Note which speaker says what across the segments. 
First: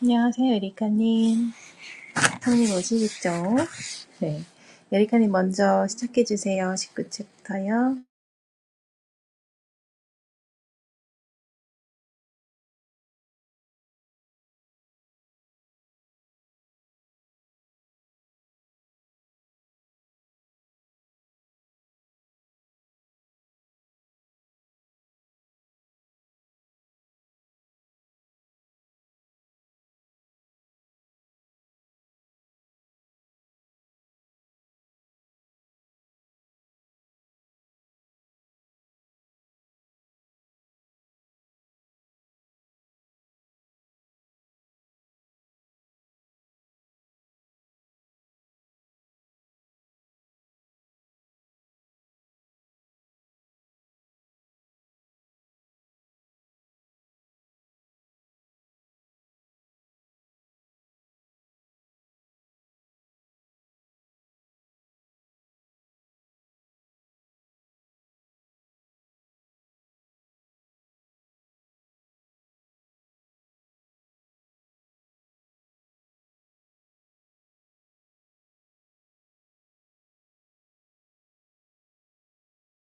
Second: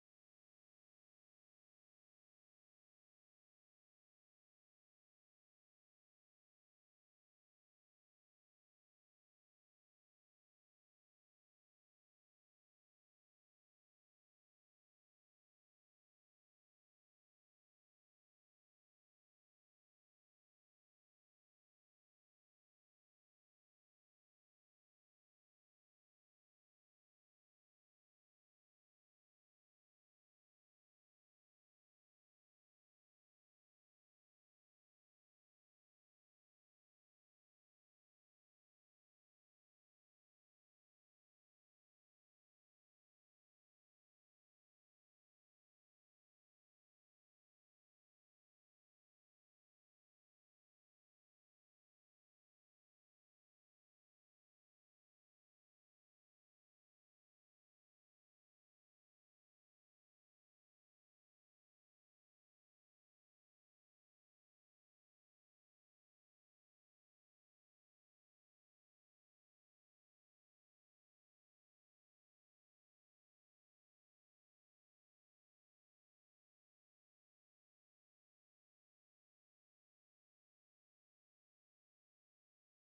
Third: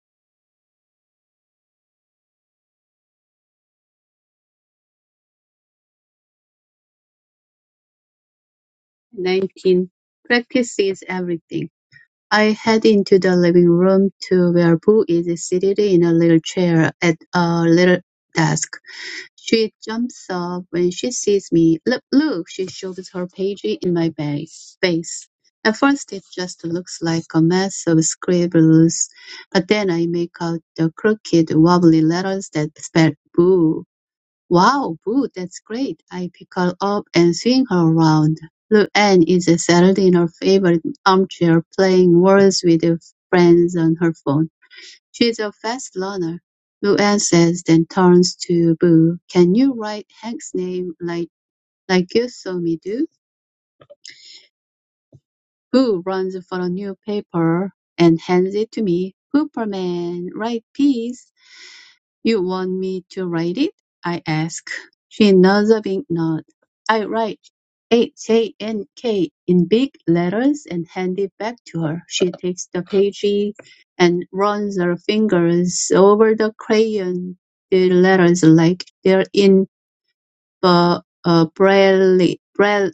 Speaker 1: 안녕하세요, 에리카님. 성님 오시겠죠? 네. 에리카님 먼저 시작해주세요. 19챕터요.
Speaker 2: Nineteen practice is everything. I head into the living room to where Boo is seated in a little chair at a little desk. She jumps up when she sees me. Look, look, she shoves her page in my ba- face. At first, it just looks like a mess of scribbles, but then I make out the crooked, wobbly letters that spell Boo. Wow, Boo, that's great. I pick her up and swing her around. Luann is settled in her favorite armchair playing words with her friends on her phone. She's a fast learner. Luann says, then turns to Boo. Can you write Hank's name like, like you saw me do? Boo runs for a new paper and hands it to me. Superman, write peace. You want me to write it? I ask. She nods a big nod. I write H-A-N-K in big letters and hand it back to her. She takes the page and runs her fingers over the crayon the letters like they're in uh, uh, Braille, Braille,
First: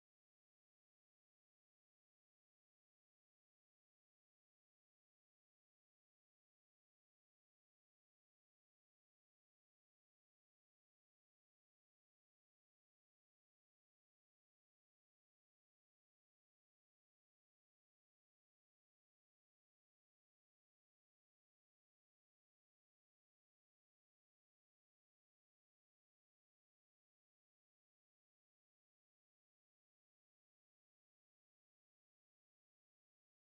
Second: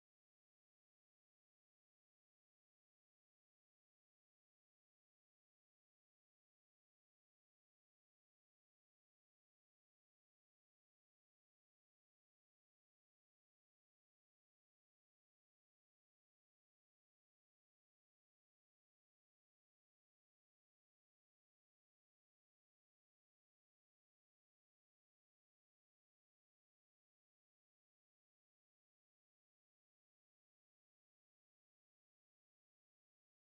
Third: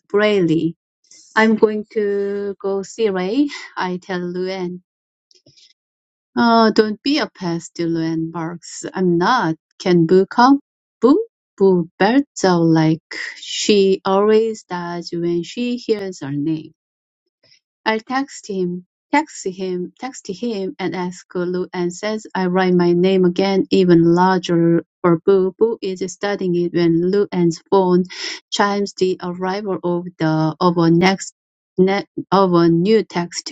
Speaker 2: I'm going to go see Ray, I tell Luann. Oh, don't be a pest, Dylan barks. I'm not. Can Boo come? Boo? Boo belts out like she always does when she hears our name. I text him, text him, text him, and ask Lu and says I write my name again, even larger for Boo. Boo is studying it when Lu An's phone chimes the arrival of the of a next ne, of a new text.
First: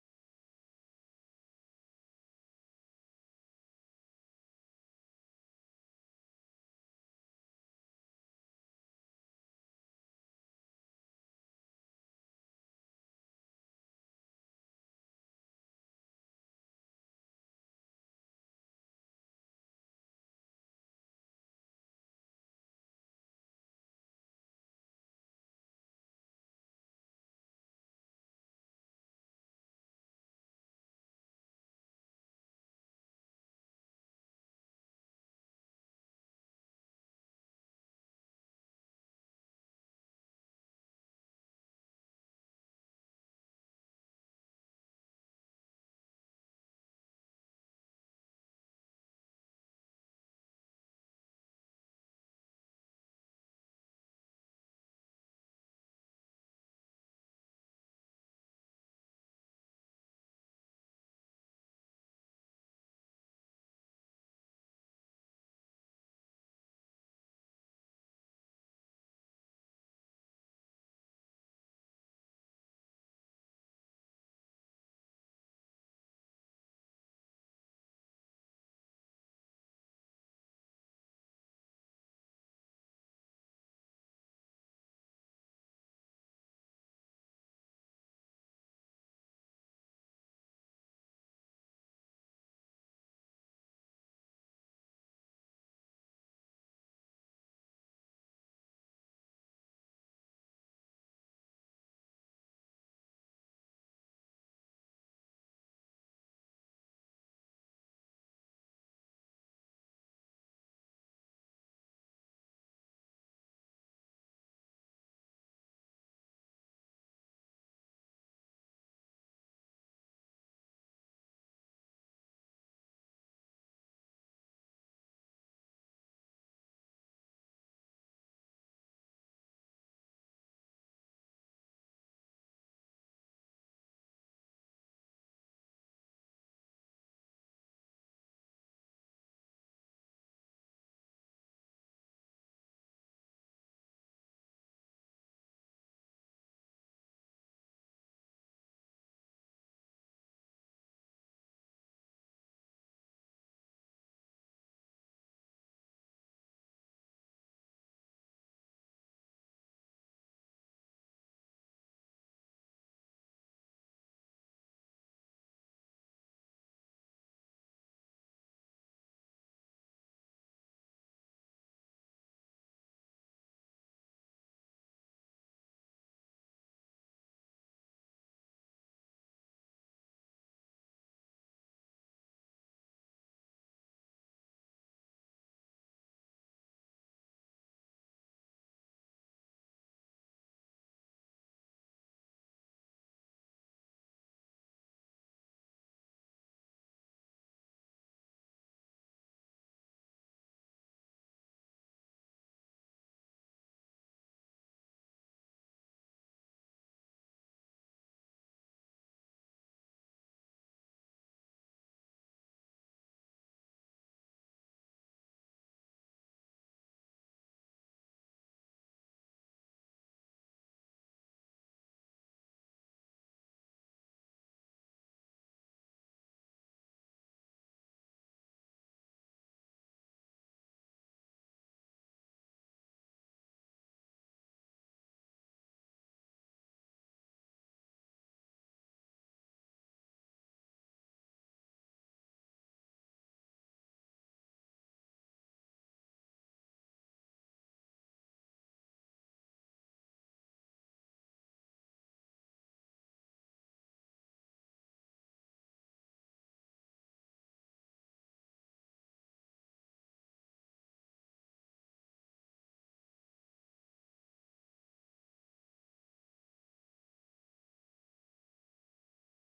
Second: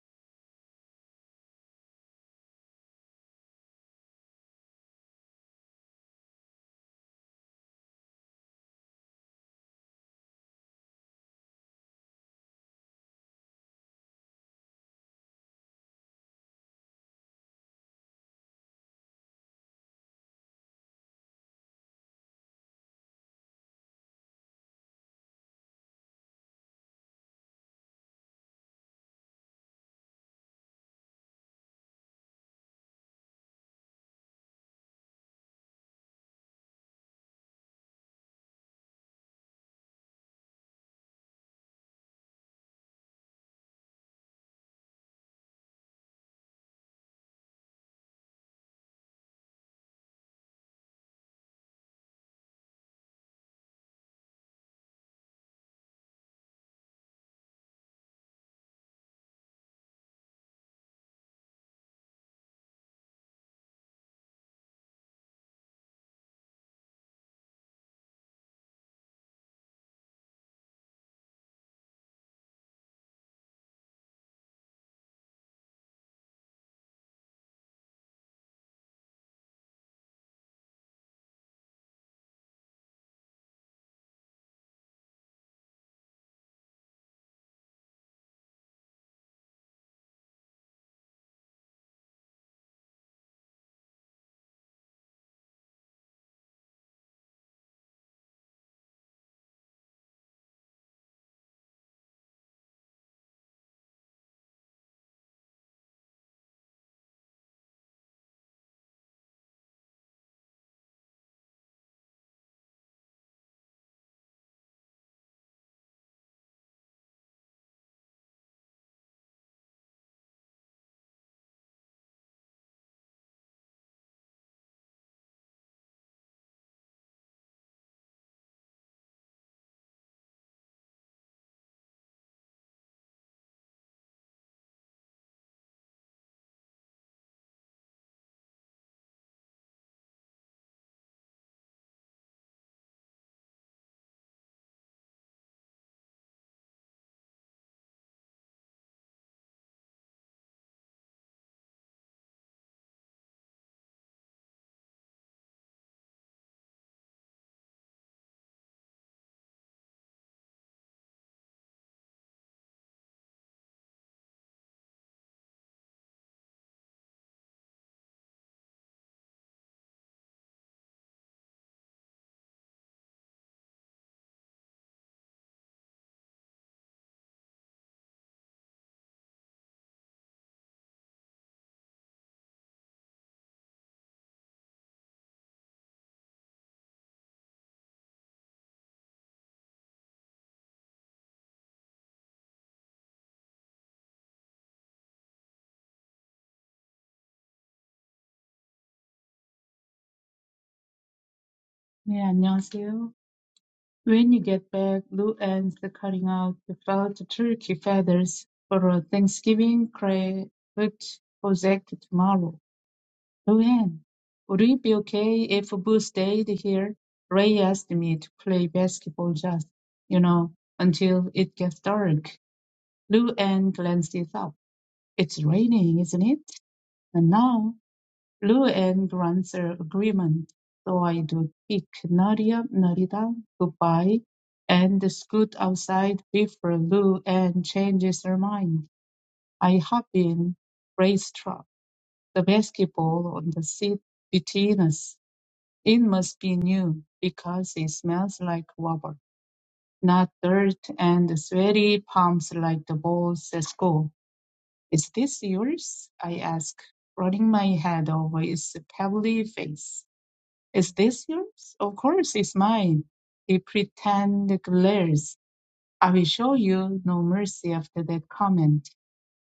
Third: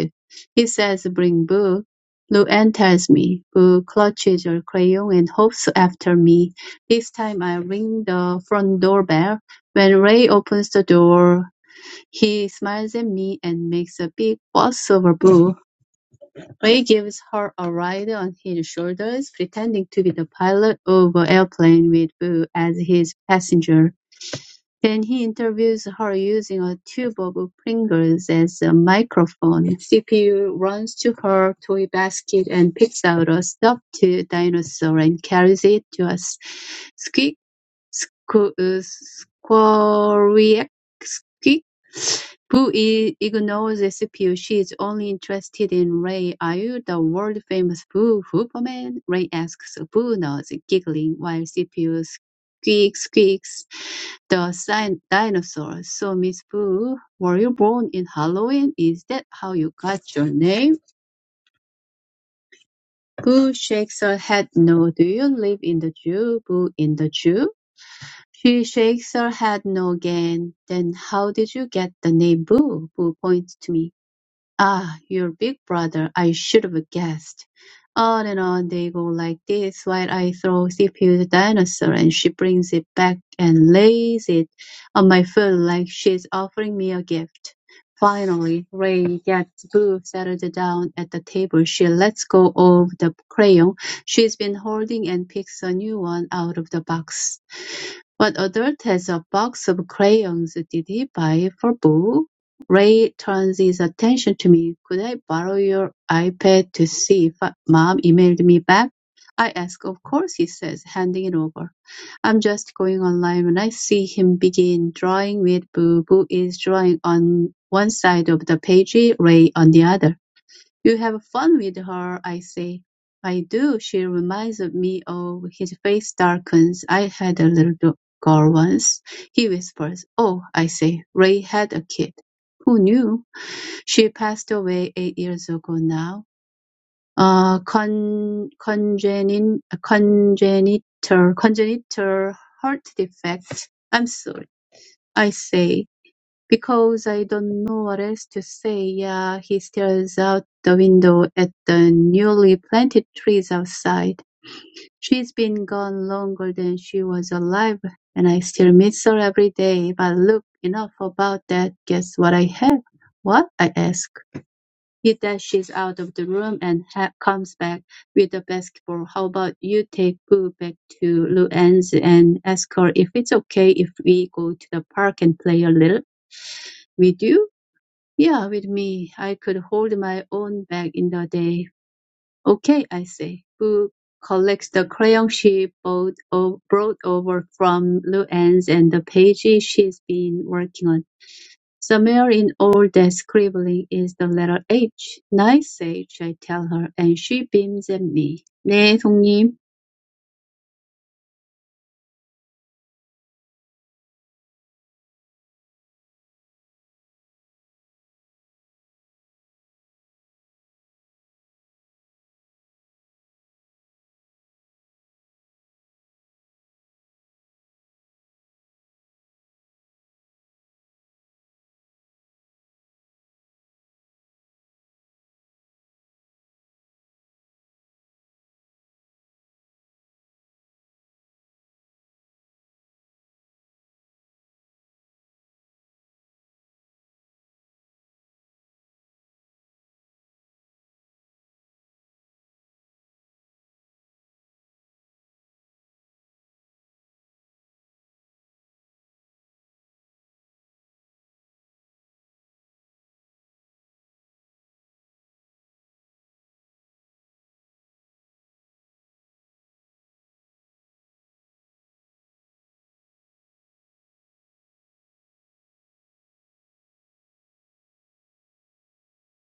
Speaker 2: He says, "Bring Boo." Lu Ann tells me. Boo clutches her crayon and hops after me. This time I ring the front doorbell. When Ray opens the door, he smiles at me and makes a big fuss over Boo. Ray gives her a ride on his shoulders, pretending to be the pilot of an airplane with Boo as his passenger. Then he interviews her using a tube of Pringles as a microphone. CPU runs to her toy basket and picks out a stuffed dinosaur and carries it to us. Squeak Squeaky, who ignores Scipio. She is only interested in Ray. Are you the world-famous Boo Hooperman? Ray asks. Boo nods, giggling, while Scipio squeaks, squeaks the sin- dinosaur. So, Miss Boo, were you born in Halloween? Is that how you got your name? Boo shakes her head no. Do you live in the Jew? Boo in the Jew? She shakes her head no again, Then how did you get the name Boo? Boo points to me. Ah, your big brother, I should have guessed. On and on they go like this, while I throw CPU the dinosaur and she brings it back and lays it on my foot like she's offering me a gift. Finally, Ray gets Boo settled down at the table. She lets go of the crayon she's been holding and picks a new one out of the box. What adult has a box of crayons did he buy for Boo? Ray turns his attention to me. "Could I borrow your iPad to see if Mom emailed me back?" I ask. "Of course," he says, handing it over. I'm just going online when I see him begin drawing with Boo. Boo is drawing on one side of the page, Ray on the other. "You have fun with her," I say. "I do. She reminds me." of his face darkens. "I had a little girl once," he whispers. "Oh," I say. "Ray had a kid." Who knew? She passed away eight years ago now. Uh, con- congenin- congenital, congenital heart defect. I'm sorry. I say because I don't know what else to say. Yeah, he stares out the window at the newly planted trees outside. She's been gone longer than she was alive, and I still miss her every day. But look, enough about that. Guess what I have? What? I ask? He dashes out of the room and ha- comes back with a basketball. How about you take Boo back to Luann's and ask her if it's okay if we go to the park and play a little? With you? Yeah, with me. I could hold my own bag in the day. Okay, I say. Boo collects the crayon she bought o- brought over from Luann's and the page she's been working on. Somewhere in all that scribbling is the letter H. Nice H, I tell her, and she beams at me. 네, 송님.
Speaker 3: 네, 안녕하세요. When you get back, Lou ends the cutting out the felt turkey feathers for a Thanksgiving craft project tomorrow. Luann, would it be okay if Boo stayed here? Ray asked me to play basketball just, you know, until it gets dark. Luann glanced up. It's raining, isn't it? And now Lou-Anne grants agreement, so I do kick Narita Narita goodbye and scoot outside before Lou-Anne changes her mind. I hop in, racetrack, the basketball on the seat between us. It must be new, because it smells like rubber, not dirt and sweaty palms like the balls at school. Is this yours? I ask, running my head over its pebbly face. Is this yours? Of course it's mine. He pretended glares. I will show you no mercy after that comment.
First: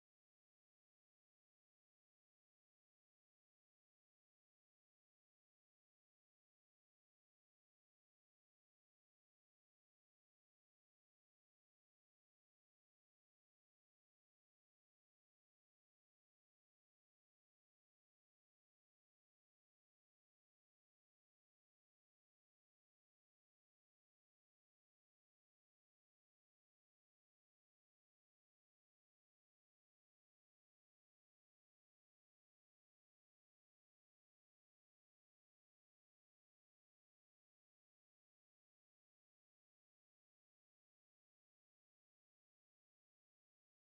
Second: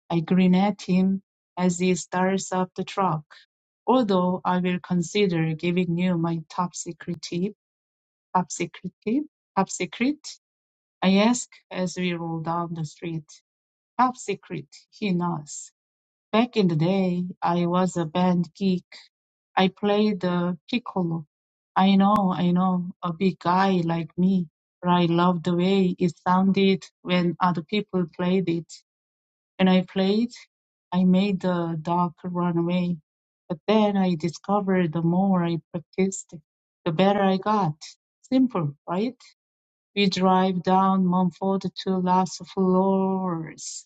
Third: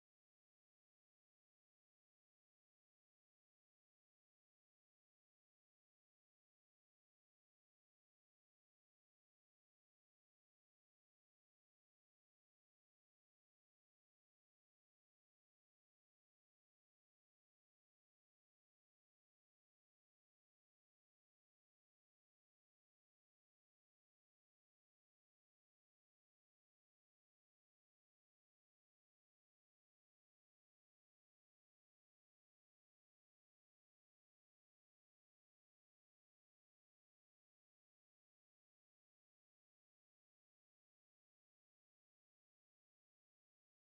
Speaker 3: I grin at him as he starts up the truck. Although I will consider giving you my top secret tip, top secret tip, top secret, I ask as we roll down the street. Top secret, he nods. Back in the day, I was a band geek I play the piccolo. I know, I know, a big guy like me, but I love the way it sounded when other people played it. When I played, I made the dog run away. But then I discovered the more I practiced, the better I got. Simple, right? We drive down Mumford to Las Flores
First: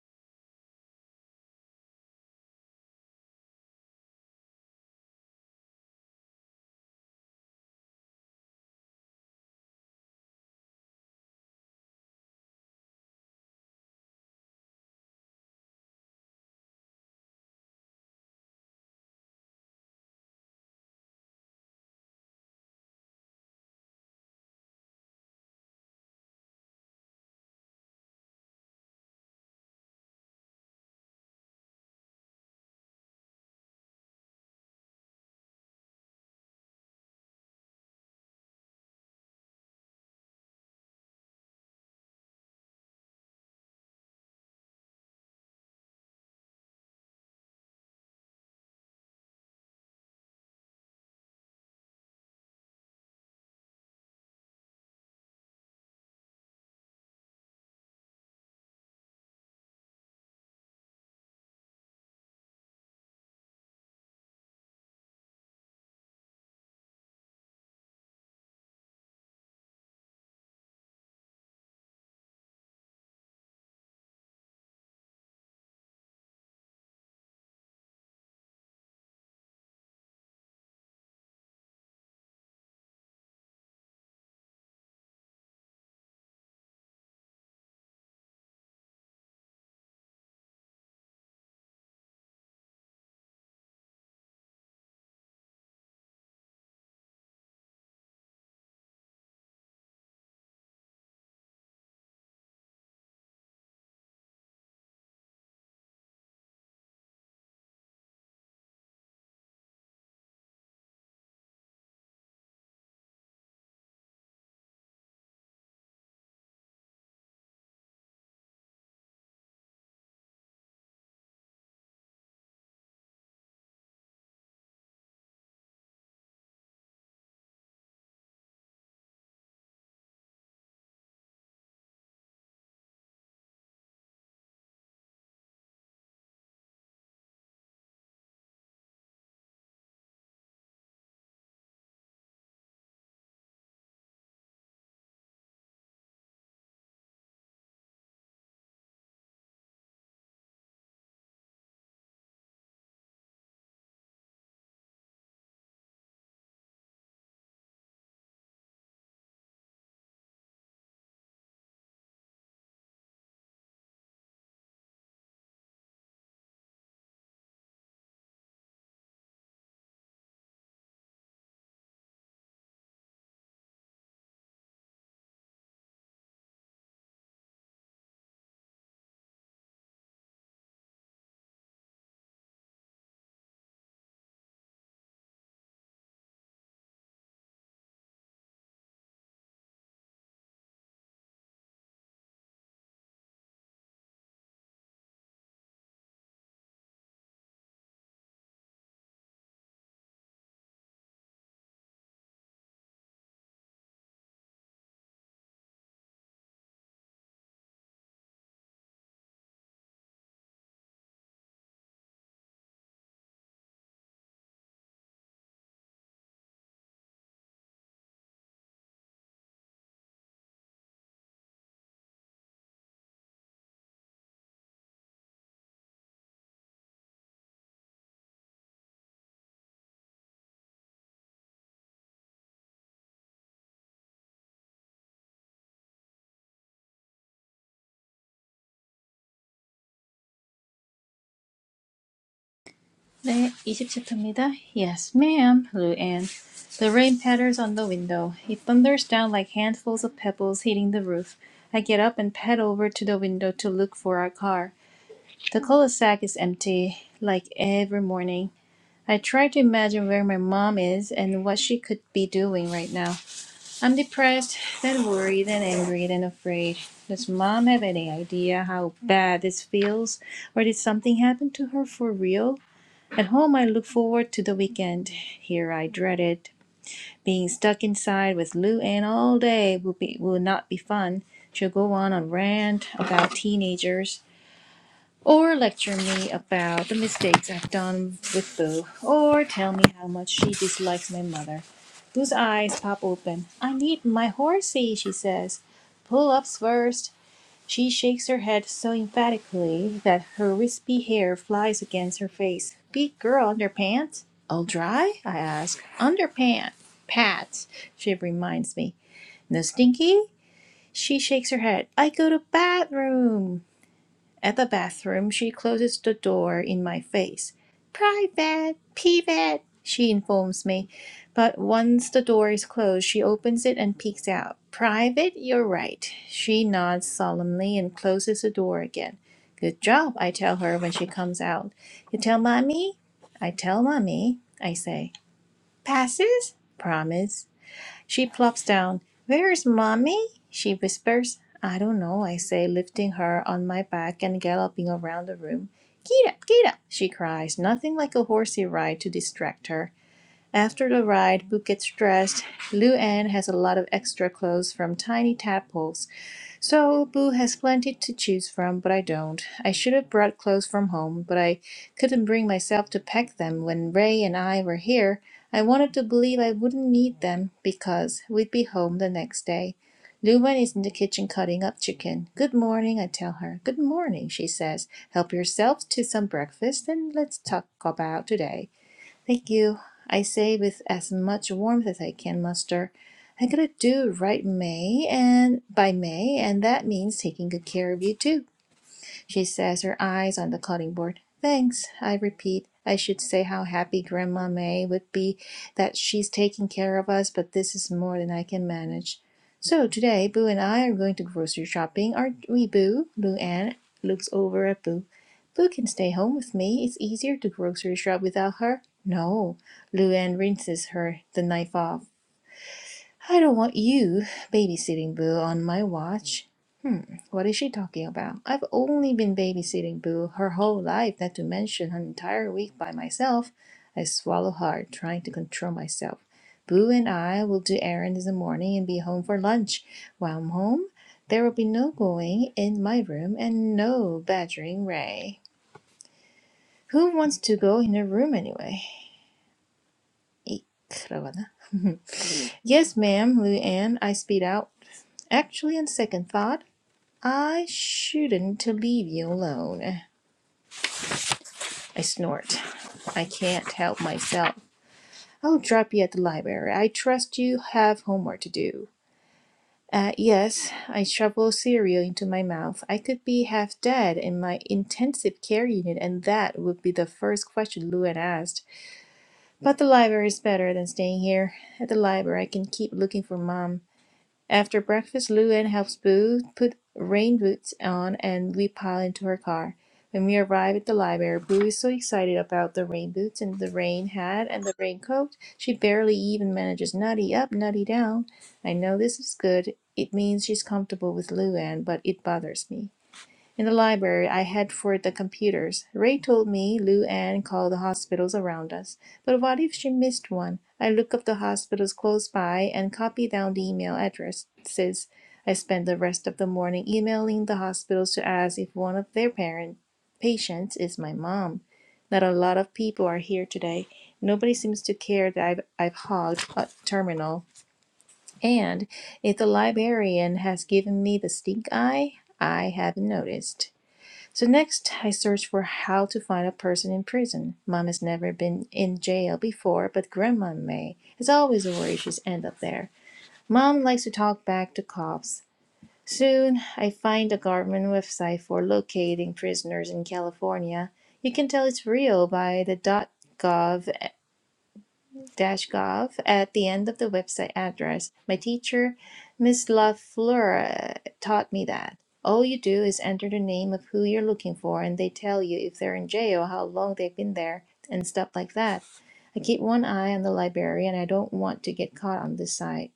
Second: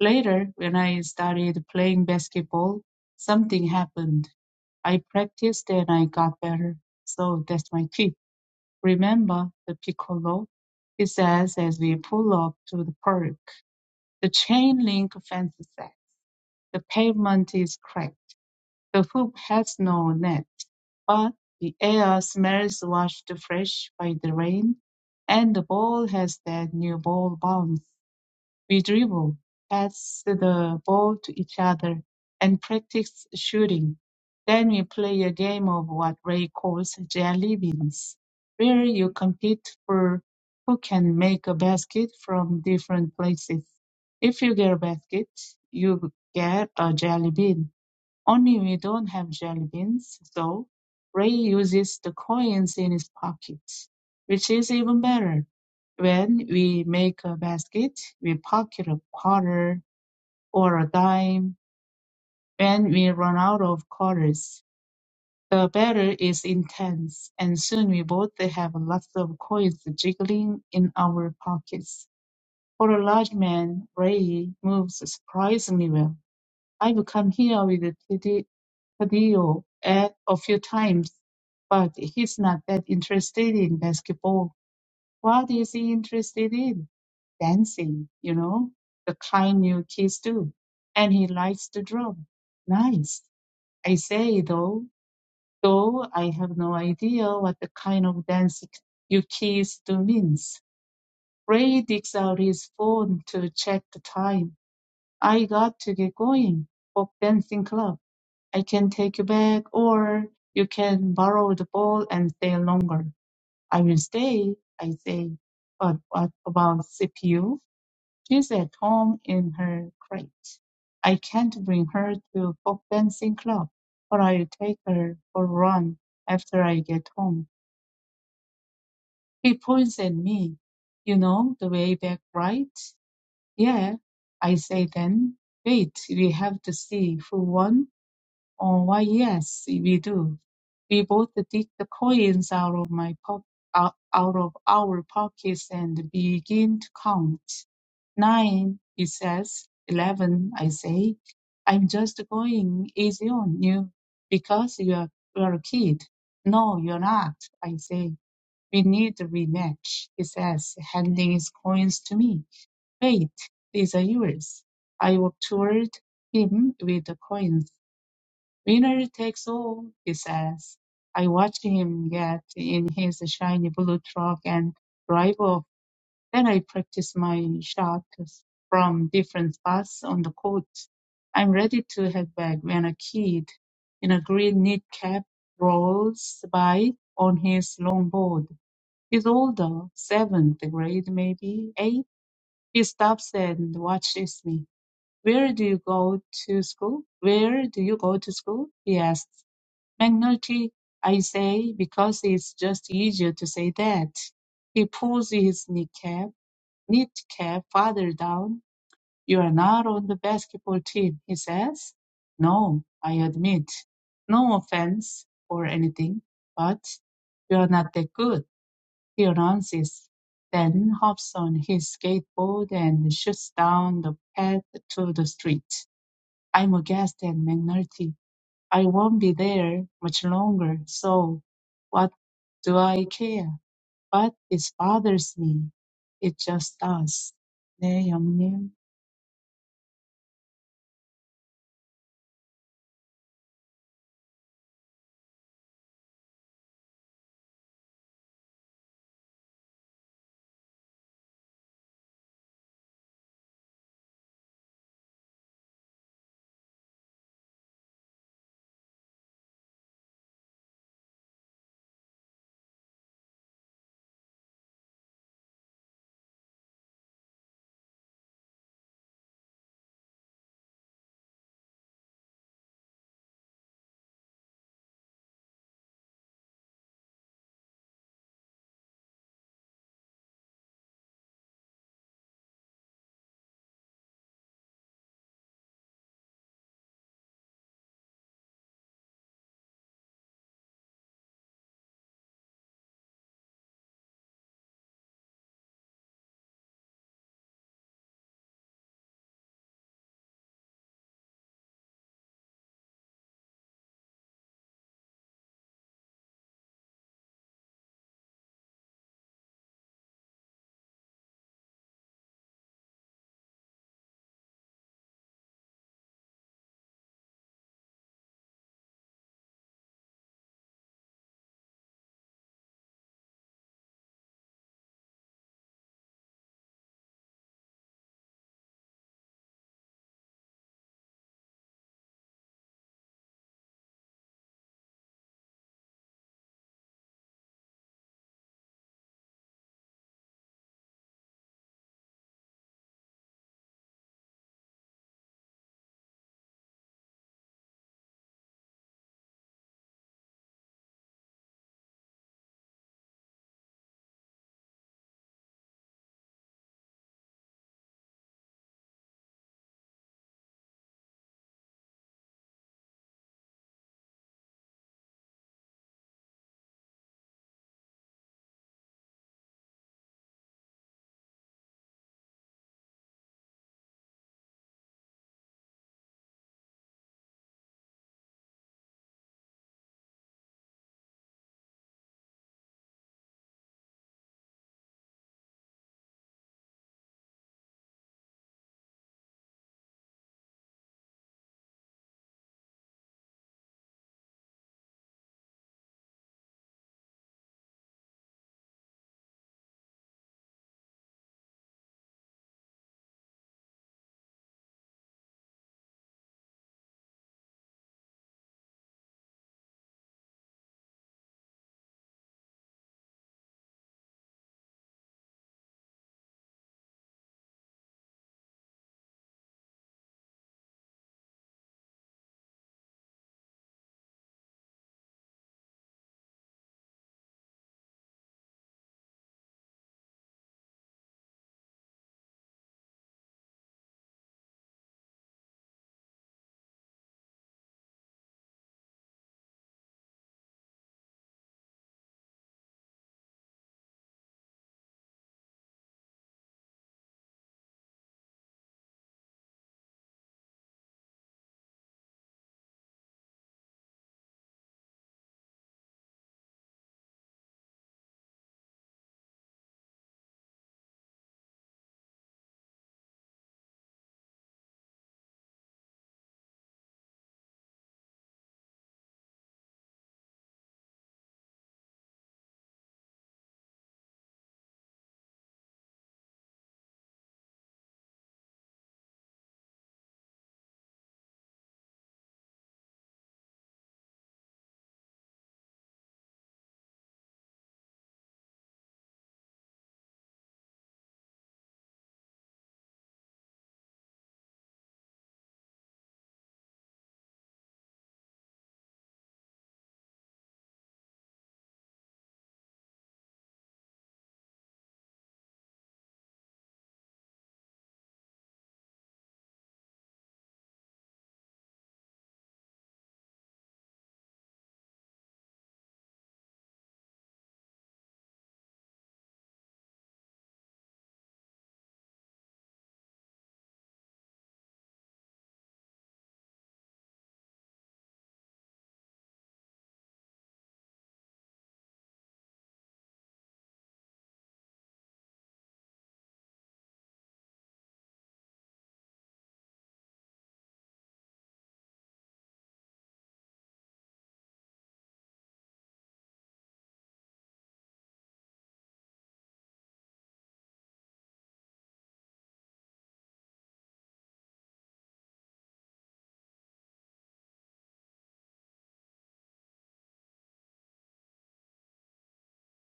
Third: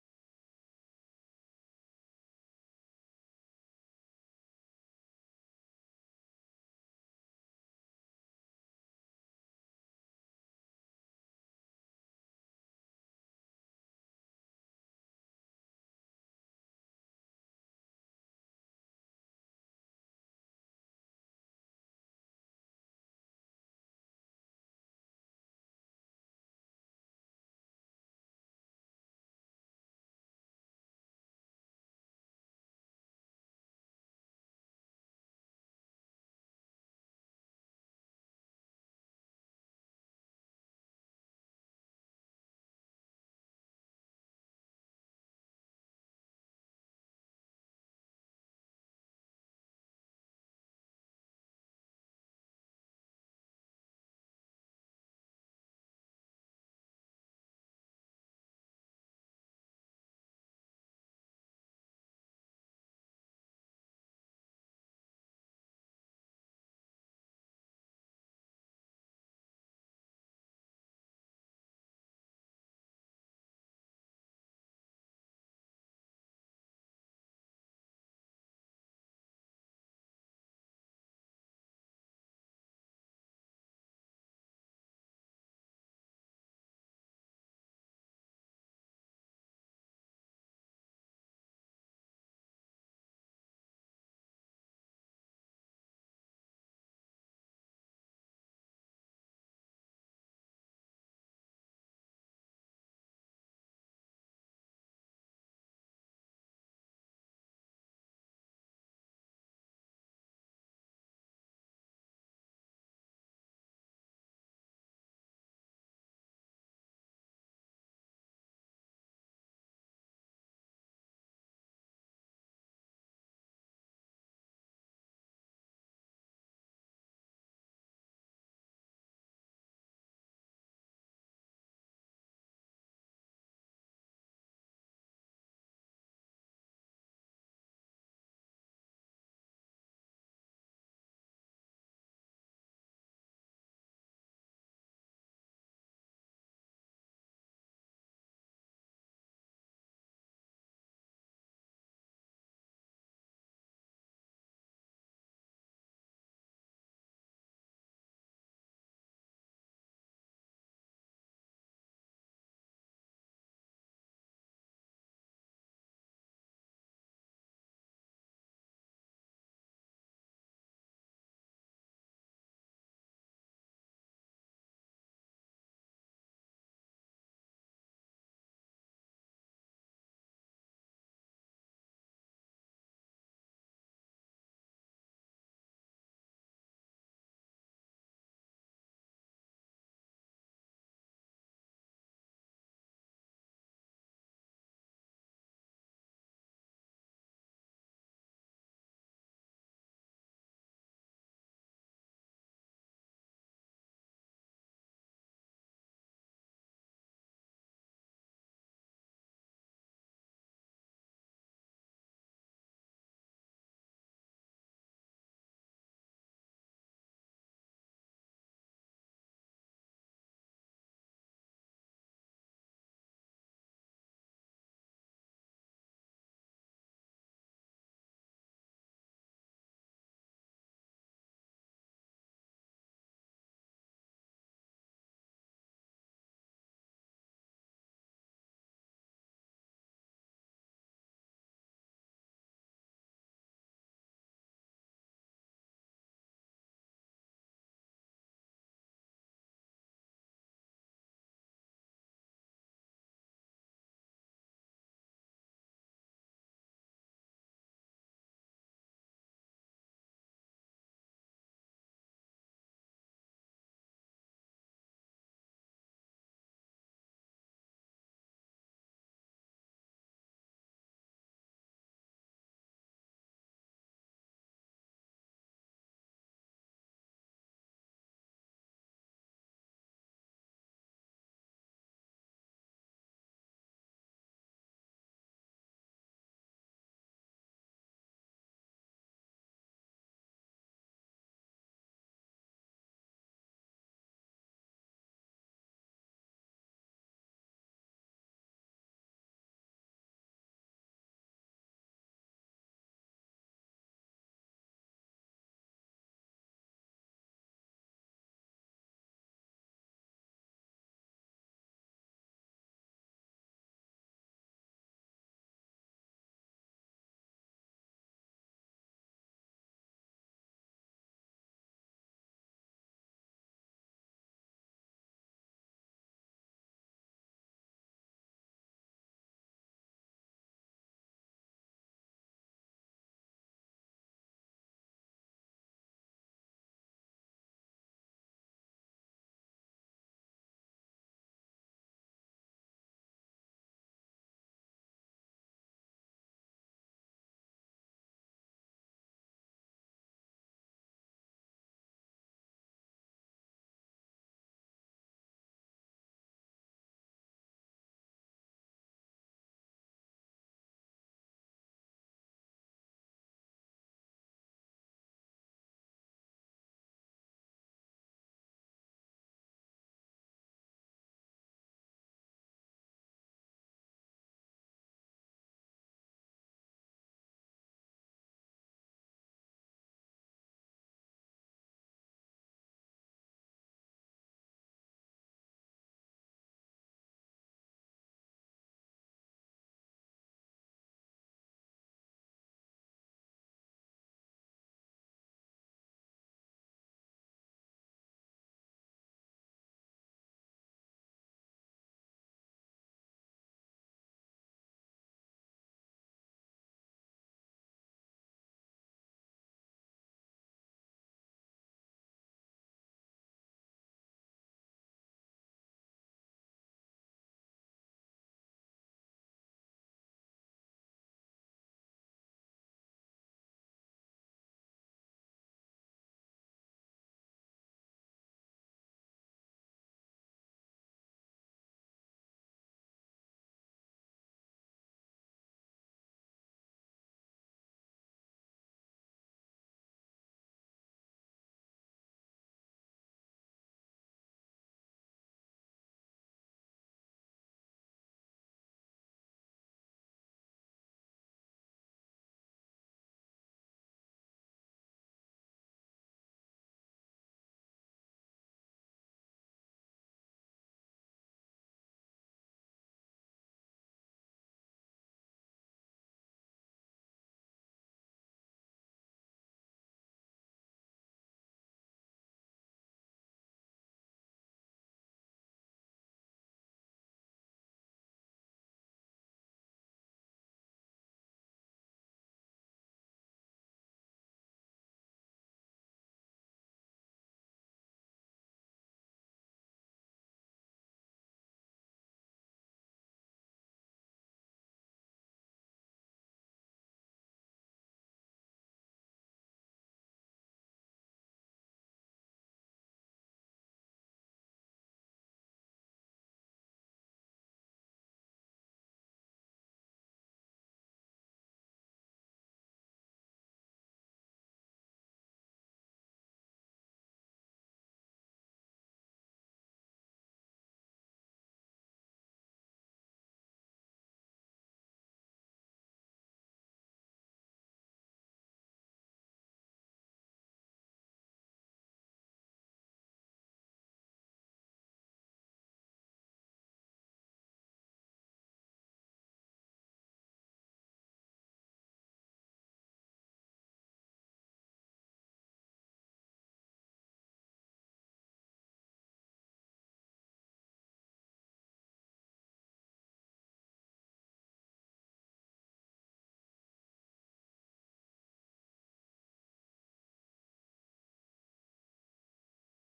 Speaker 3: Later, when I started playing basketball, something happened. I practiced and I got better. So that's my tip. Remember the piccolo? He says as we pull up to the park. The chain link fence says the pavement is cracked. The hoop has no net, but the air smells washed fresh by the rain, and the ball has that new ball bounce we dribble, pass the ball to each other, and practice shooting. Then we play a game of what Ray calls jelly beans, where you compete for who can make a basket from different places. If you get a basket, you get a jelly bean only we don't have jelly beans, so Ray uses the coins in his pockets, which is even better. When we make a basket, we pocket a quarter or a dime. When we run out of quarters, the battle is intense, and soon we both have lots of coins jiggling in our pockets. For a large man, Ray moves surprisingly well I've come here with Tede- Tadeo a, a few times, but he's not that interested in basketball. What is he interested in? Dancing, you know, the kind you kids do. And he likes to draw. Nice. I say though, though I have no idea what the kind of dance you kids do means. Ray digs out his phone to check the time. I got to get going for dancing club. I can take you back or you can borrow the ball and stay longer. I will stay, I say. But what about CPU? She's at home in her crate. I can't bring her to folk dancing club, but I'll take her for a run after I get home. He points at me. You know the way back, right? Yeah, I say then, wait, we have to see who won. or why, yes, we do. We both dig the coins out of my po- out out of our pockets and begin to count. Nine, he says. Eleven, I say. I'm just going easy on you because you're you're a kid. No, you're not, I say. We need a rematch, he says, handing his coins to me. Eight, these are yours. I walk toward him with the coins. Winner takes all, he says. I watch him get in his shiny blue truck and drive off. Then I practice my shots from different spots on the court. I'm ready to head back when a kid in a green knit cap rolls by on his longboard. He's older, seventh grade maybe, eighth he stops and watches me. Where do you go to school? Where do you go to school? He asks. McNulty, I say, because it's just easier to say that. He pulls his kneecap, kneecap farther down. You are not on the basketball team, he says. No, I admit. No offense or anything, but you're not that good. He runs then hops on his skateboard and shoots down the path to the street. I'm aghast at McNulty. I won't be there much longer, so what do I care? But this bothers me. It just does. 네, 영님.
Speaker 1: 네, 20챕터입니다. Yes, ma'am, Lou Anne. The rain patters on the window. It thunders down like handfuls of pebbles hitting the roof. I get up and pad over to the window to look for our car. The cul-de-sac is empty, like every morning. I try to imagine where my mom is and what she could be doing right now. I'm depressed, then worried, then angry, then afraid. Does mom have any idea how bad this feels? Or did something happen to her for real? At home, I look forward to the weekend. Here, I dread it. Being stuck inside with Lou Ann all day will, be, will not be fun. She'll go on a rant about teenagers or lecture me about the mistakes I've done with Boo, or tell me how much she dislikes my mother, whose eyes pop open. I need my horsey, she says. Pull ups first." She shakes her head so emphatically that her wispy hair flies against her face. Big girl underpants? All dry? I ask. Underpants. Pat, she reminds me. No stinky? She shakes her head. I go to bathroom. At the bathroom, she closes the door in my face. Private, pivot, she informs me. But once the door is closed, she opens it and peeks out. Private, you're right. She nods solemnly and closes the door again. Good job, I tell her when she comes out. You tell mommy? I tell mommy, I say. Passes? Promise. She plops down. Where's mommy? She whispers. I don't know, I say, lifting her on my back and galloping around the room. Get up, get up, she cries, nothing like a horsey ride to distract her. After the ride, Book gets dressed. Lou Anne has a lot of extra clothes from tiny tadpoles. So Boo has plenty to choose from, but I don't. I should have brought clothes from home, but I couldn't bring myself to pack them when Ray and I were here. I wanted to believe I wouldn't need them because we'd be home the next day. Lumen is in the kitchen cutting up chicken. Good morning, I tell her. Good morning, she says. Help yourself to some breakfast and let's talk about today. Thank you. I say with as much warmth as I can muster. I'm gonna do right May and by May, and that means taking good care of you too she says, her eyes on the cutting board. Thanks, I repeat. I should say how happy Grandma May would be that she's taking care of us, but this is more than I can manage. So today, Boo and I are going to grocery shopping, aren't we, Boo? Lou Anne looks over at Boo. Boo can stay home with me. It's easier to grocery shop without her. No, Lou Anne rinses her the knife off. I don't want you babysitting Boo on my watch. What is she talking about? I've only been babysitting Boo her whole life, not to mention an entire week by myself. I swallow hard, trying to control myself. Boo and I will do errands in the morning and be home for lunch. While I'm home, there will be no going in my room and no badgering Ray. Who wants to go in her room anyway? 이 크러거나. yes, ma'am, Lou Anne, I speed out. Actually, on second thought, I shouldn't leave you alone. I snort. I can't help myself. I'll drop you at the library. I trust you have homework to do. Uh, yes, I shoveled cereal into my mouth. I could be half dead in my intensive care unit, and that would be the first question Lou had asked. But the library is better than staying here. At the library, I can keep looking for Mom. After breakfast, Luann helps Boo put rain boots on and we pile into her car. When we arrive at the library, Boo is so excited about the rain boots and the rain hat and the raincoat, she barely even manages nutty up, nutty down. I know this is good. It means she's comfortable with Luann, but it bothers me. In the library, I head for the computers. Ray told me Lou Anne called the hospitals around us. But what if she missed one? I look up the hospitals close by and copy down the email addresses. I spend the rest of the morning emailing the hospitals to ask if one of their parent patients is my mom. Not a lot of people are here today. Nobody seems to care that I've, I've hogged a terminal. And if the librarian has given me the stink eye, I haven't noticed. So next, I search for how to find a person in prison. Mom has never been in jail before, but Grandma may. It's always a worry she's end up there. Mom likes to talk back to cops. Soon, I find a government website for locating prisoners in California. You can tell it's real by the .gov edu-gov at the end of the website address. My teacher, Miss LaFleur, taught me that. All you do is enter the name of who you're looking for, and they tell you if they're in jail, how long they've been there, and stuff like that. I keep one eye on the library, and I don't want to get caught on this side.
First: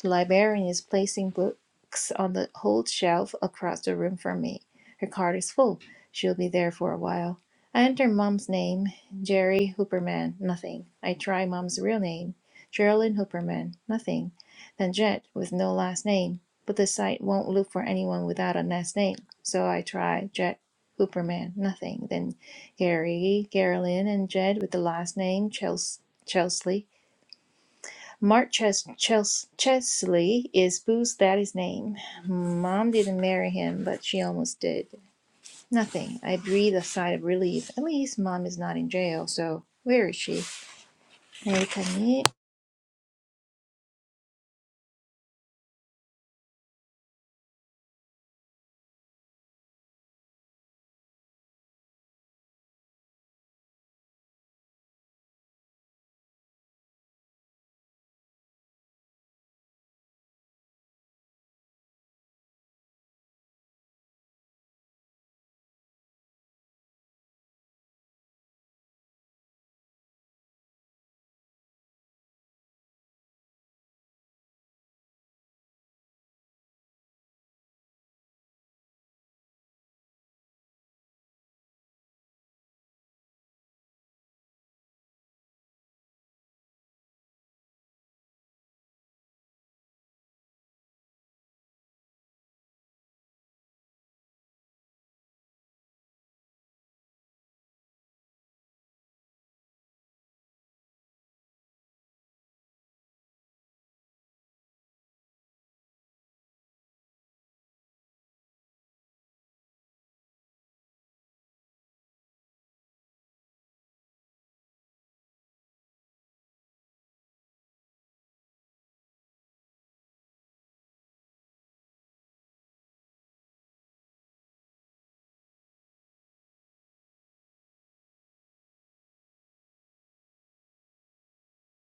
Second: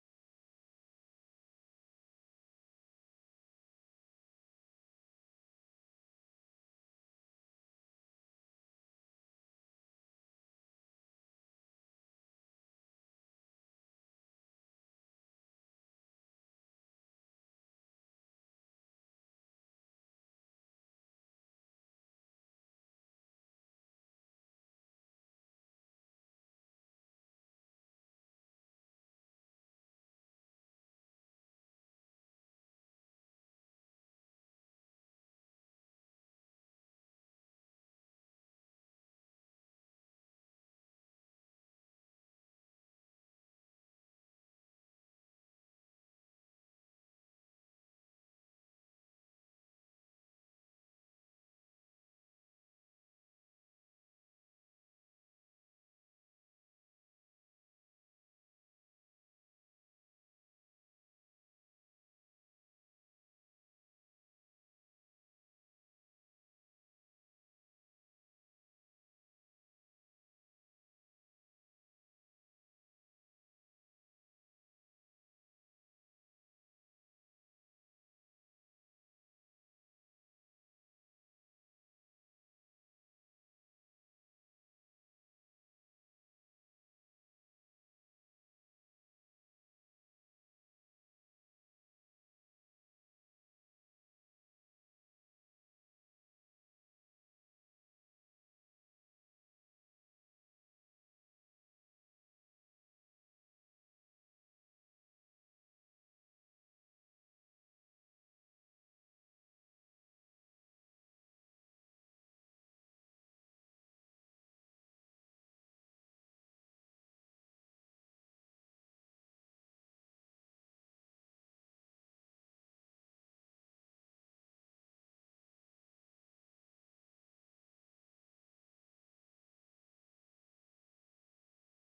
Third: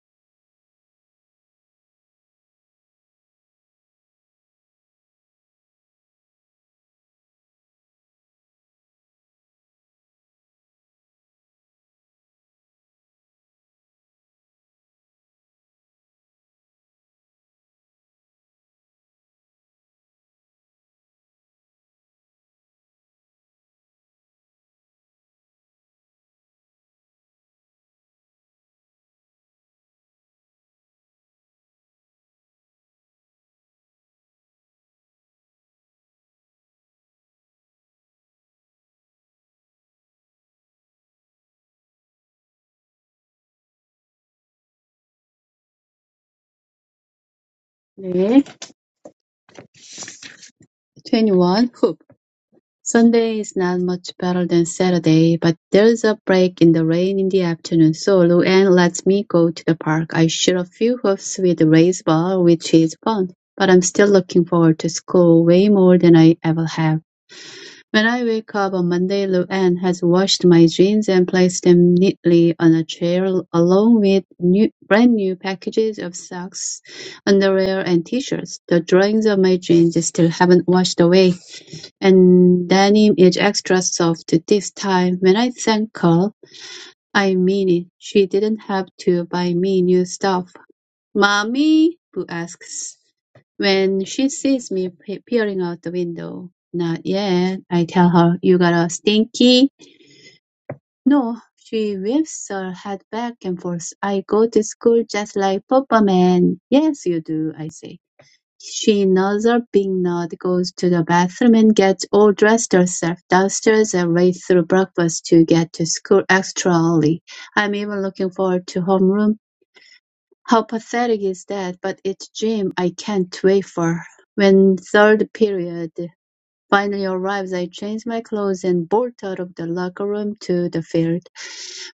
Speaker 1: The librarian is placing books on the old shelf across the room from me. Her card is full. She'll be there for a while. I enter Mom's name, Jerry Hooperman, nothing. I try Mom's real name, Geraldine Hooperman, nothing. Then Jet, with no last name. But the site won't look for anyone without a last name. So I try Jet Hooperman, nothing. Then Gary, Geraldine, and Jed with the last name, Chels- Chelsea. Mark Ches- Ches- Chesley is Boo's daddy's name. Mom didn't marry him, but she almost did. Nothing. I breathe a sigh of relief. At least mom is not in jail, so where is she? 에리카님,
Speaker 2: 네. 21. Hoop. Sunday is not much better than Saturday, but there's a break in the rain in the afternoon, so Luann lets me go to the park. I shoot a few hoops with the raised ball, which is fun, but I'm still looking forward to school way more than I ever have. When I wake up on Monday, Lou-Anne has washed my jeans and placed them neatly on a chair along with new, brand new packages of socks, underwear, and t-shirts. The drawings of my jeans still haven't washed away, and denim is extra soft this time. When I thank her, I mean it. She didn't have to buy me new stuff. Mommy? Boo asks when she sees me pe- peering out the window. Not yet, I tell her. You got a stinky? No. She whips her head back and forth. I go to school just like Papa Man. Yes, you do, I say. She nods her big nod, goes to the bathroom and gets all dressed herself downstairs and right through breakfast to get to school extra early. I'm even looking forward to homeroom how pathetic is that? But it's Jim. I can't wait for. When third period Finally arrived, I changed my clothes and bolted out of the locker room to the field,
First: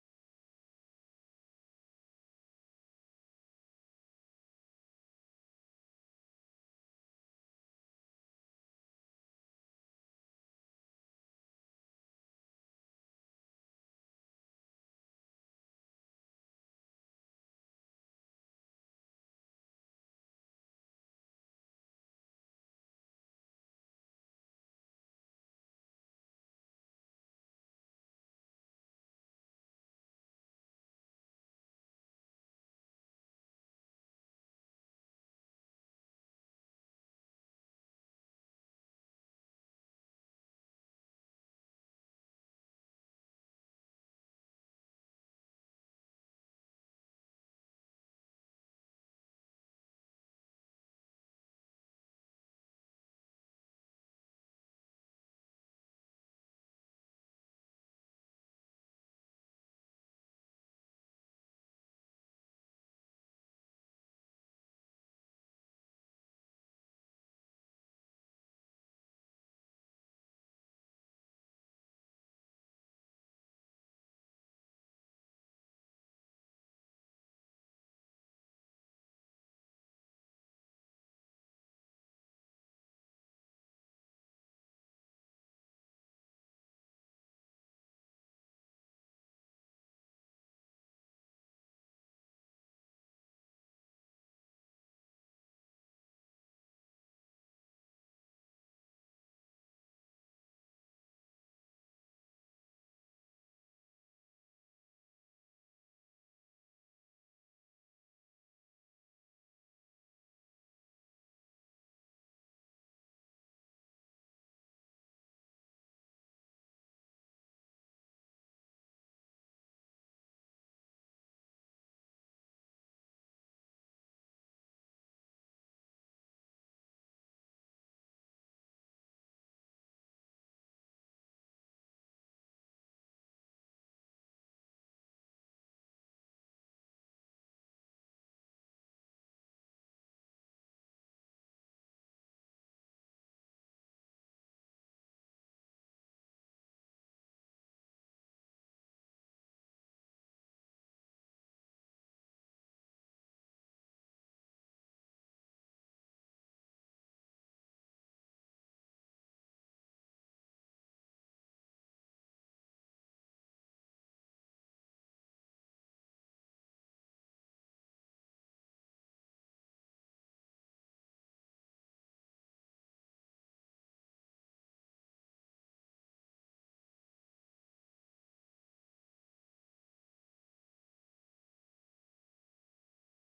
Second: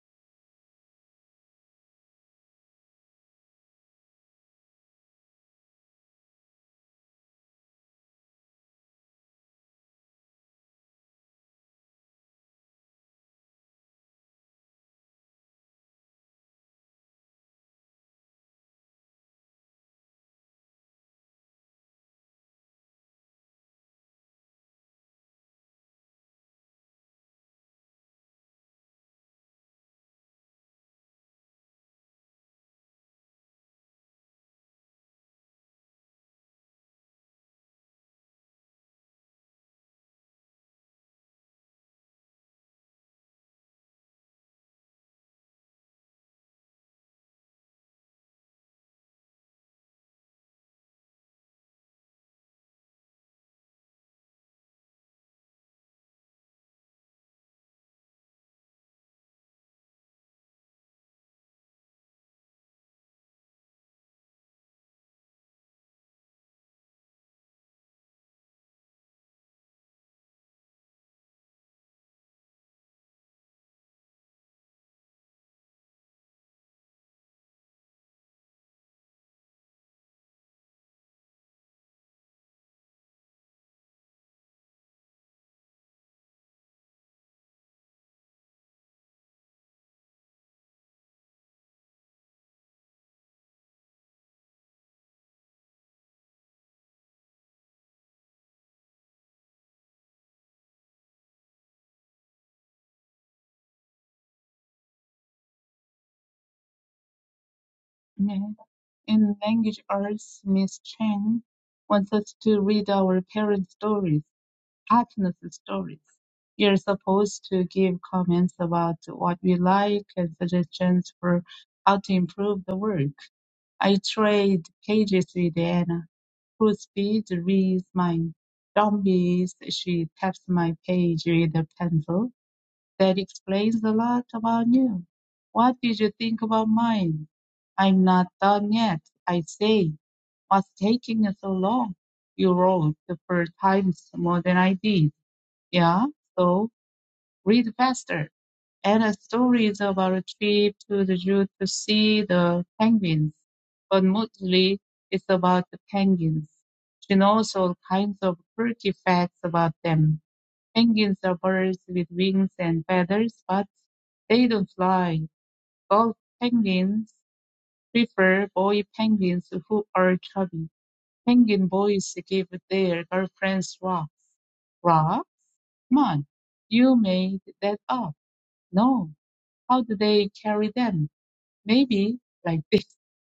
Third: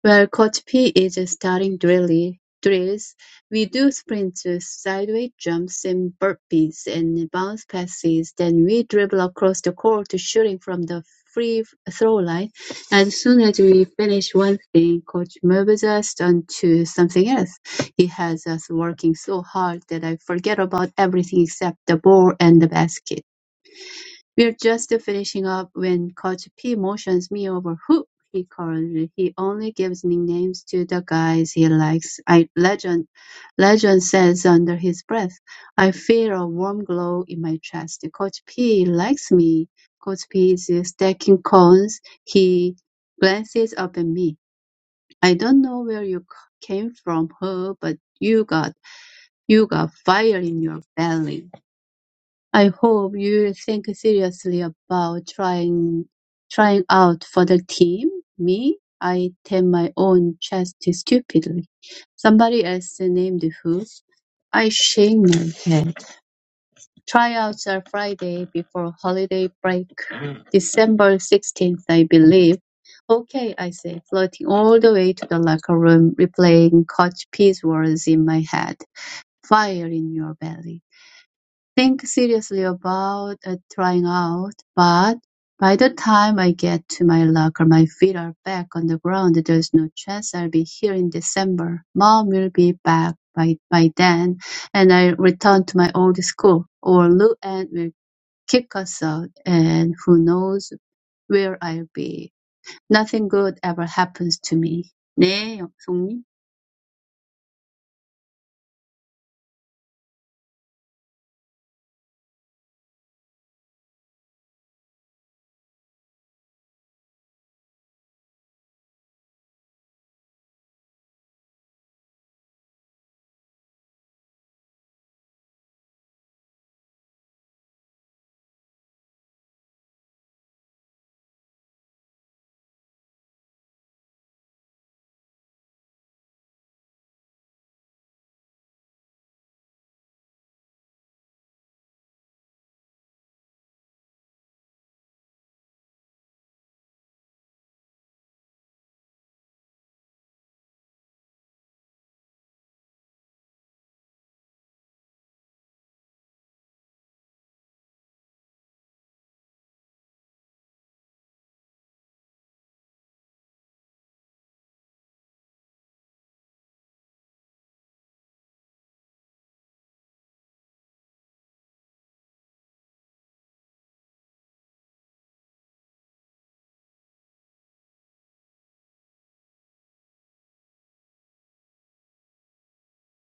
Speaker 2: where Coach P is starting drilly, drills. We do sprints, sideways jumps, and burpees, and bounce passes. Then we dribble across the court, shooting from the free throw line. As soon as we finish one thing, Coach moves us on to something else. He has us working so hard that I forget about everything except the ball and the basket. We're just finishing up when Coach P motions me over who he calls. He only gives nicknames to the guys he likes. I legend legend says under his breath. I feel a warm glow in my chest. Coach P likes me. Coach P is stacking cones. He glances up at me. I don't know where you c- came from, her, but you got you got fire in your belly. I hope you think seriously about trying trying out for the team. Me, I tap my own chest stupidly. Somebody else named who? I shake my head. Tryouts are Friday before holiday break, December 16th, I believe. Okay, I say, floating all the way to the locker room, replaying Coach P's words in my head. Fire in your belly think seriously about uh, trying out, but by the time I get to my locker, my feet are back on the ground. There's no chance I'll be here in December. Mom will be back by, by then, and I return to my old school, or Lou Ann will kick us out, and who knows where I'll be. Nothing good ever happens to me. 네, 영숙님.
Speaker 3: 네. In Language Arts, Miss Chang wants us to read our parents' stories. Happiness stories. You're supposed to give comments about what we like and suggestions for how to improve the work. I trade pages with Anna, whose speed reads mine. Don't be she taps my page with a pencil. That explains a lot about you. What did you think about mine? I'm not done yet, I say. What's taking you so long? You wrote the first times more than I did. Yeah, so read faster. And a story is about a trip to the zoo to see the penguins, but mostly it's about the penguins. She knows all kinds of quirky facts about them. Penguins are birds with wings and feathers, but they don't fly. Golf penguins prefer boy penguins who are chubby. Penguin boys give their girlfriends rocks. Rocks? Come on, you made that up. No, how do they carry them? Maybe like this.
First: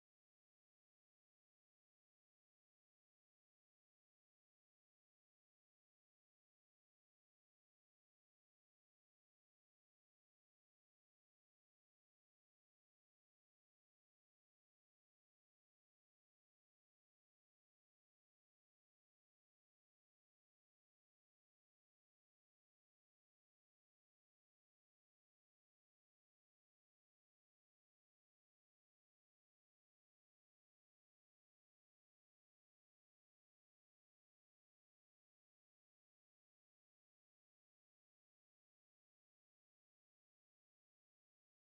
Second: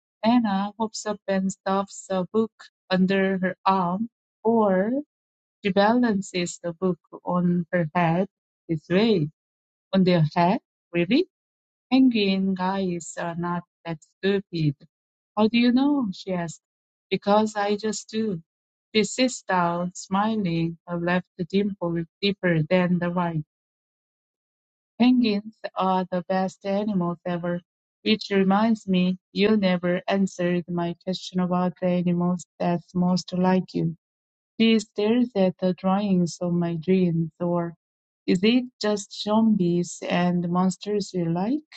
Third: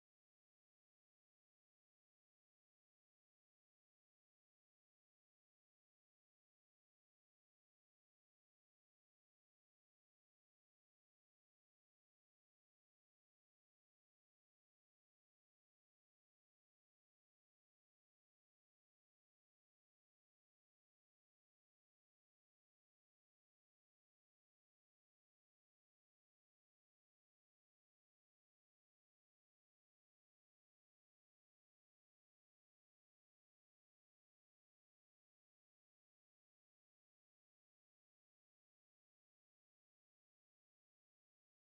Speaker 3: Anna hops up and stuffs a book under her arm, or she balances the book on her head this way. On their head? Really? Penguin guys are not that stupid. How do you know? she asks. Because I just do. She sits down, smiling, her left dimple deeper than the right. Penguins are the best animals ever. Which reminds me, you never answered my question about the animals that's most like you. Do you stare at the drawings of my dreams, or is it just zombies and monsters you like?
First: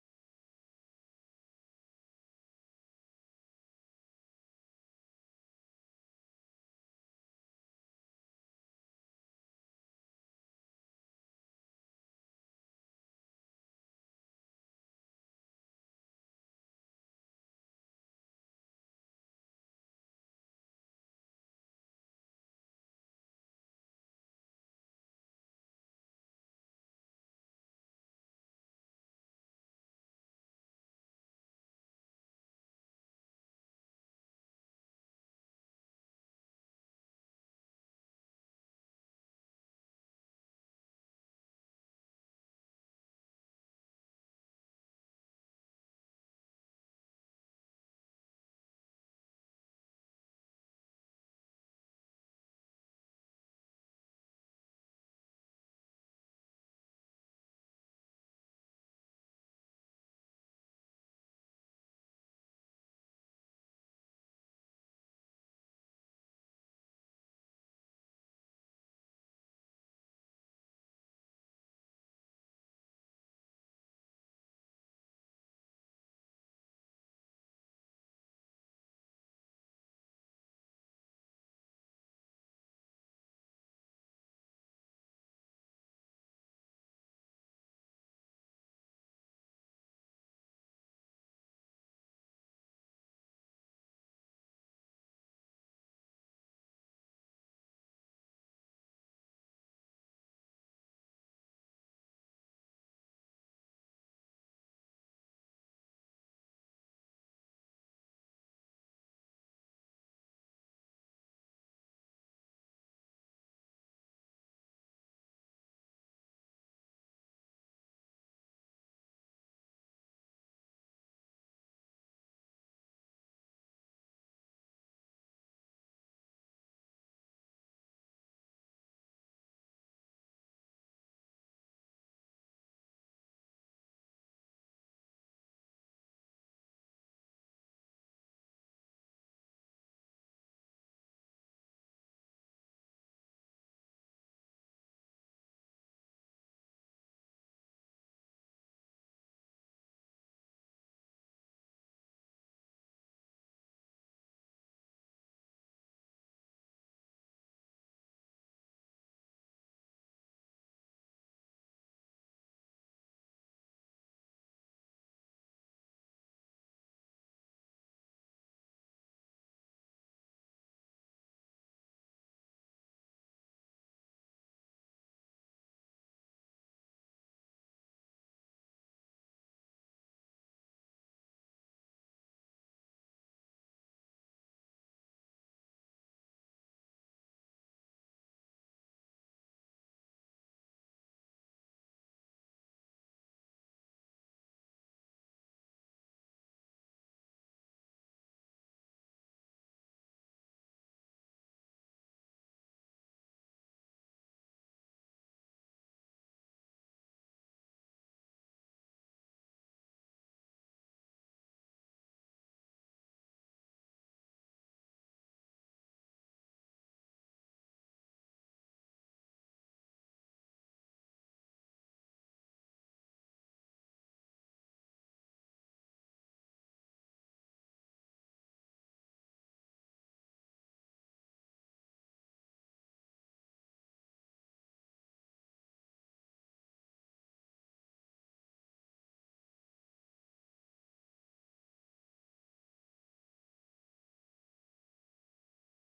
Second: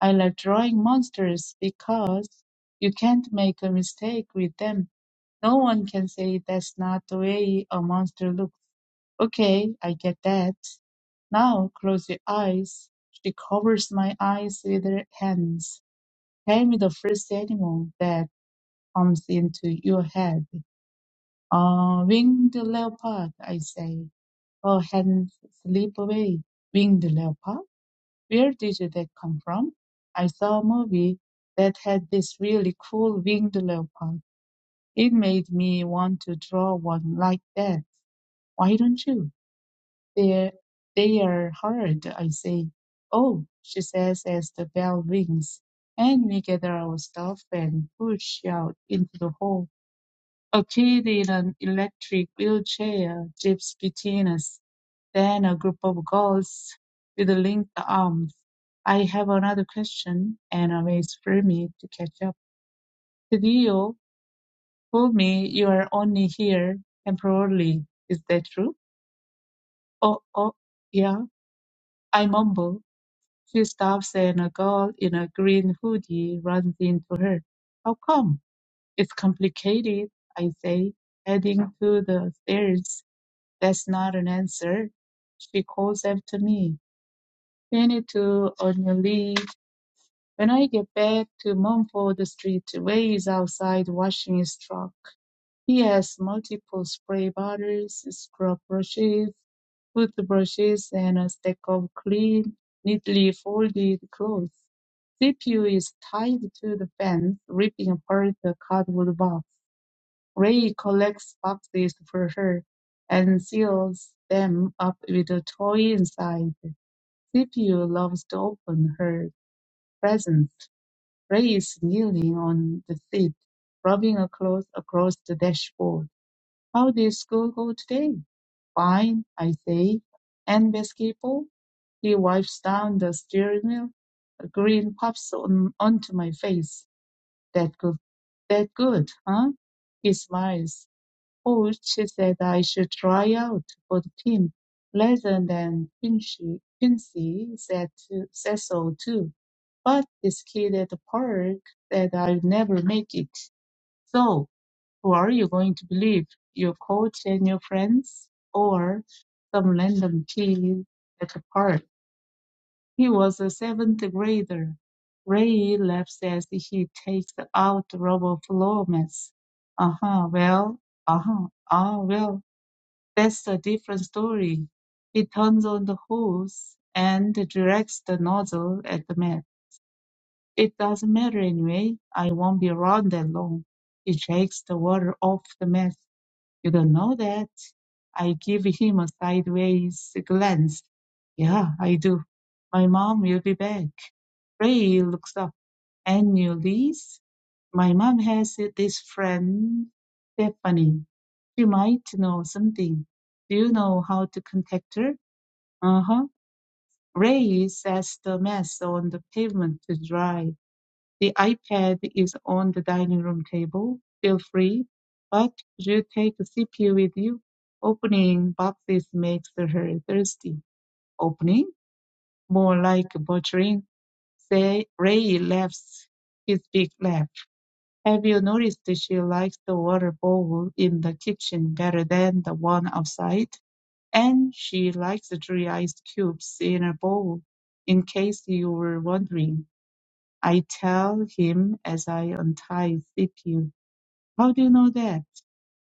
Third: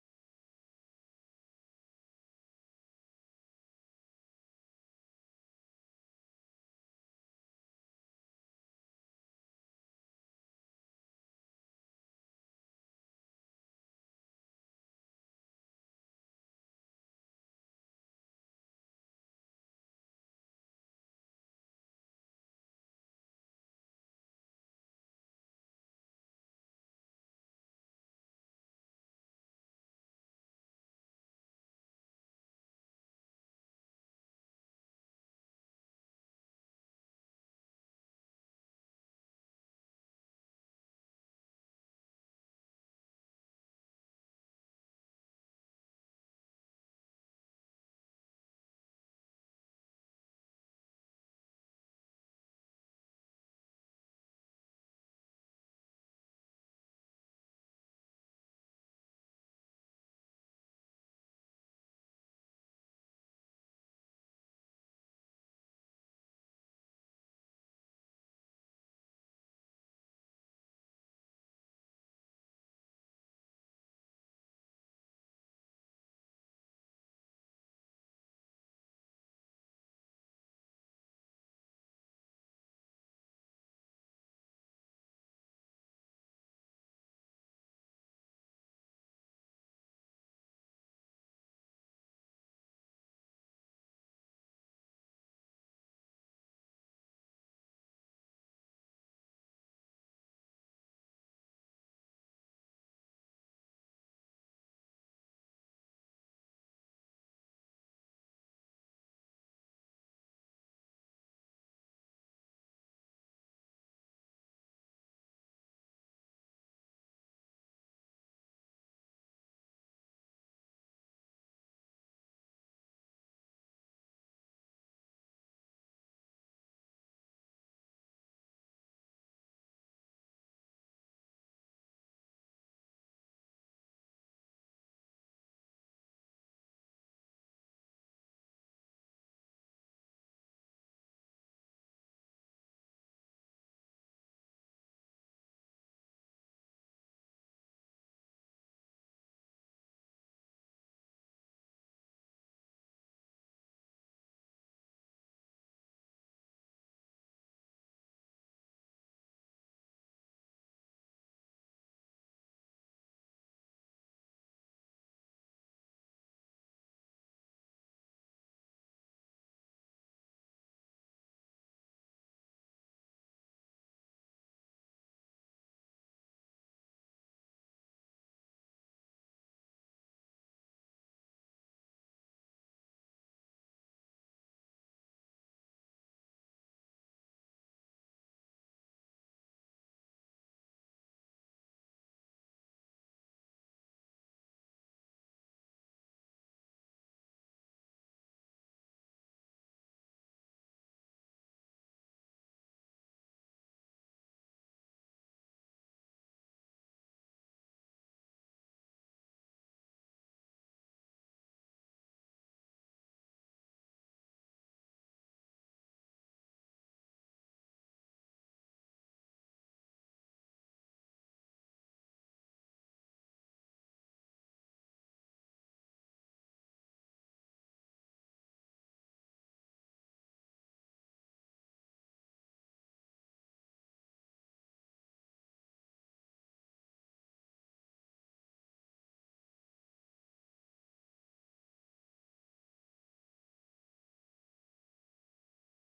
Speaker 3: I like drawing monsters because you can't make a mistake with them. No one can say that's not the way a monster looks. Okay, I get that. Now close your eyes. She covers my eyes with her hands. Tell me the first animal that comes into your head. Uh, winged leopard, I say. Her hands slip away. Winged leopard? Where did that come from? I saw a movie that had this really cool winged leopard. It made me want to draw one like that. Why don't you? They're, they are hard, I say. Oh, she says as the bell rings, and we gather our stuff and push out into the hall. A kid in an electric wheelchair jibs between us, then a group of girls with linked arms. I have another question, and Anna waits for me to catch up. Tadio told me you are only here temporarily. Is that true? Oh, oh, yeah, I mumble. She stops and a girl in a green hoodie runs into her. How come? It's complicated, I say, heading to the stairs. That's not an answer. She calls after me. We need to Anjali when I get back to Mumford Street, Ray is outside washing his truck. He has multiple spray bottles, scrub brushes, toothbrushes, and a stack of clean, neatly folded clothes. CPU is tied to the fence, ripping apart the cardboard box. Ray collects boxes for her and seals them up with a toy inside. CPU loves to open her presents. Ray is kneeling on the seat, rubbing a cloth across the dashboard. How did school go today? Fine, I say. And basketball? He wipes down the steering wheel. A grin pops on, onto my face. That good. That good, huh? He smiles which she said I should try out for the team. Pleasant and Quincy, Quincy said to, said so too. But this kid at the park said i would never make it. So, who are you going to believe? Your coach and your friends? Or some random kid at the park? He was a seventh grader. Ray laughs as he takes out rubber floor mats. Uh-huh, well, uh-huh, ah, well that's a different story. It turns on the hose and directs the nozzle at the man. It doesn't matter anyway. I won't be around that long. It shakes the water off the mess. You don't know that. I give him a sideways glance. Yeah, I do. My mom will be back. Ray looks up and knew this, my mom has this friend, Stephanie. She might know something. Do you know how to contact her? Uh huh. Ray sets the mess on the pavement to dry. The iPad is on the dining room table. Feel free. But could you take a CPU with you? Opening boxes makes her thirsty. Opening? More like butchering. Say, Ray laughs his big laugh. Have you noticed she likes the water bowl in the kitchen better than the one outside? And she likes three ice cubes in a bowl, in case you were wondering. I tell him as I untie CPU. How do you know that?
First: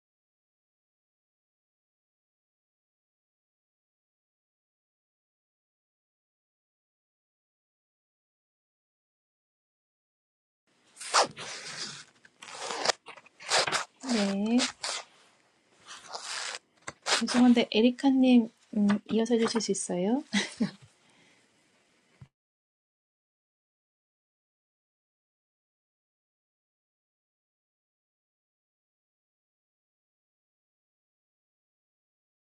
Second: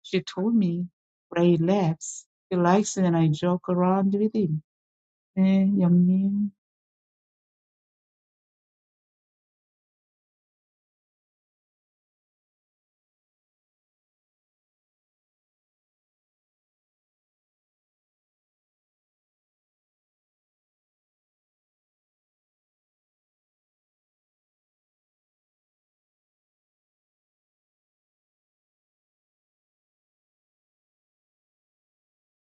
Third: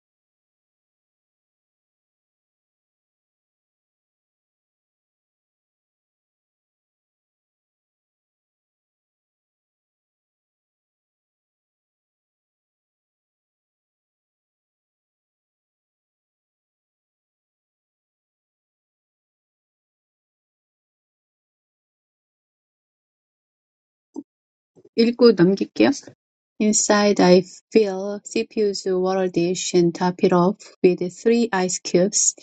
Speaker 3: She told me. Ray laughs. He likes when I joke around with him. 네, 영님.
Speaker 1: 네. 죄송한데 에리카님 음, 이어서 해주실 수 있어요?
Speaker 2: 읽고 넘길게요. Inside I fill Scipio's water-dish and top it off with three ice cubes.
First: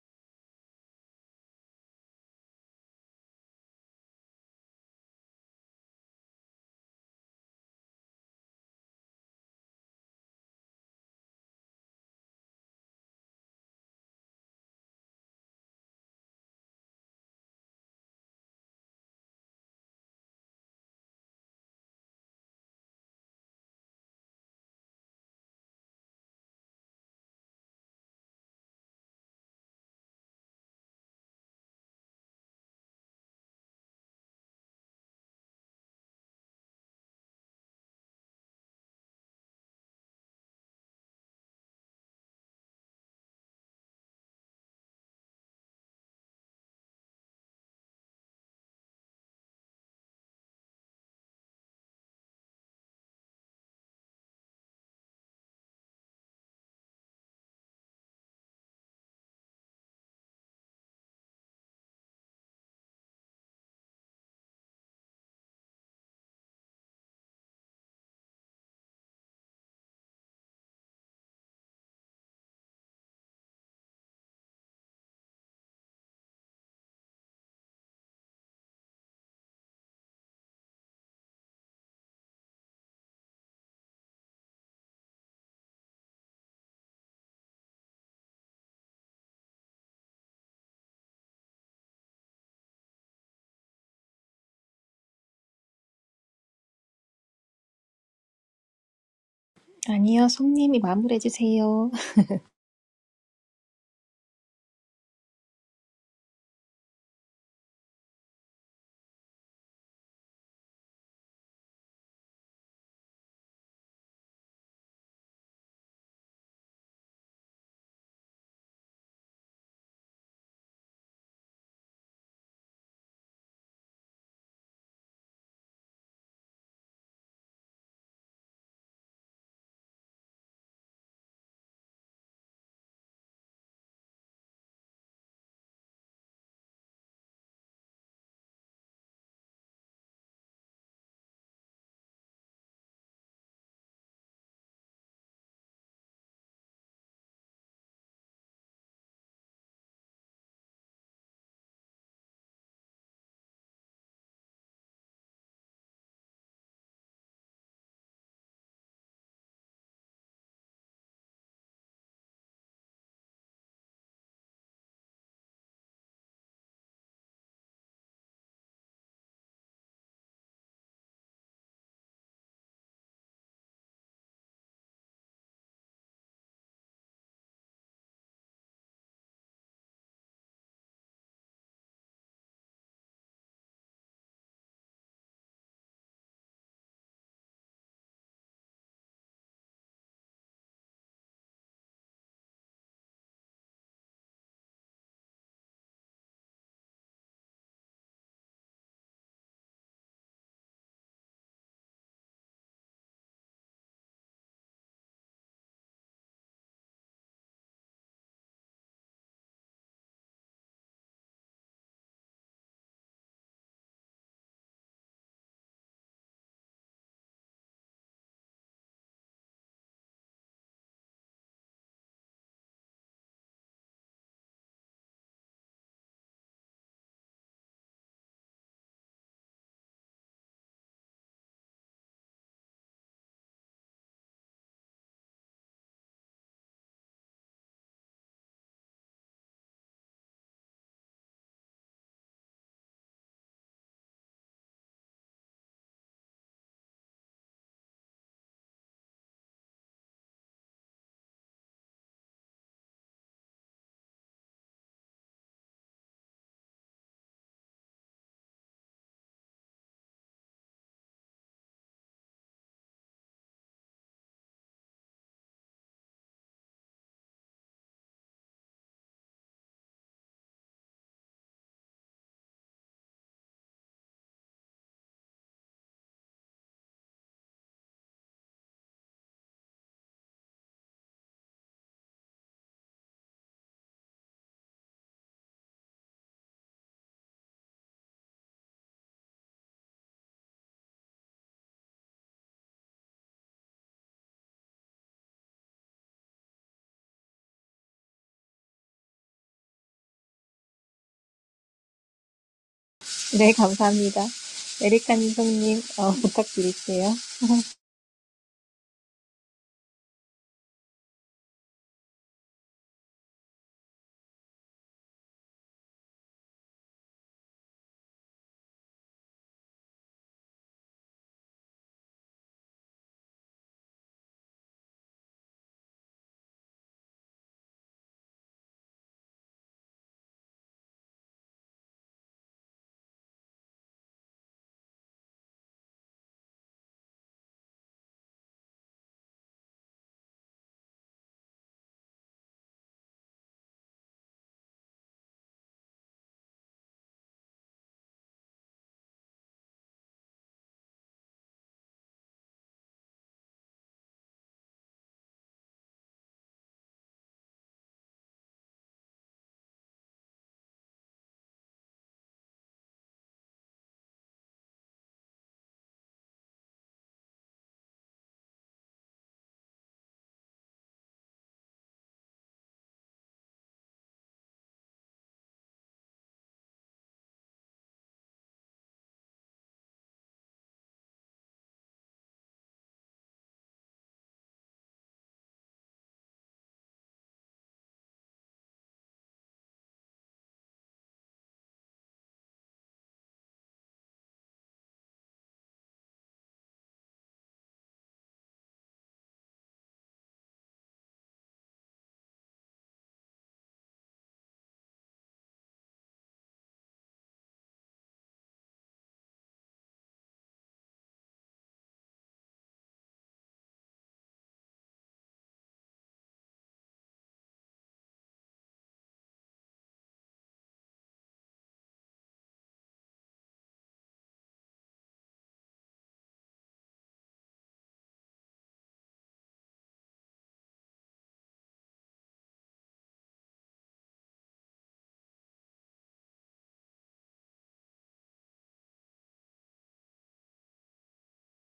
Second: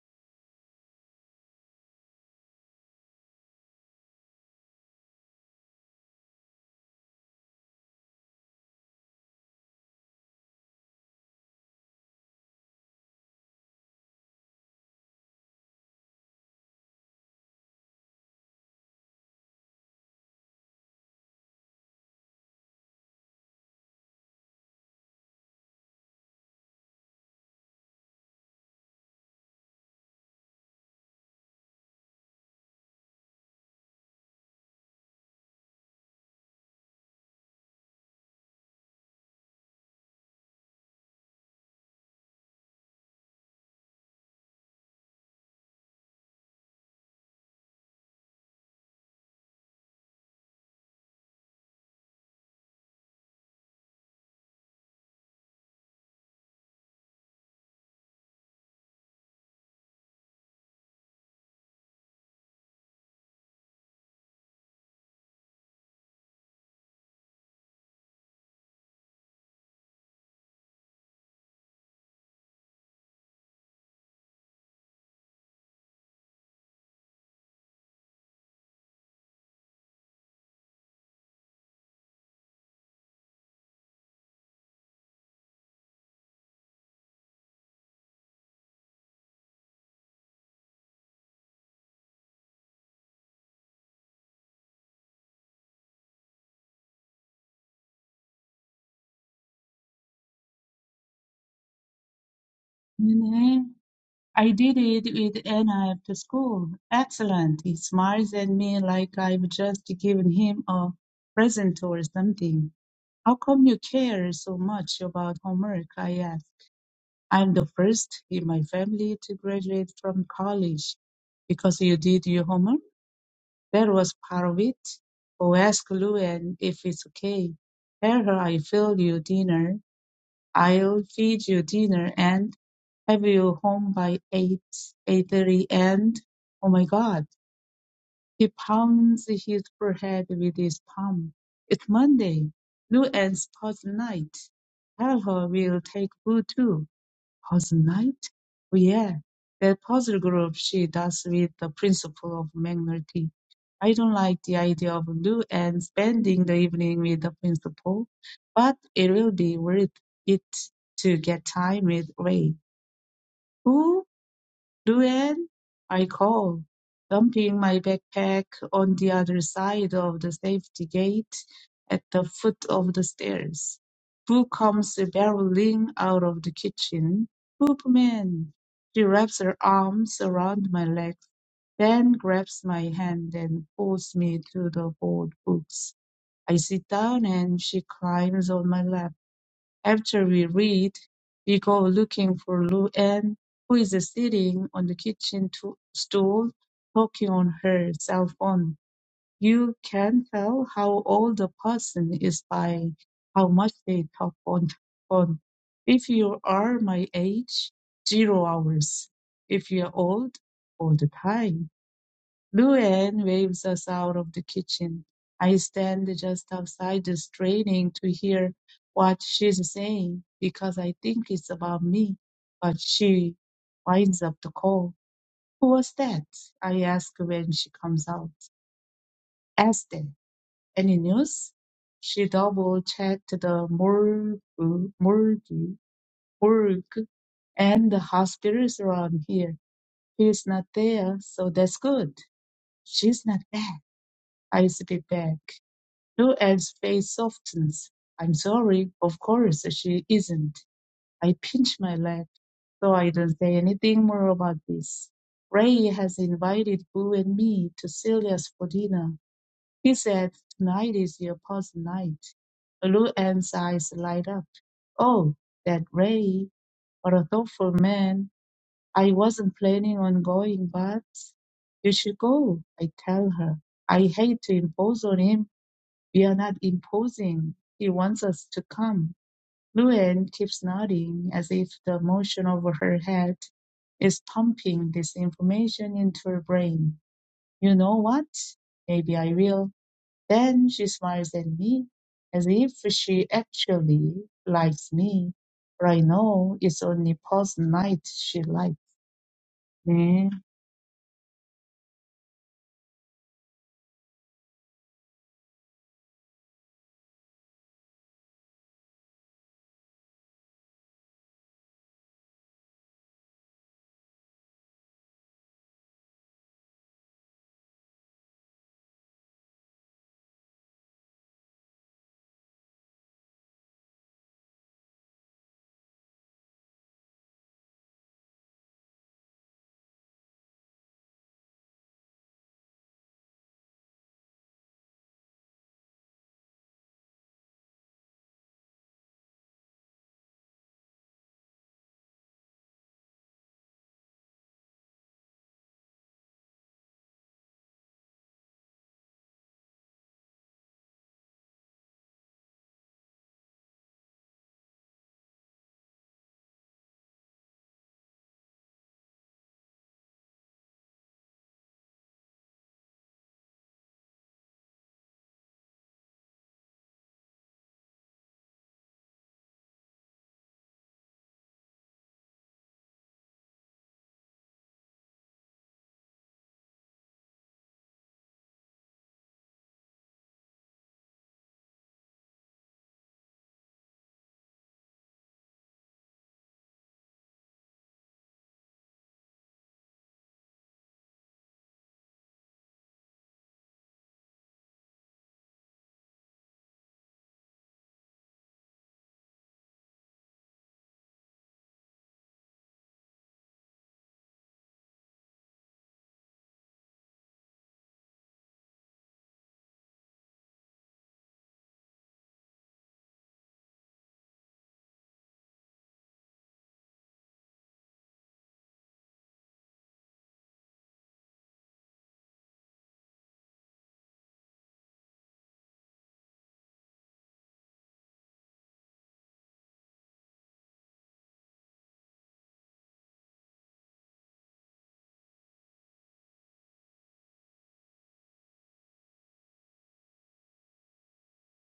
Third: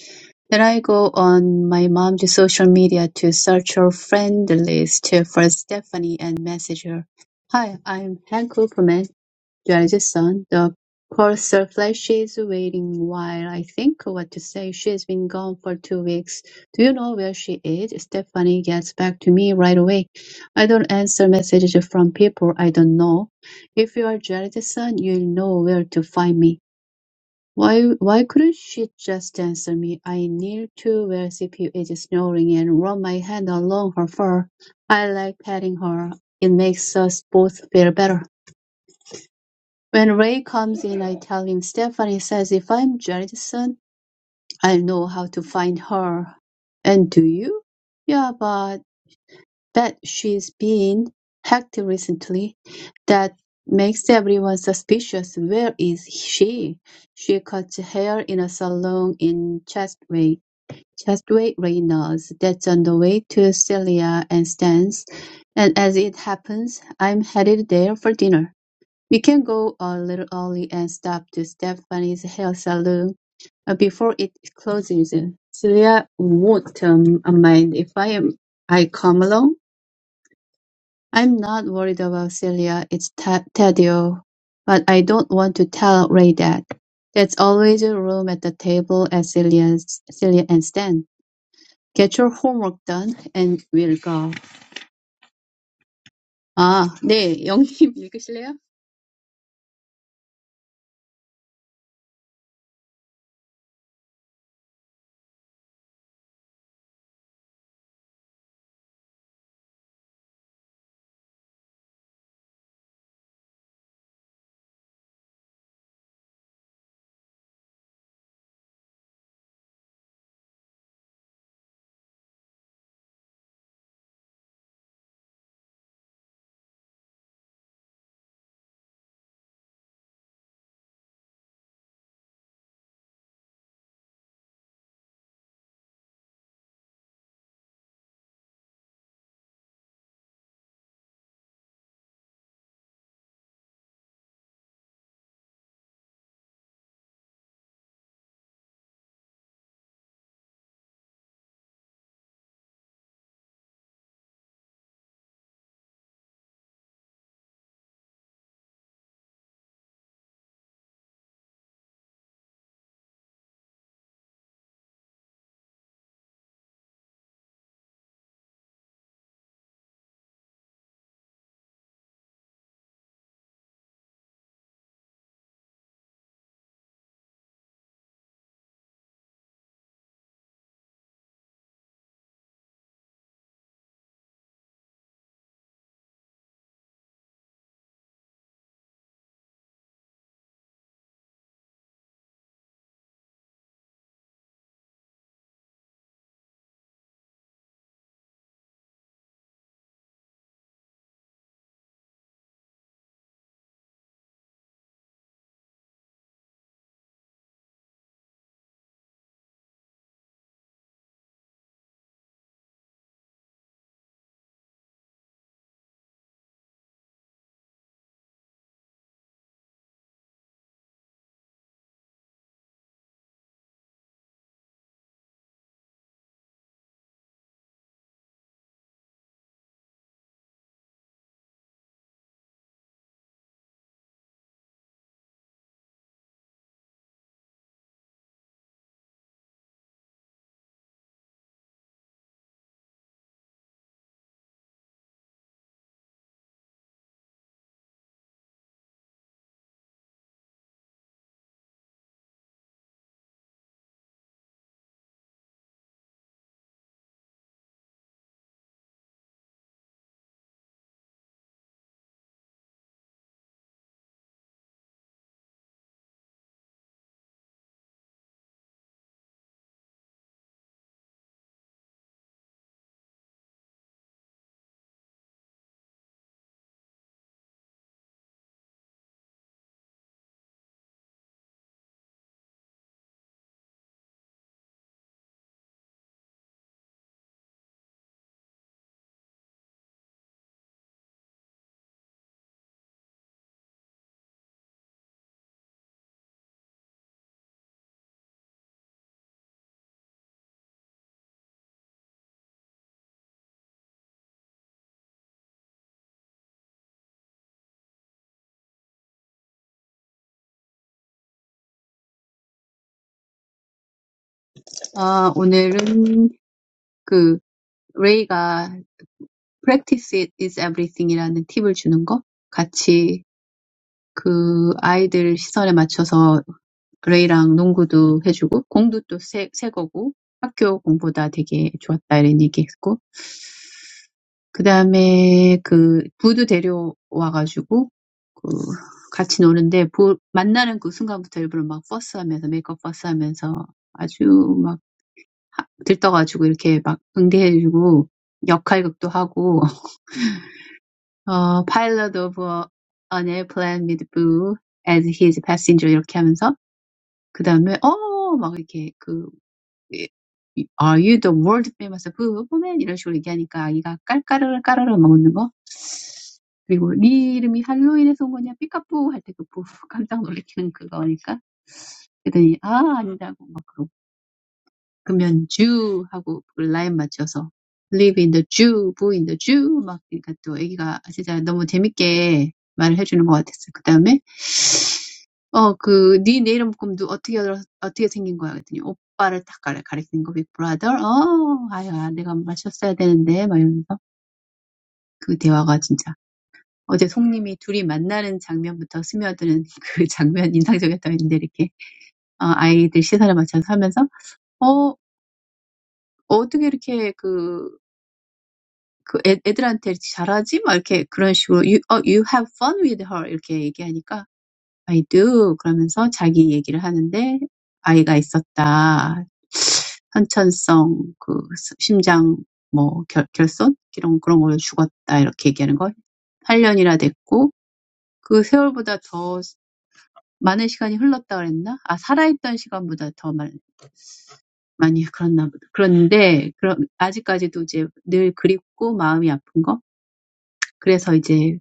Speaker 2: Then I go on my mom's social media to search her friend list for Stephanie and message her. Hi, I'm Hank Cooperman. Jason, the purser, flashes waiting while I think what to say. She's been gone for two weeks. Do you know where she is? Stephanie gets back to me right away. I don't answer messages from people I don't know. If you are Jason, you'll know where to find me. Why, why couldn't she just answer me? I kneel to where CPU is snoring and run my hand along her fur. I like petting her. It makes us both feel better. When Ray comes in, I tell him Stephanie says if I'm Judson, I'll know how to find her. And do you? Yeah, but that she's been hacked recently. That makes everyone suspicious. Where is she? She cuts hair in a salon in Chestway. Chestway Reynolds, that's on the way to Celia and Stan's, and as it happens, I'm headed there for dinner. We can go a little early and stop to Stephanie's hair salon uh, before it closes. Celia won't um, mind if I am I come along. I'm not worried about Celia. It's ta- Tadio, but I don't want to tell Ray that. There's always a room at the table at Celia's, Celia and Stan. Get your homework done and we'll go. 아, 네, 영님 읽으실래요?
Speaker 1: 아니요, 송님이 마무리해 주세요.
Speaker 3: 네네. I did it with Anna after school. Excellent. He smiles at me like I've just given him a present or something. How come you care so much about homework? I ask. I'm the first in my family to graduate from college because you did your homework. That was part of it. Oh, ask Luan if it's okay. Tell her I filled your dinner I'll feed you dinner and have you home by eight eight thirty and oh my god he pounds his forehead with his palm it's monday lou and sports night tell her we'll take food too Housenite? Oh yeah, that puzzle group she does with the principle of magnetic. I don't like the idea of Lou and spending the evening with the principal, but it will be worth it to get time with Ray, who "Luann," I call, dumping my backpack on the other side of the safety gate at the foot of the stairs. Who comes barreling out of the kitchen? Hoopman. She wraps her arms around my legs, then grabs my hand and pulls me to the old books. I sit down and she climbs on my lap. After we read, we go looking for Lu Anne, who is sitting on the kitchen to- stool, talking on her cell phone. You can tell how old a person is by how much they talk on the phone. If you are my age, zero hours. If you're old, all the time. Luann waves us out of the kitchen. I stand just outside, straining to hear what she's saying because I think it's about me. But she winds up the call. Who was that? I ask when she comes out. Esther, any news? She double checked the morgue, morgue, morgue, and the hospitals around here. He's not there, so that's good. She's not bad. I slip back. Luelle's face softens. I'm sorry. Of course she isn't. I pinch my lip, so I don't say anything more about this. Ray has invited Boo and me to Celia's for dinner. He said tonight is your party night. Luelle's eyes light up. Oh, that Ray, what a thoughtful man. I wasn't planning on going, but you should go, I tell her. I hate to impose on him we are not imposing. He wants us to come. Luann keeps nodding as if the motion over her head is pumping this information into her brain. You know what? Maybe I will. Then she smiles at me as if she actually likes me. But I know it's only past night she likes. 네,
Speaker 1: 네, 감사합니다. 에리카님, 송님 어, 부탁드릴게요.
Speaker 2: 아, 오늘은 그 레이가 practice it is everything이라는 팁을 주는 거 같이 그 아이들 시선에 맞춰서 레이랑 농구도 해주고 공도 또새새 거고 학교 공보다 되게 좋았다 이런 얘기했고 그 다음에 그 부도 데려와가지고 그 같이 노는데 부, 만나는 그 순간부터 일부러 막 버스하면서 메이크업 버스하면서 아주 막 들떠가지고 이렇게 막 응대해주고 역할극도 하고 어, pilot of a- n airplane with Boo as his passenger 이렇게 하면서 그 다음에 어! 막 이렇게 그 Are you the world famous Boo woman? 이런 식으로 얘기하니까 아이가 깔깔을 깔아를 먹는 거 그리고 네 이름이 할로윈에서 온 거냐 삐까뿌 할때그 뿌 깜짝 놀래키는 그거니까 그랬더니 아 아니다고 막 그러고 그러면 Jew하고 라인 맞춰서 live in the Jew, boy in the Jew 막 그러니까 또 애기가 진짜 너무 재밌게 말을 해주는 것 같았어요. 그다음에 어, 그, 네, 내 이름 꿈도 어떻게, 어떻게 생긴 거야? 그랬더니, 오빠를 딱 가리, 가리키는 거, big brother 어, 아야, 내가 마셨어야 되는데. 막 이러면서. 그 대화가 진짜. 어제 송님이 둘이 만나는 장면부터 스며드는 그 장면 인상적이었다고 했는데, 이렇게, 어, 아이들 시선을 맞춰서 하면서, 어, 어떻게 이렇게 그, 그 애, 애들한테 잘하지? 막 이렇게 그런 식으로 you, oh, you have fun with her 이렇게 얘기하니까 I do 그러면서 자기 얘기를 하는데 아이가 있었다. 선천성 그 심장 뭐 결, 결손 이런 그런 걸로 죽었다 이렇게 얘기하는 걸 8년이나 됐고 그 세월보다 더 많은 시간이 흘렀다 그랬나? 아 살아있던 시간보다 더 많, 많이 그랬나 보다. 그런데 그럼 아직까지도 이제 늘 그립고 마음이 아픈 거 그래서 이제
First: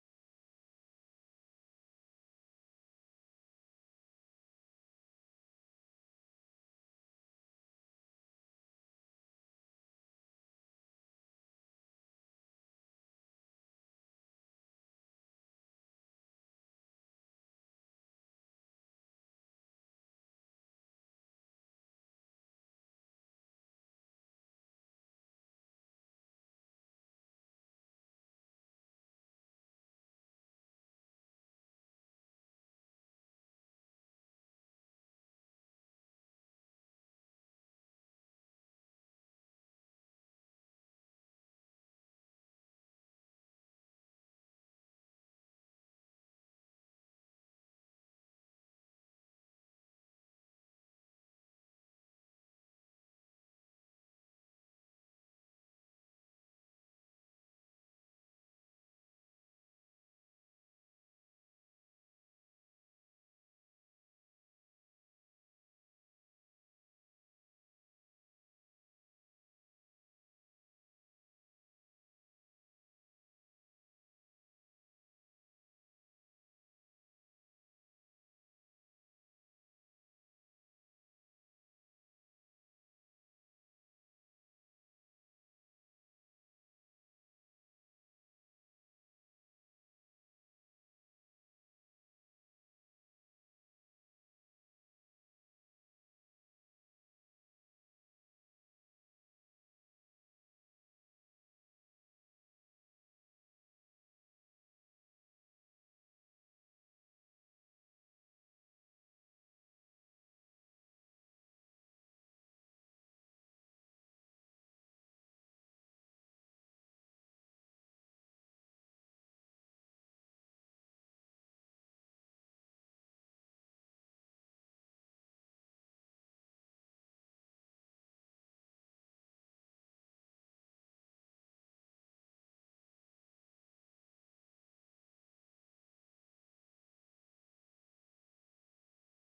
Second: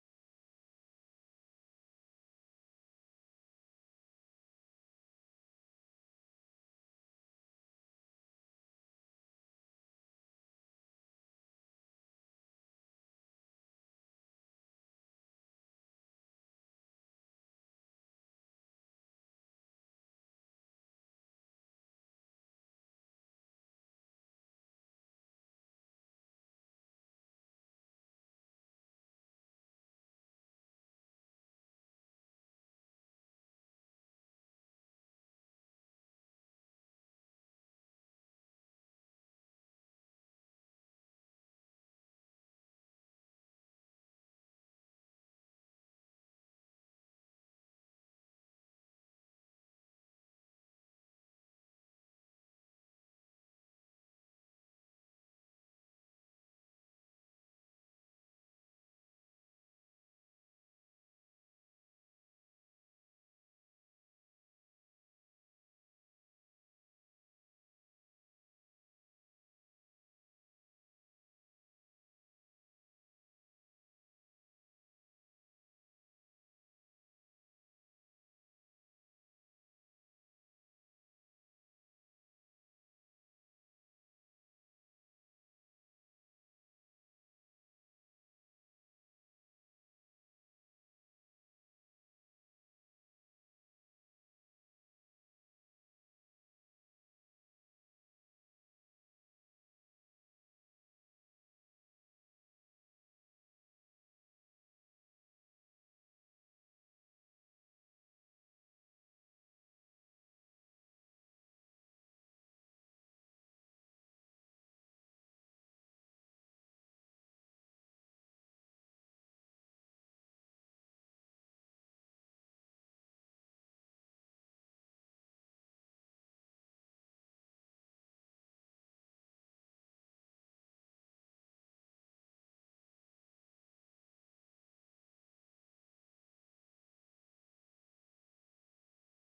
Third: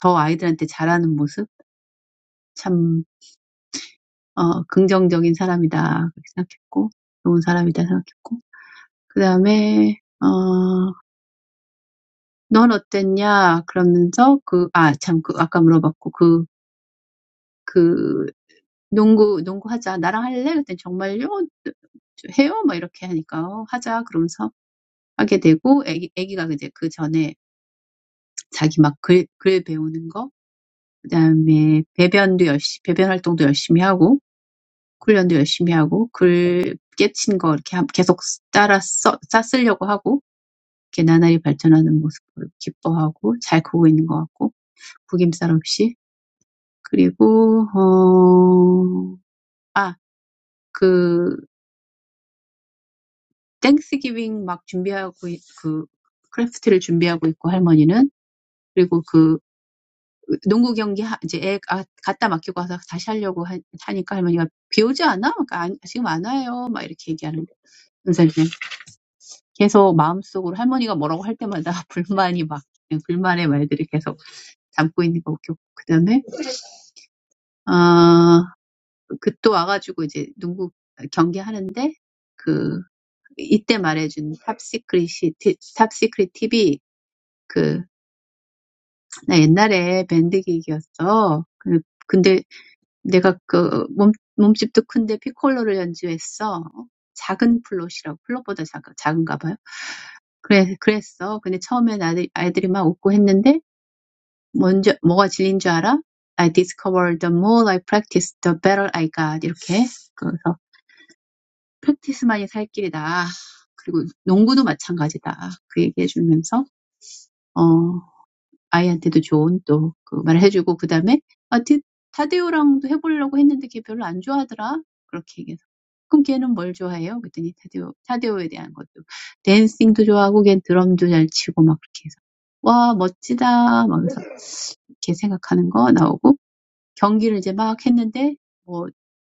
Speaker 2: 더 아이들한테 잘하는 모습, 참, 어, 긍정적인 사람이다. 그렇게 생각했고, 좋은 사람이다 생각했고. 그 다음에, 어, 넌 어땠냐? 그러면서 그, 아, 참, 그, 아까 물어봤고, 그, 그, 농구, 농구 하자. 나랑 할래? 그랬더니 정말요? 해요? 막 이렇게 하니까, 어, 하자. 그러면서 하게 되고, 애기, 애기가 이제 그 전에 자기 막 글, 글 배우는 거, 그 다음에 배변도 열심히, 배변 활동도 열심히 하고, 훈련도 열심히 하고 글 깨친 거 이렇게 함- 계속 따라 써, 싸 쓰려고 하고 이렇게 나날이 발전하는 모습 을 기뻐하고 잘 크고 있는 것 같고 구김살 없이 그리고 어, 아, 그 땡스기빙 막 준비하고 있- 그 크래프트를 준비하고 있고 할머니는 그리고 그 농구 경기 하, 이제 애 아, 갖다 맡기고 와서 다시 하려고 하, 하니까 할머니가 비 오지 않아? 그러니까 안, 지금 안 와요. 막 이렇게 얘기하는 거예요. 계속 마음속으로 할머니가 뭐라고 할 때마다 불만이 막 불만의 말들이 계속 담고 있는 거 웃겼고 그다음에 아, 그또 와가지고 이제 농구 경기하는데 그 이때 말해준 탑시크릿이 티- 탑시크릿 팁이 그나 옛날에 밴드 기기였어. 그- 근데 내가 그 몸, 몸집도 큰데 피콜로를 연주했어. 작은 플롯이라고 플롯보다 작, 작은가 봐요. 그래, 그랬어. 근데 처음엔 아들, 아이들이 막 웃고 했는데 먼저 뭐가 진리인 줄 알아? I discovered the more I practice, the better I got. 이렇게. 그래서 practice만이 살 길이다. 그리고 농구도 마찬가지다. 그 얘기해 주면서 어, 아이한테도 좋은 또그 말을 해주고 그 다음에 아, 타데오랑도 해보려고 했는데 걔 별로 안 좋아하더라. 그렇게 얘기해서 그럼 걔는 뭘 좋아해요? 그랬더니 타데오, 타데오에 대한 것도 댄싱도 좋아하고 걔 드럼도 잘 치고 막 그렇게 해서 와 멋지다 막 그래서 이렇게 생각하는 거 나오고 경기를 이제 막 했는데 뭐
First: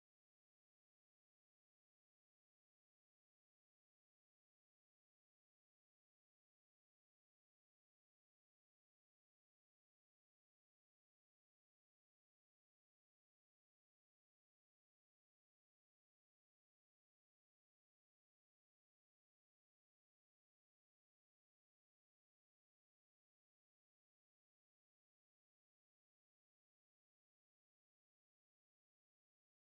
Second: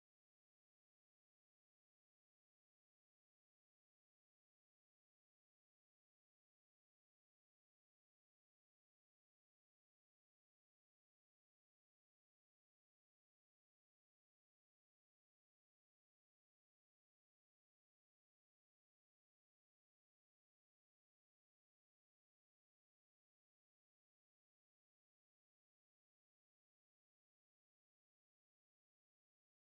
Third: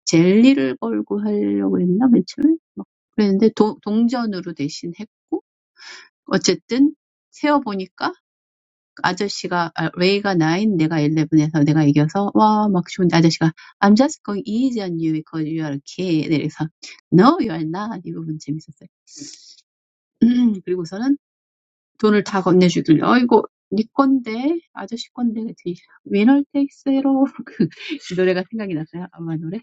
Speaker 2: 젤리를 걸고 하려고 했나 매출? 막 그랬는데 도, 동전으로 대신 했고 어쨌든 세어보니까 아저씨가 아, 레이가 9 내가 11에서 내가 이겨서 와 막 좋은데 아저씨가 I'm just going easy on you because you are a kid 이래서 No you are not 이 부분 재밌었어요 그리고서는 돈을 다 건네주길래 어이구 네 건데 아저씨 건데 그치 Winner takes it all 그 노래가 생각이 났어요 아마 노래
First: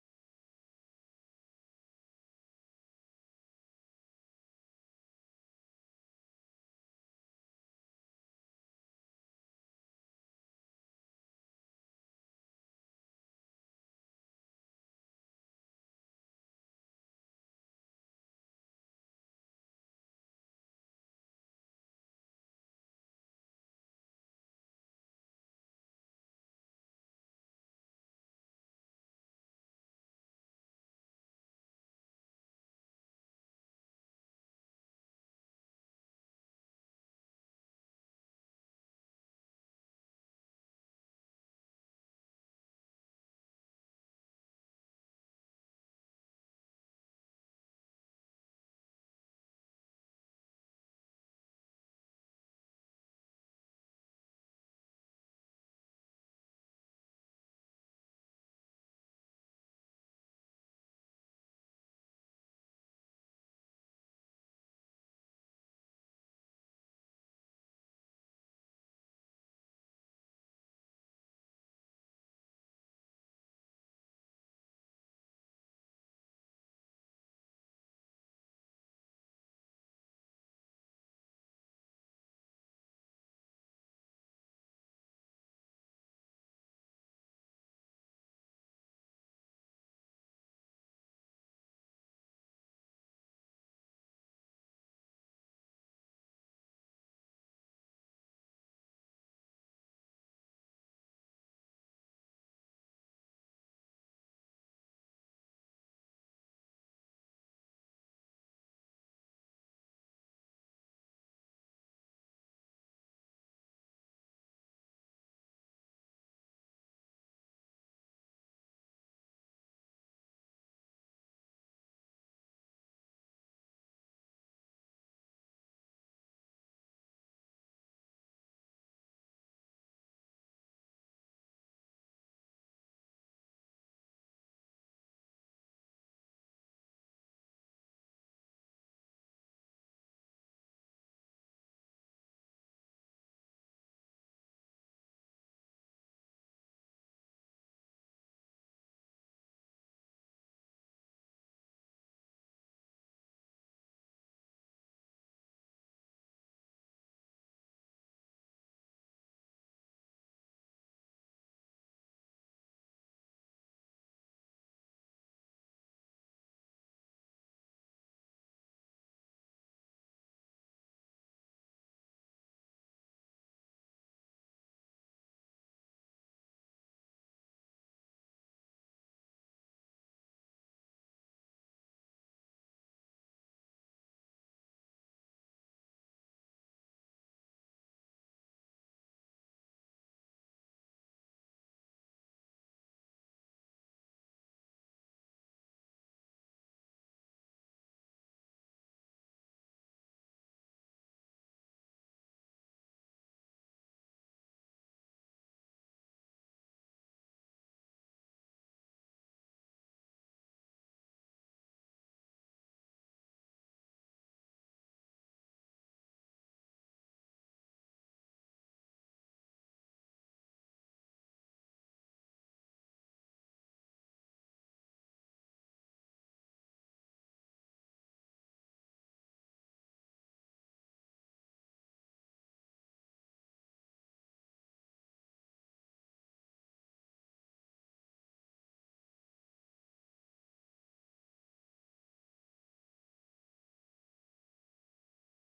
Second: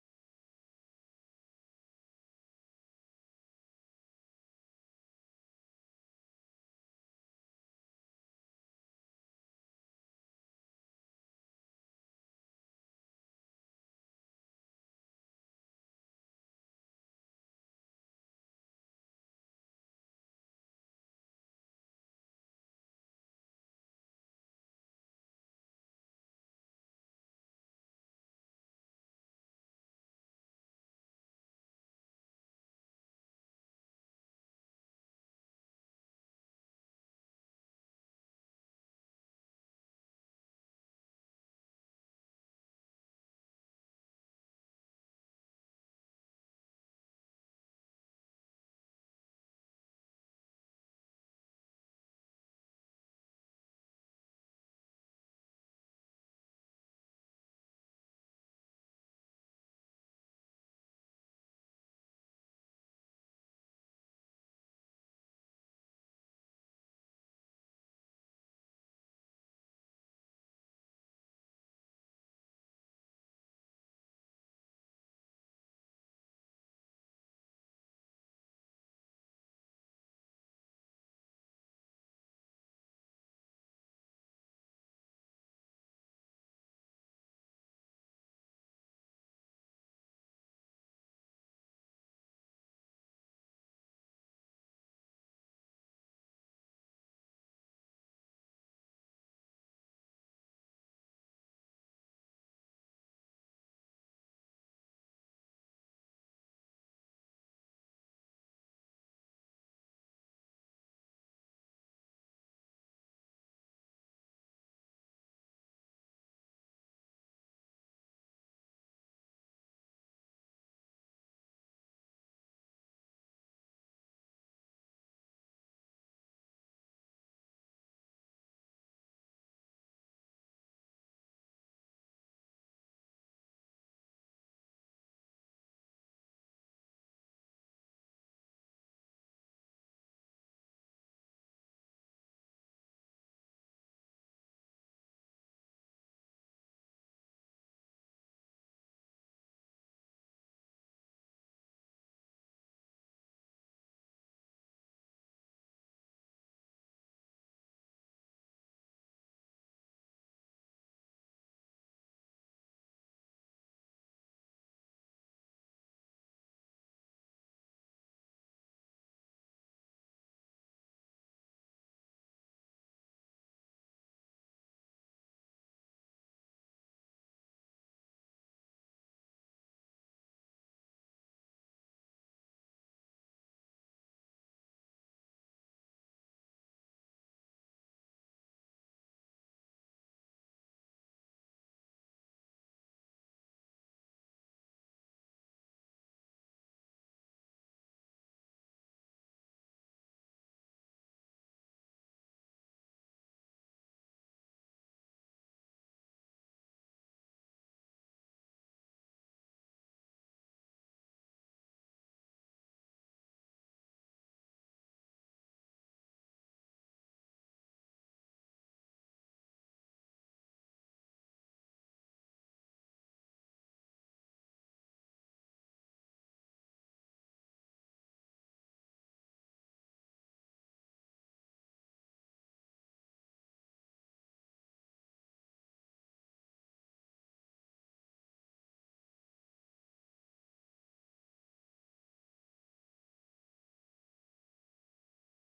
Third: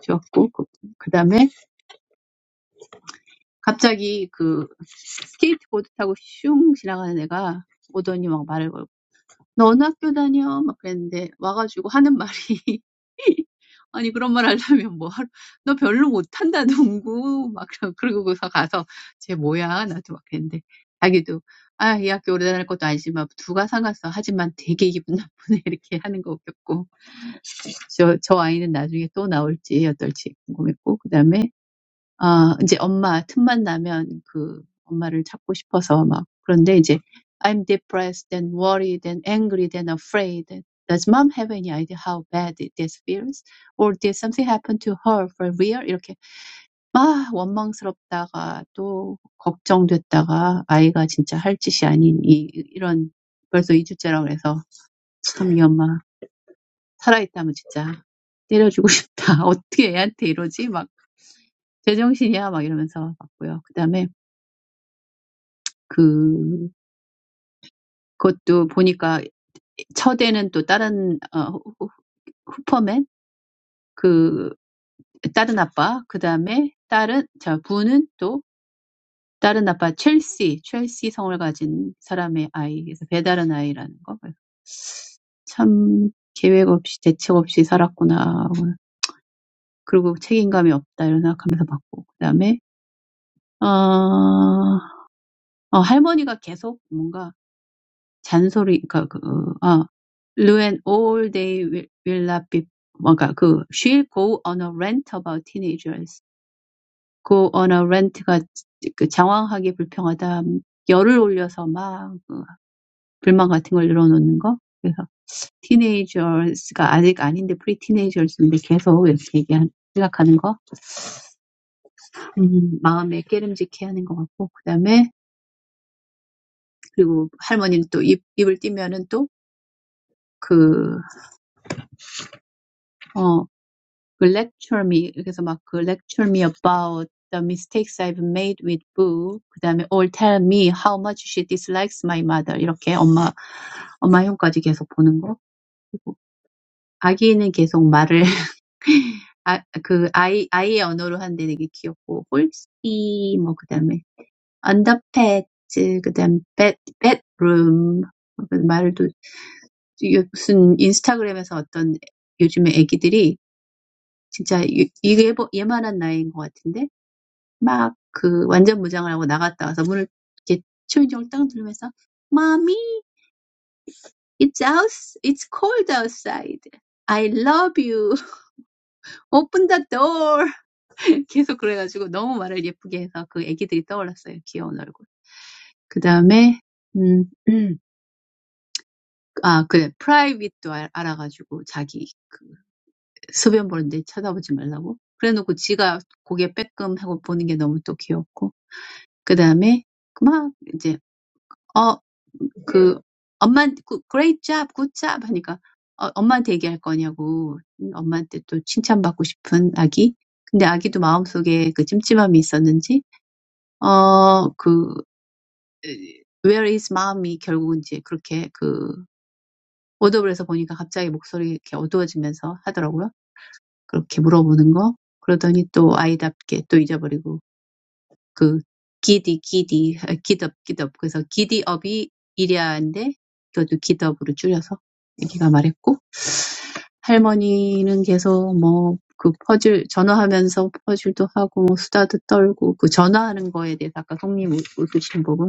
Speaker 2: 지웠고 그, 그다음에 갑자기 그 스케이트보드 타고 슝 지나가는 애가 오더니 막 말을 걸고 너 어느 학교 다녀? 막 그랬는데 와가지고 하는 말이 아니 그런 말 하려면 뭐 하루 너 별로 못한다 농구 막 그러- 그러고서 가서 쟤 뭐야 나도 막 그랬는데 자기도 아 이 학교 오래 다닐 것도 아니지만 누가 상관없어 하지만 되게 기분 나쁘네 이렇게 하는 거 웃겼고 저, 저 아이는 나중에 또 나올지 어떨지 궁금했고 그다음에 아이제 엄마 틈만 나면 그 엄마를 찾고 싶어서 막 그런데 이제 I'm depressed and worried and angry and afraid. Does mom have any idea how bad this feels? Or did something happen to her for real? 이렇게 막 원망스럽다가 또 걱정됐다가 아이가 진짜 할 짓이 아닌 이 이런 벌써 2 주째라 그래서 참 이 엄마 살아있다면 진짜 때려주고 싶다. 어떻게 애한테 이러지? 막 제정신이야 막 이러면서 봤고요. 그다음에 그 그것도 보니까 첫에는 또 다른 어 후- 후- 후퍼맨 그 다른 아빠 그다음에 다른 자 부는 또 다른 아빠 첼시 첼시 성을 가진 사람의 아이 그래서 배다른 아이라는 거. 참 계획 없이 대책 없이 살았구나. 그리고 책임감이 없다 이런 생각하면서 봤고 그다음에 어, 어 할머니가 계속 뭔가 잔소리 그러니까 그, 어, Lou and all day will, will not be 뭔가 그 she'll go on a rant about teenagers. go on a rant가 그 장황하게 불평하다 열을 올려서 막그 불만 같은 걸 늘어놓는 거. 그래서 teenagers가 아직 아닌데 pre teenagers인데 계속 이렇게 얘기한 생각하는 거. 음, 마음에 깨름직해 하는 것 같고 그다음에 그리고 할머니는 또 입, 입을 띄면은 또그 그 lecture me 이렇게 해서막 그 lecture me about the mistakes I've made with Boo 그다음에 or tell me how much she dislikes my mother 이렇게 엄마 엄마 형까지 계속 보는 거 그리고 아기는 계속 말을 아, 그 아이 아이의 언어로 하는데 되게 귀엽고 홀씨 뭐 그다음에 u n d e r p t 그다음 bed bedroom 그 말도 이 무슨 인스타그램에서 어떤 요즘에 애기들이 진짜 이- 이게 얘- 얘만한 나이인 것 같은데 막 그 완전 무장을 하고 나갔다 와서 문을 이렇게 초인종을 딱 누르면서 Mommy, it's out, it's cold outside. I love you. Open the door. 계속 그래가지고 너무 말을 예쁘게 해서 그 애기들이 떠올랐어요. 귀여운 얼굴. 그 다음에 음, 음, 아 그래 프라이빗도 알, 아가지고 자기 그 소변 보는데 쳐다보지 말라고. 그래놓고 지가 고개 빼끔 하고 보는 게 너무 또 귀엽고. 그 다음에 막 이제 어, 그, 엄마한테, 그, great job, good job 하니까, 어, 엄마한테 얘기할 거냐고, 음, 엄마한테 또 칭찬받고 싶은 아기. 근데 아기도 마음속에 그 찜찜함이 있었는지, 어, 그, where is mommy? 결국은 이제 그렇게 그, 오더블에서 보니까 갑자기 목소리 이렇게 어두워지면서 하더라고요. 그렇게 물어보는 거. 그러더니 또 아이답게 또 잊어버리고, 그 기디 기디 아, 기덥 기덥 그래서 기디 업이이인데 이것도 기덥으로 줄여서 얘기가 말했고 할머니는 계속 뭐그 퍼즐 전화하면서 퍼즐도 하고 뭐 수다도 떨고 그 전화하는 거에 대해서 아까 송님 웃으신 부분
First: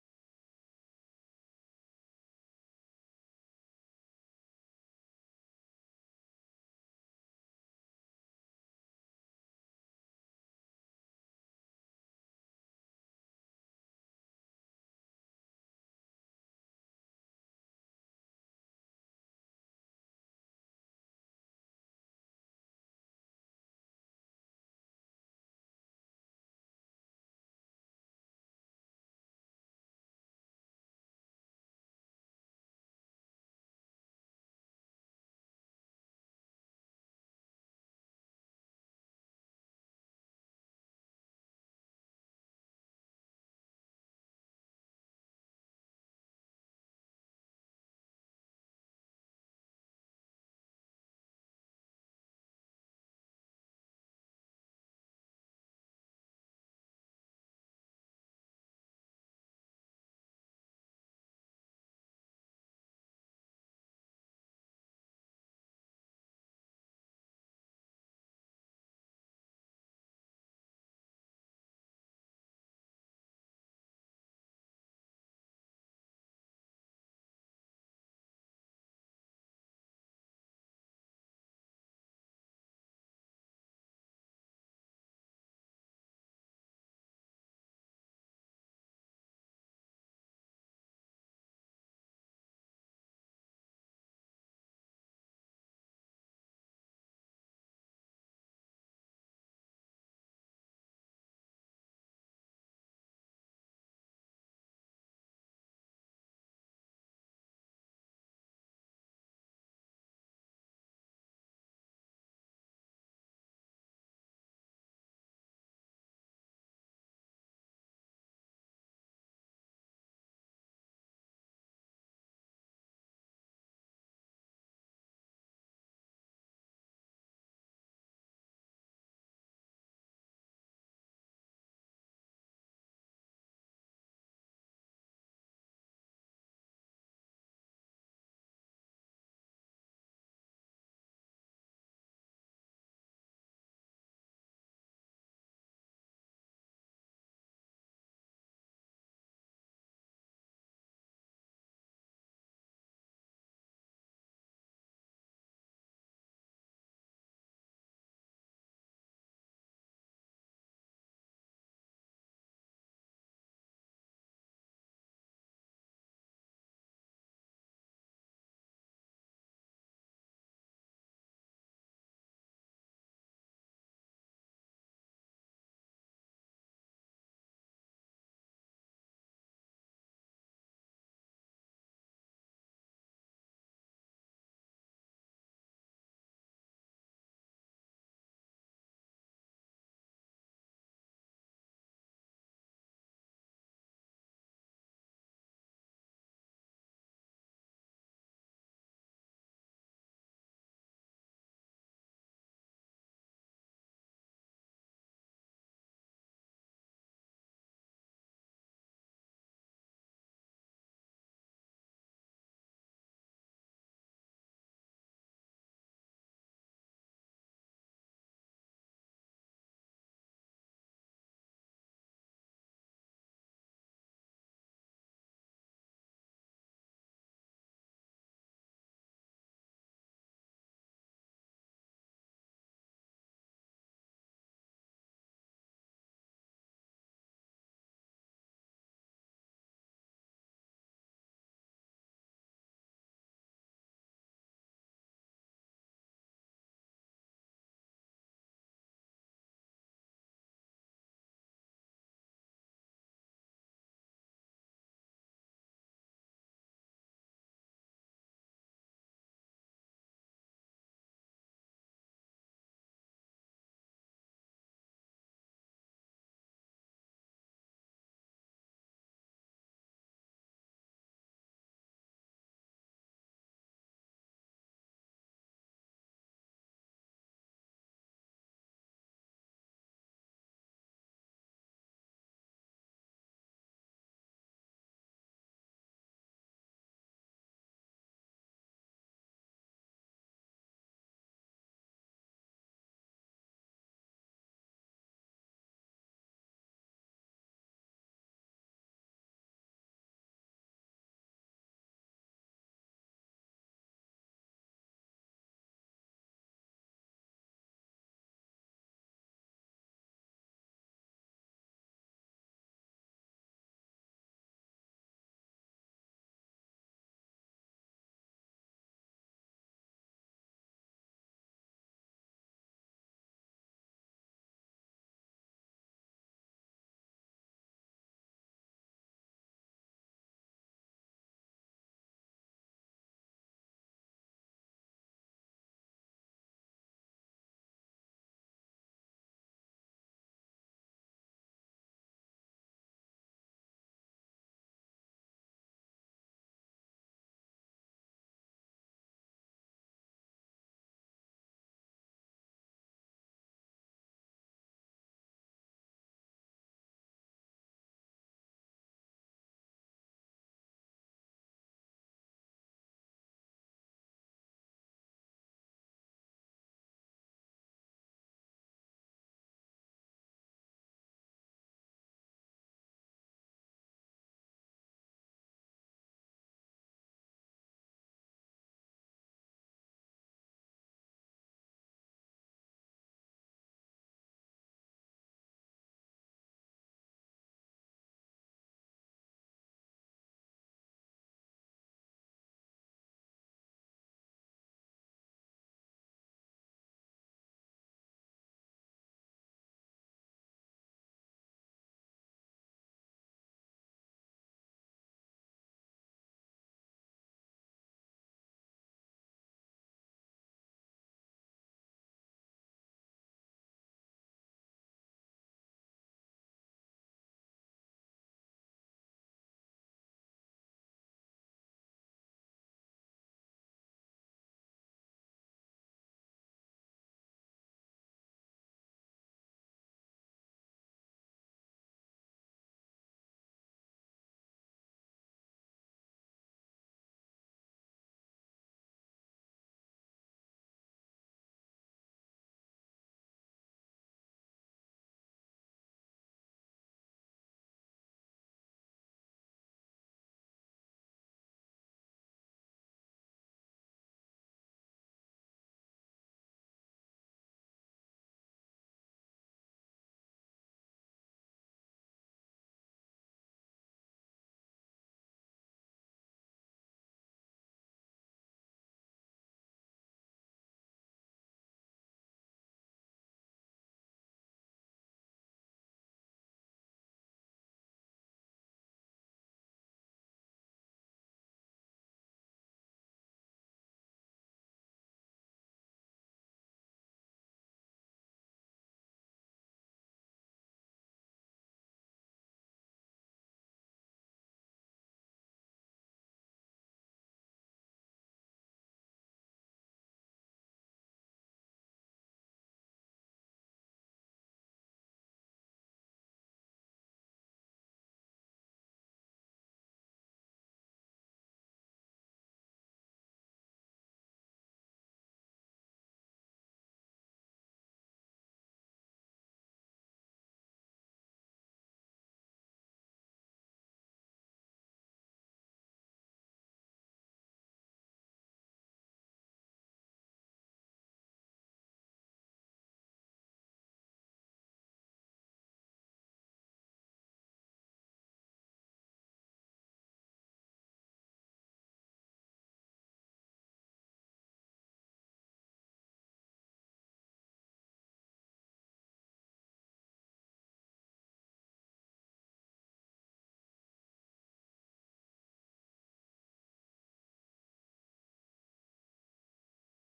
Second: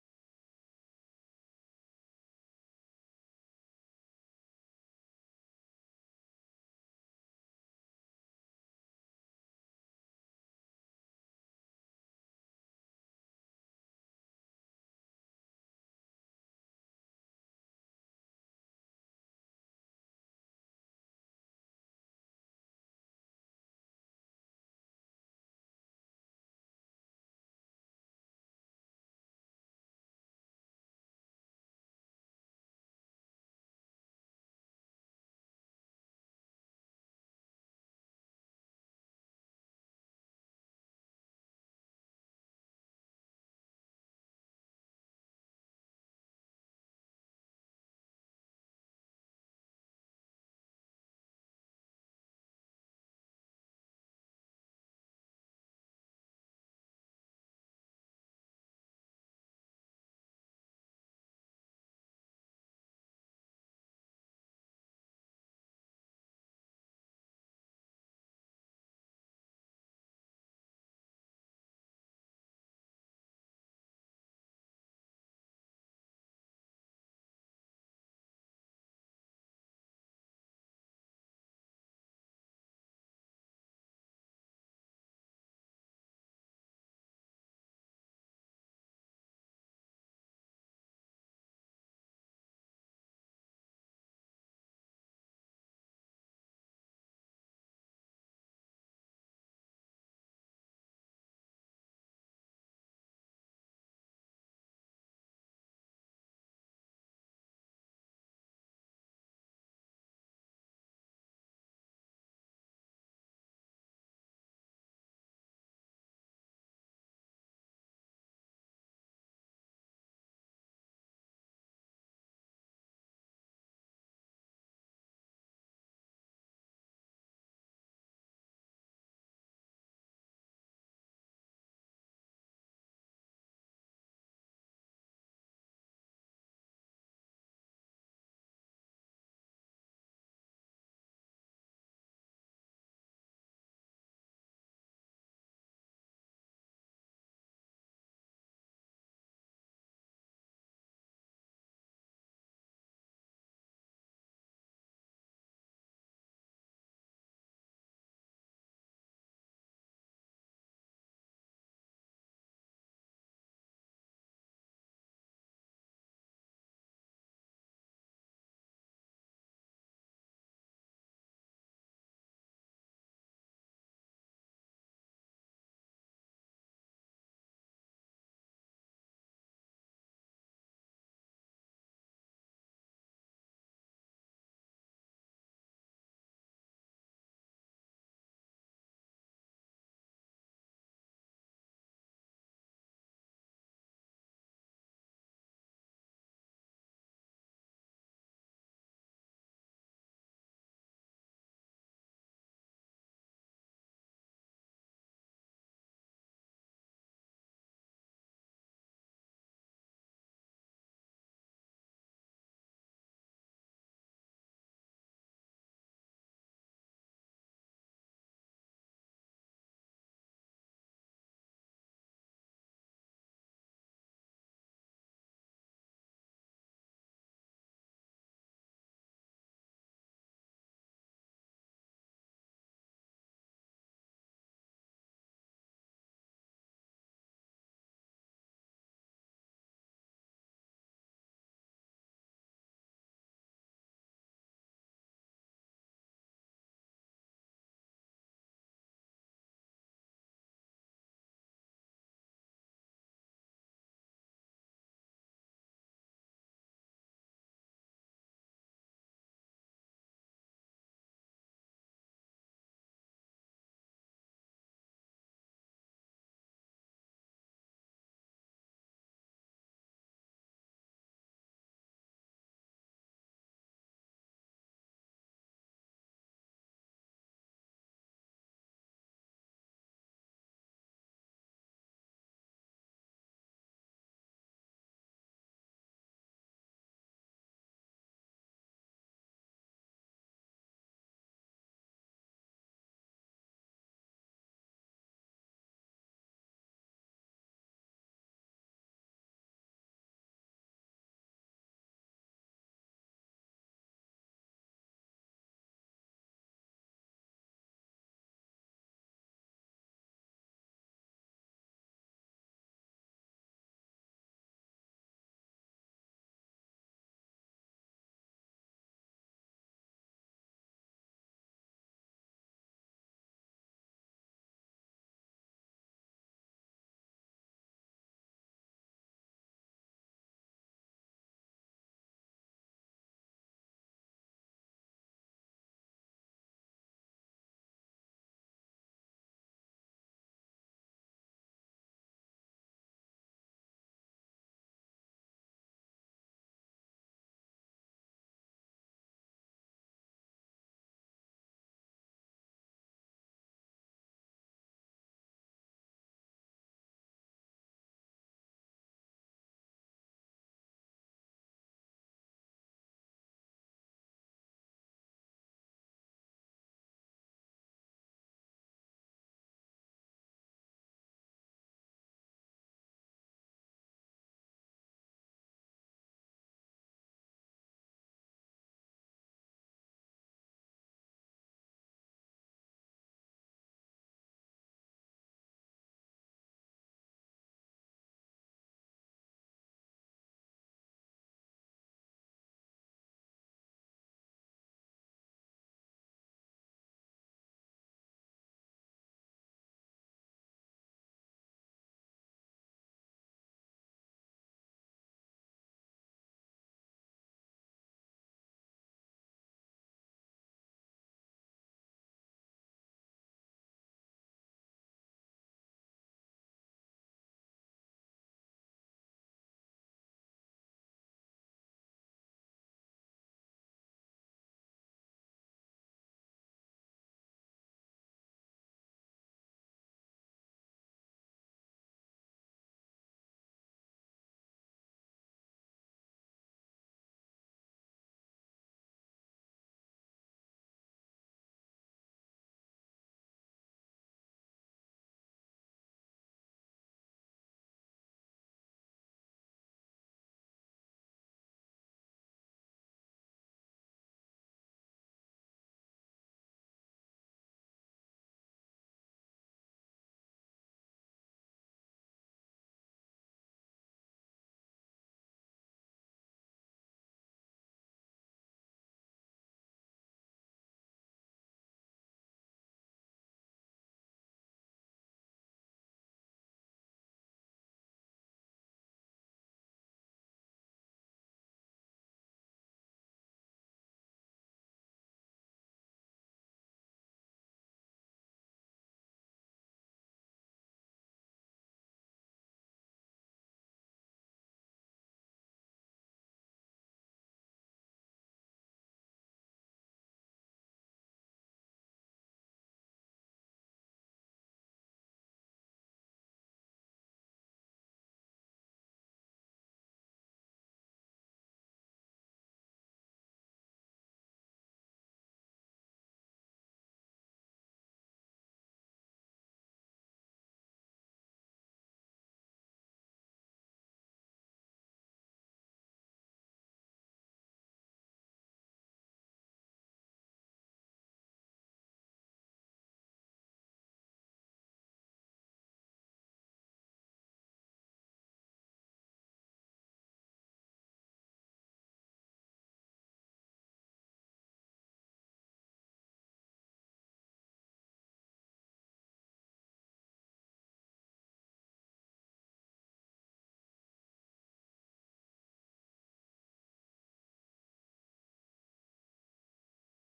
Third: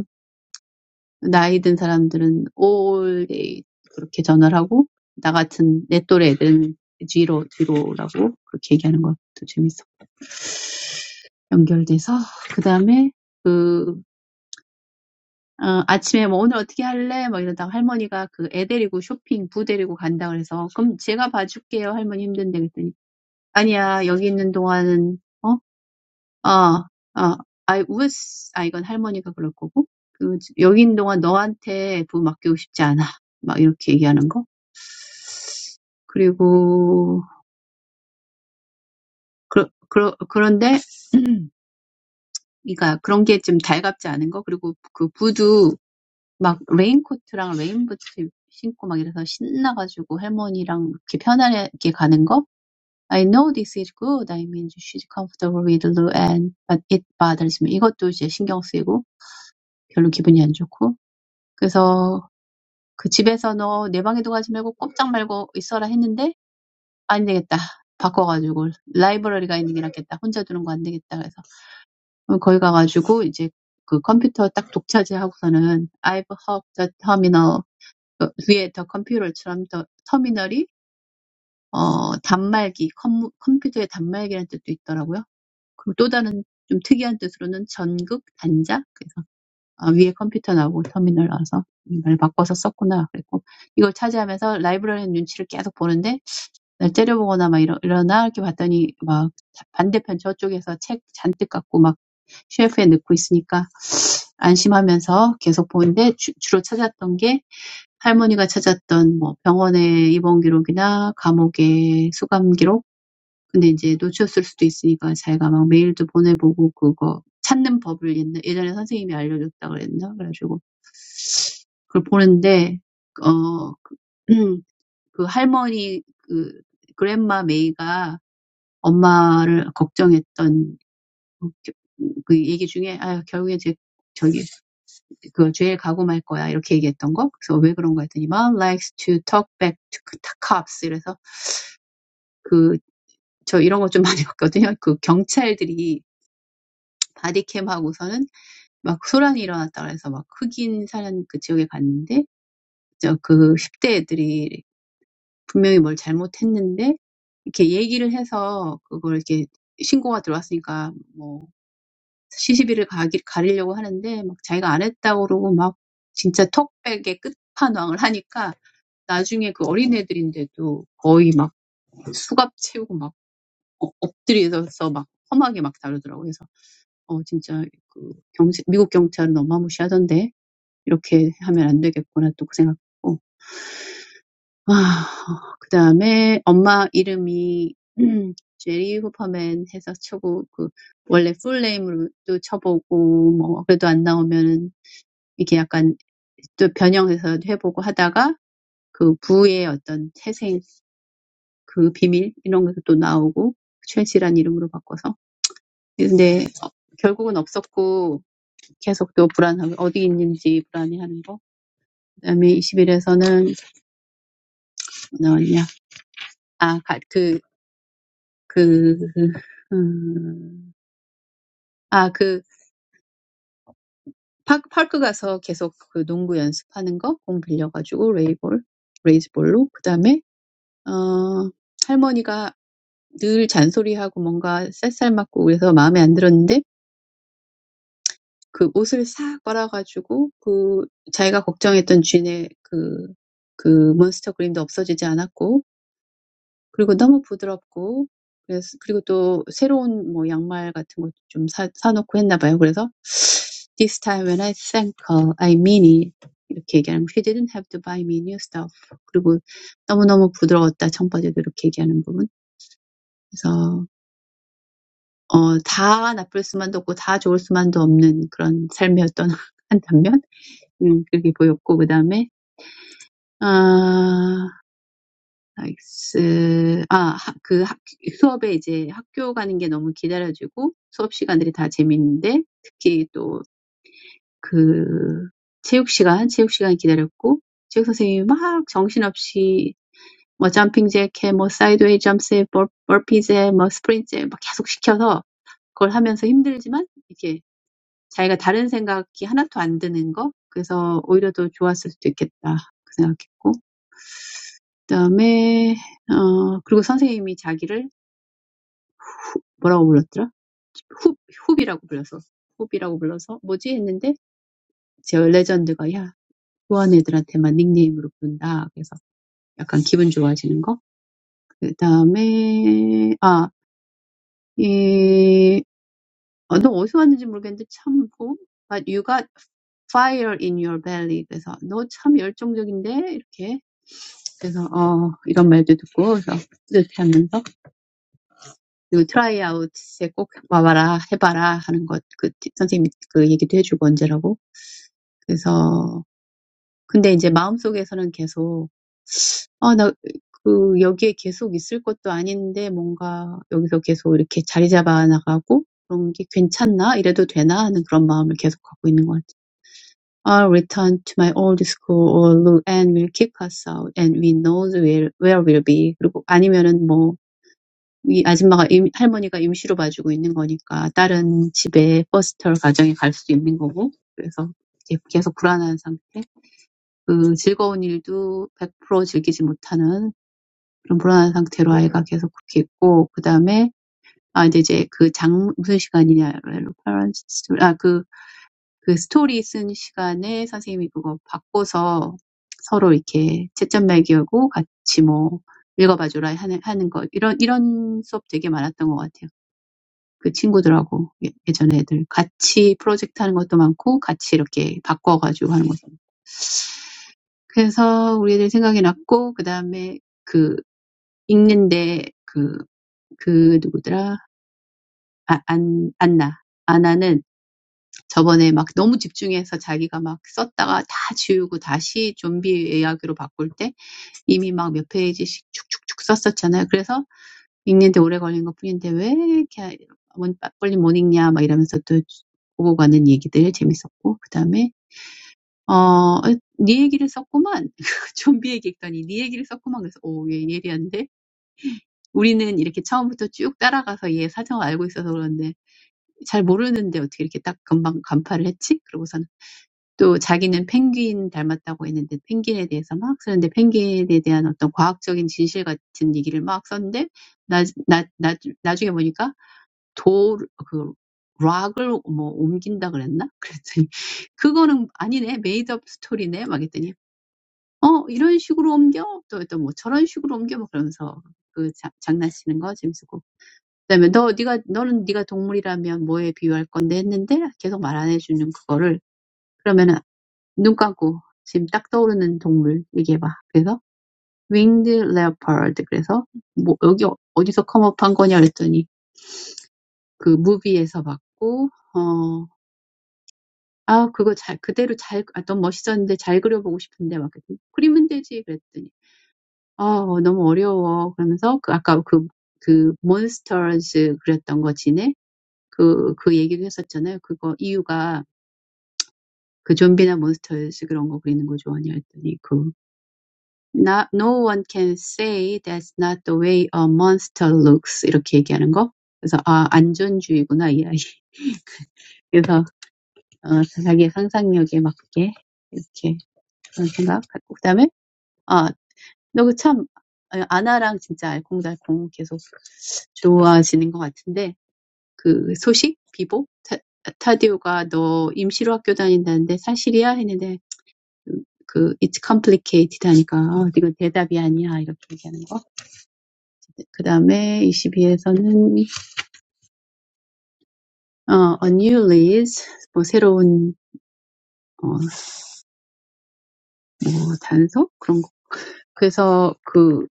Speaker 2: 나이 든 사람들은 all day 그렇게 전화를 하고 나 같은 내 또래 애들은 뒤로 뒤로라고 그렇게 얘기하는 것도 재밌어. 연결돼서 그 다음에 그 어, 아침에 뭐 오늘 어떻게 할래? 막 이러다가 할머니가 그애 데리고 쇼핑 부 데리고 간다 그래서 그럼 제가 봐줄게요 할머니 힘든데 그랬더니 아니야 여기 있는 동안은 어? 아, 아, I was, 아, 이건 할머니가 그럴 거고, 그, 여기 있는 동안 너한테 부 맡기고 싶지 않아. 막 이렇게 얘기하는 거. 그리고, 그, 그, 그런데, 그러니까 그런 게 좀 달갑지 않은 거. 그리고 그 부도 막 레인코트랑 레인부츠 신고 막 이래서 신나가지고 할머니랑 이렇게 편안하게 가는 거. I know this is good. I mean, she's comfortable with low end, but it bothers me. 이것도 이제 신경 쓰이고 별로 기분이 안 좋고. 그래서 그 집에서 너 내 방에도 가지 말고 꼼짝 말고 있어라 했는데 안 되겠다. 바꿔가지고 라이브러리가 있는 게 낫겠다. 혼자 두는 거 안 되겠다. 그래서 거기 가가지고 이제 그 컴퓨터 딱 독차지하고서는 I've hooked the terminal 그 위에 더 컴퓨터처럼 더 터미널이 어 단말기 컴, 컴퓨터의 단말기라는 뜻도 있더라고요. 그리고 또 다른 좀 특이한 뜻으로는 전극 단자 그래서 아, 위에 컴퓨터 나오고 터미널 나와서 이걸 바꿔서 썼구나. 그랬고, 이걸 차지하면서 라이브러리 눈치를 계속 보는데, 날 째려보거나 막 이러, 이러나 이렇게 봤더니, 막 반대편 저쪽에서 책 잔뜩 갖고 막셰프에 넣고 있으니까 안심하면서 계속 보는데, 주, 주로 찾았던 게, 할머니가 찾았던 뭐 병원의 입원 기록이나 감옥의 수감 기록, 근데 이제 놓쳤을 수도 있으니까 자기가 막 메일도 보내보고 그거 찾는 법을 옛날- 예전에 선생님이 알려줬다 그랬나? 그래가지고 그걸 보는데 어, 그 할머니 그 그랜마 메이가 엄마를 걱정했던 그그 얘기 중에 아 결국에 제 저기 그 죄에 가고 말 거야 이렇게 얘기했던 거 그래서 왜 그런 거 했더니 mom likes to talk back to cops 이래서 그 저 이런 거 좀 많이 봤거든요 그 경찰들이 바디캠 하고서는 막 소란이 일어났다 그래서 막 흑인 사는 그 지역에 갔는데 저그 10대 애들이 분명히 뭘 잘못했는데 이렇게 얘기를 해서 그걸 이렇게 신고가 들어왔으니까 뭐 시시비를 가기, 가리려고 하는데 막 자기가 안 했다고 그러고 막 진짜 턱백의 끝판왕을 하니까 나중에 그 어린애들인데도 거의 막 수갑 채우고 막 어- 엎드려서 막 험하게 막 다루더라고요. 그래서 어 진짜 그 경찰, 미국 경찰은 어마무시하던데 이렇게 하면 안 되겠구나 또그 생각. 어, 아 그다음에 엄마 이름이 음, 제리 후퍼맨 해서 쳐고 그 원래 풀네임으로도 쳐보고 뭐 그래도 안 나오면은 이게 약간 또 변형해서 해보고 하다가 그 부의 어떤 태생 그 비밀 이런 것도 또 나오고 최씨란 이름으로 바꿔서 근데 어, 결국은 없었고 계속 또 불안하고 어디 있는지 불안해하는 거 그다음에 2일에서는뭐 나왔냐 아 그그 그, 그, 음, 아, 그, 파, 파크 가서 계속 그 농구 연습하는 거, 공 빌려가지고, 레이볼, 레이즈볼로. 그 다음에, 어, 할머니가 늘 잔소리하고 뭔가 쌀쌀 맞고 그래서 마음에 안 들었는데, 그 옷을 싹 빨아가지고, 그, 자기가 걱정했던 쥔의 그, 그 몬스터 그림도 없어지지 않았고, 그리고 너무 부드럽고 그래서 그리고 또 새로운 뭐 양말 같은 것도 좀 사, 사놓고 했나 봐요. 그래서 This time when I thank her, I mean it. 이렇게 얘기하는 거. She didn't have to buy me new stuff. 그리고 너무너무 부드러웠다. 청바지도 이렇게 얘기하는 부분. 그래서 어, 다 나쁠 수만도 없고 다 좋을 수만도 없는 그런 삶이었던 한 단면 음, 그렇게 보였고 그 다음에 아, 나이스. 아, 하- 그 학, 수업에 이제 학교 가는 게 너무 기다려지고 수업 시간들이 다 재밌는데 특히 또 그 체육 시간, 체육 시간 기다렸고 체육 선생님이 막 정신없이 뭐 점핑 잭해, 뭐 사이드웨이 점프해, 버, 버피제, 뭐 스프린트 막 계속 시켜서 그걸 하면서 힘들지만 이게 자기가 다른 생각이 하나도 안 드는 거 그래서 오히려 더 좋았을 수도 있겠다 그 생각했고 그다음에 어 그리고 선생님이 자기를 뭐라고 불렀더라? 훅, 훅이라고 불렀서 훅이라고 불러서, 뭐지? 했는데, 제 레전드가, 야, 후원 애들한테만 닉네임으로 부른다. 그래서 약간 기분 좋아지는 거. 그 다음에, 아, 이, 어, 너 어디서 왔는지 모르겠는데, 참, 뭐, but you got fire in your belly. 그래서, 너 참 열정적인데? 이렇게. 그래서, 어, 이런 말도 듣고, 그래서 뿌듯해하면서, 그리고 트라이아웃에 꼭 와봐라, 해봐라 하는 것, 그, 선생님이 그 얘기도 해주고 언제라고. 그래서 근데 이제 마음속에서는 계속 아, 나 그 여기에 계속 있을 것도 아닌데 뭔가 여기서 계속 이렇게 자리 잡아 나가고 그런 게 괜찮나? 이래도 되나? 하는 그런 마음을 계속 갖고 있는 것 같아요. I'll return to my old school or look and will kick us out and we know where, where we'll be. 그리고 아니면은 뭐, 이 아줌마가, 임, 할머니가 임시로 봐주고 있는 거니까 다른 집에 버스터 가정에 갈 수도 있는 거고. 그래서 이제 계속 불안한 상태. 그 즐거운 일도 100% 즐기지 못하는 그런 불안한 상태로 아이가 계속 그렇게 있고, 그 다음에, 아, 근데 이제 그 장, 무슨 시간이냐, 스토리 아, 그, 그 스토리 쓴 시간에 선생님이 그거 바꿔서 서로 이렇게 채점 매기하고 같이 뭐, 읽어봐줘라 하는, 하는 거, 이런, 이런 수업 되게 많았던 것 같아요. 그 친구들하고 예- 예전에 애들 같이 프로젝트 하는 것도 많고, 같이 이렇게 바꿔가지고 하는 것도. 많고. 그래서 우리 애들 생각이 났고, 그 다음에 그 읽는데 그, 그 누구더라? 아, 안, 안나. 아나는 저번에 막 너무 집중해서 자기가 막 썼다가 다 지우고 다시 좀비 이야기로 바꿀 때 이미 막 몇 페이지씩 쭉쭉쭉 썼었잖아요. 그래서 읽는데 오래 걸린 것 뿐인데 왜 이렇게 빨리 못 읽냐 막 이러면서 또 보고 가는 얘기들 재밌었고, 그다음에 어, 에, 네 얘기를 썼구만. 좀비 얘기 했더니 네 얘기를 썼구만. 그래서 오, 얘 예리한데? 우리는 이렇게 처음부터 쭉 따라가서 얘 사정을 알고 있어서 그런데 잘 모르는데 어떻게 이렇게 딱 금방 간파를 했지? 그러고서는 또 자기는 펭귄 닮았다고 했는데 펭귄에 대해서 막 쓰는데 펭귄에 대한 어떤 과학적인 진실 같은 얘기를 막 썼는데 나, 나, 나, 나중에 보니까 도, 그, 락을 뭐 옮긴다 그랬나? 그랬더니 그거는 아니네. 메이드업 스토리네. 막 했더니 어, 이런 식으로 옮겨? 또, 또 뭐, 저런 식으로 옮겨? 뭐, 그러면서 그 자, 장난치는 거 재밌고. 그다음에 너, 네가, 너는 네가 동물이라면 뭐에 비유할 건데 했는데 계속 말 안 해주는 그거를 그러면은 눈 감고 지금 딱 떠오르는 동물 얘기해봐. 그래서 winged leopard. 그래서 뭐 여기 어- 어디서 컴업한 거냐 그랬더니 그 무비에서 봤고 어. 아, 그거 잘, 그대로 잘, 아, 너무 멋있었는데 잘 그려보고 싶은데, 막, 그랬더니 그리면 되지, 그랬더니. 어 어, 너무 어려워. 그러면서 그 아까 그, 그 몬스터즈 그랬던 거 지네? 그, 그 얘기도 했었잖아요. 그거 이유가 그 좀비나 몬스터즈 그런 거 그리는 거 좋아하냐 했더니 그 Not, no one can say that's not the way a monster looks 이렇게 얘기하는 거. 그래서 아 안전주의구나 이 아이. 그래서 어, 자기의 상상력에 맞게 이렇게 그런 생각 갖고 그다음에 아 너그참 아나랑 진짜 알콩달콩 계속 좋아지는 것 같은데 그 소식? 비보? 타, 타디오가 너 임시로 학교 다닌다는데 사실이야? 했는데 음, 그 it's complicated 하니까 어, 이건 대답이 아니야 이렇게 얘기하는 거. 그 다음에 22에서는 어, a new lease 뭐 새로운 어, 뭐 단속 그런 거. 그래서 그,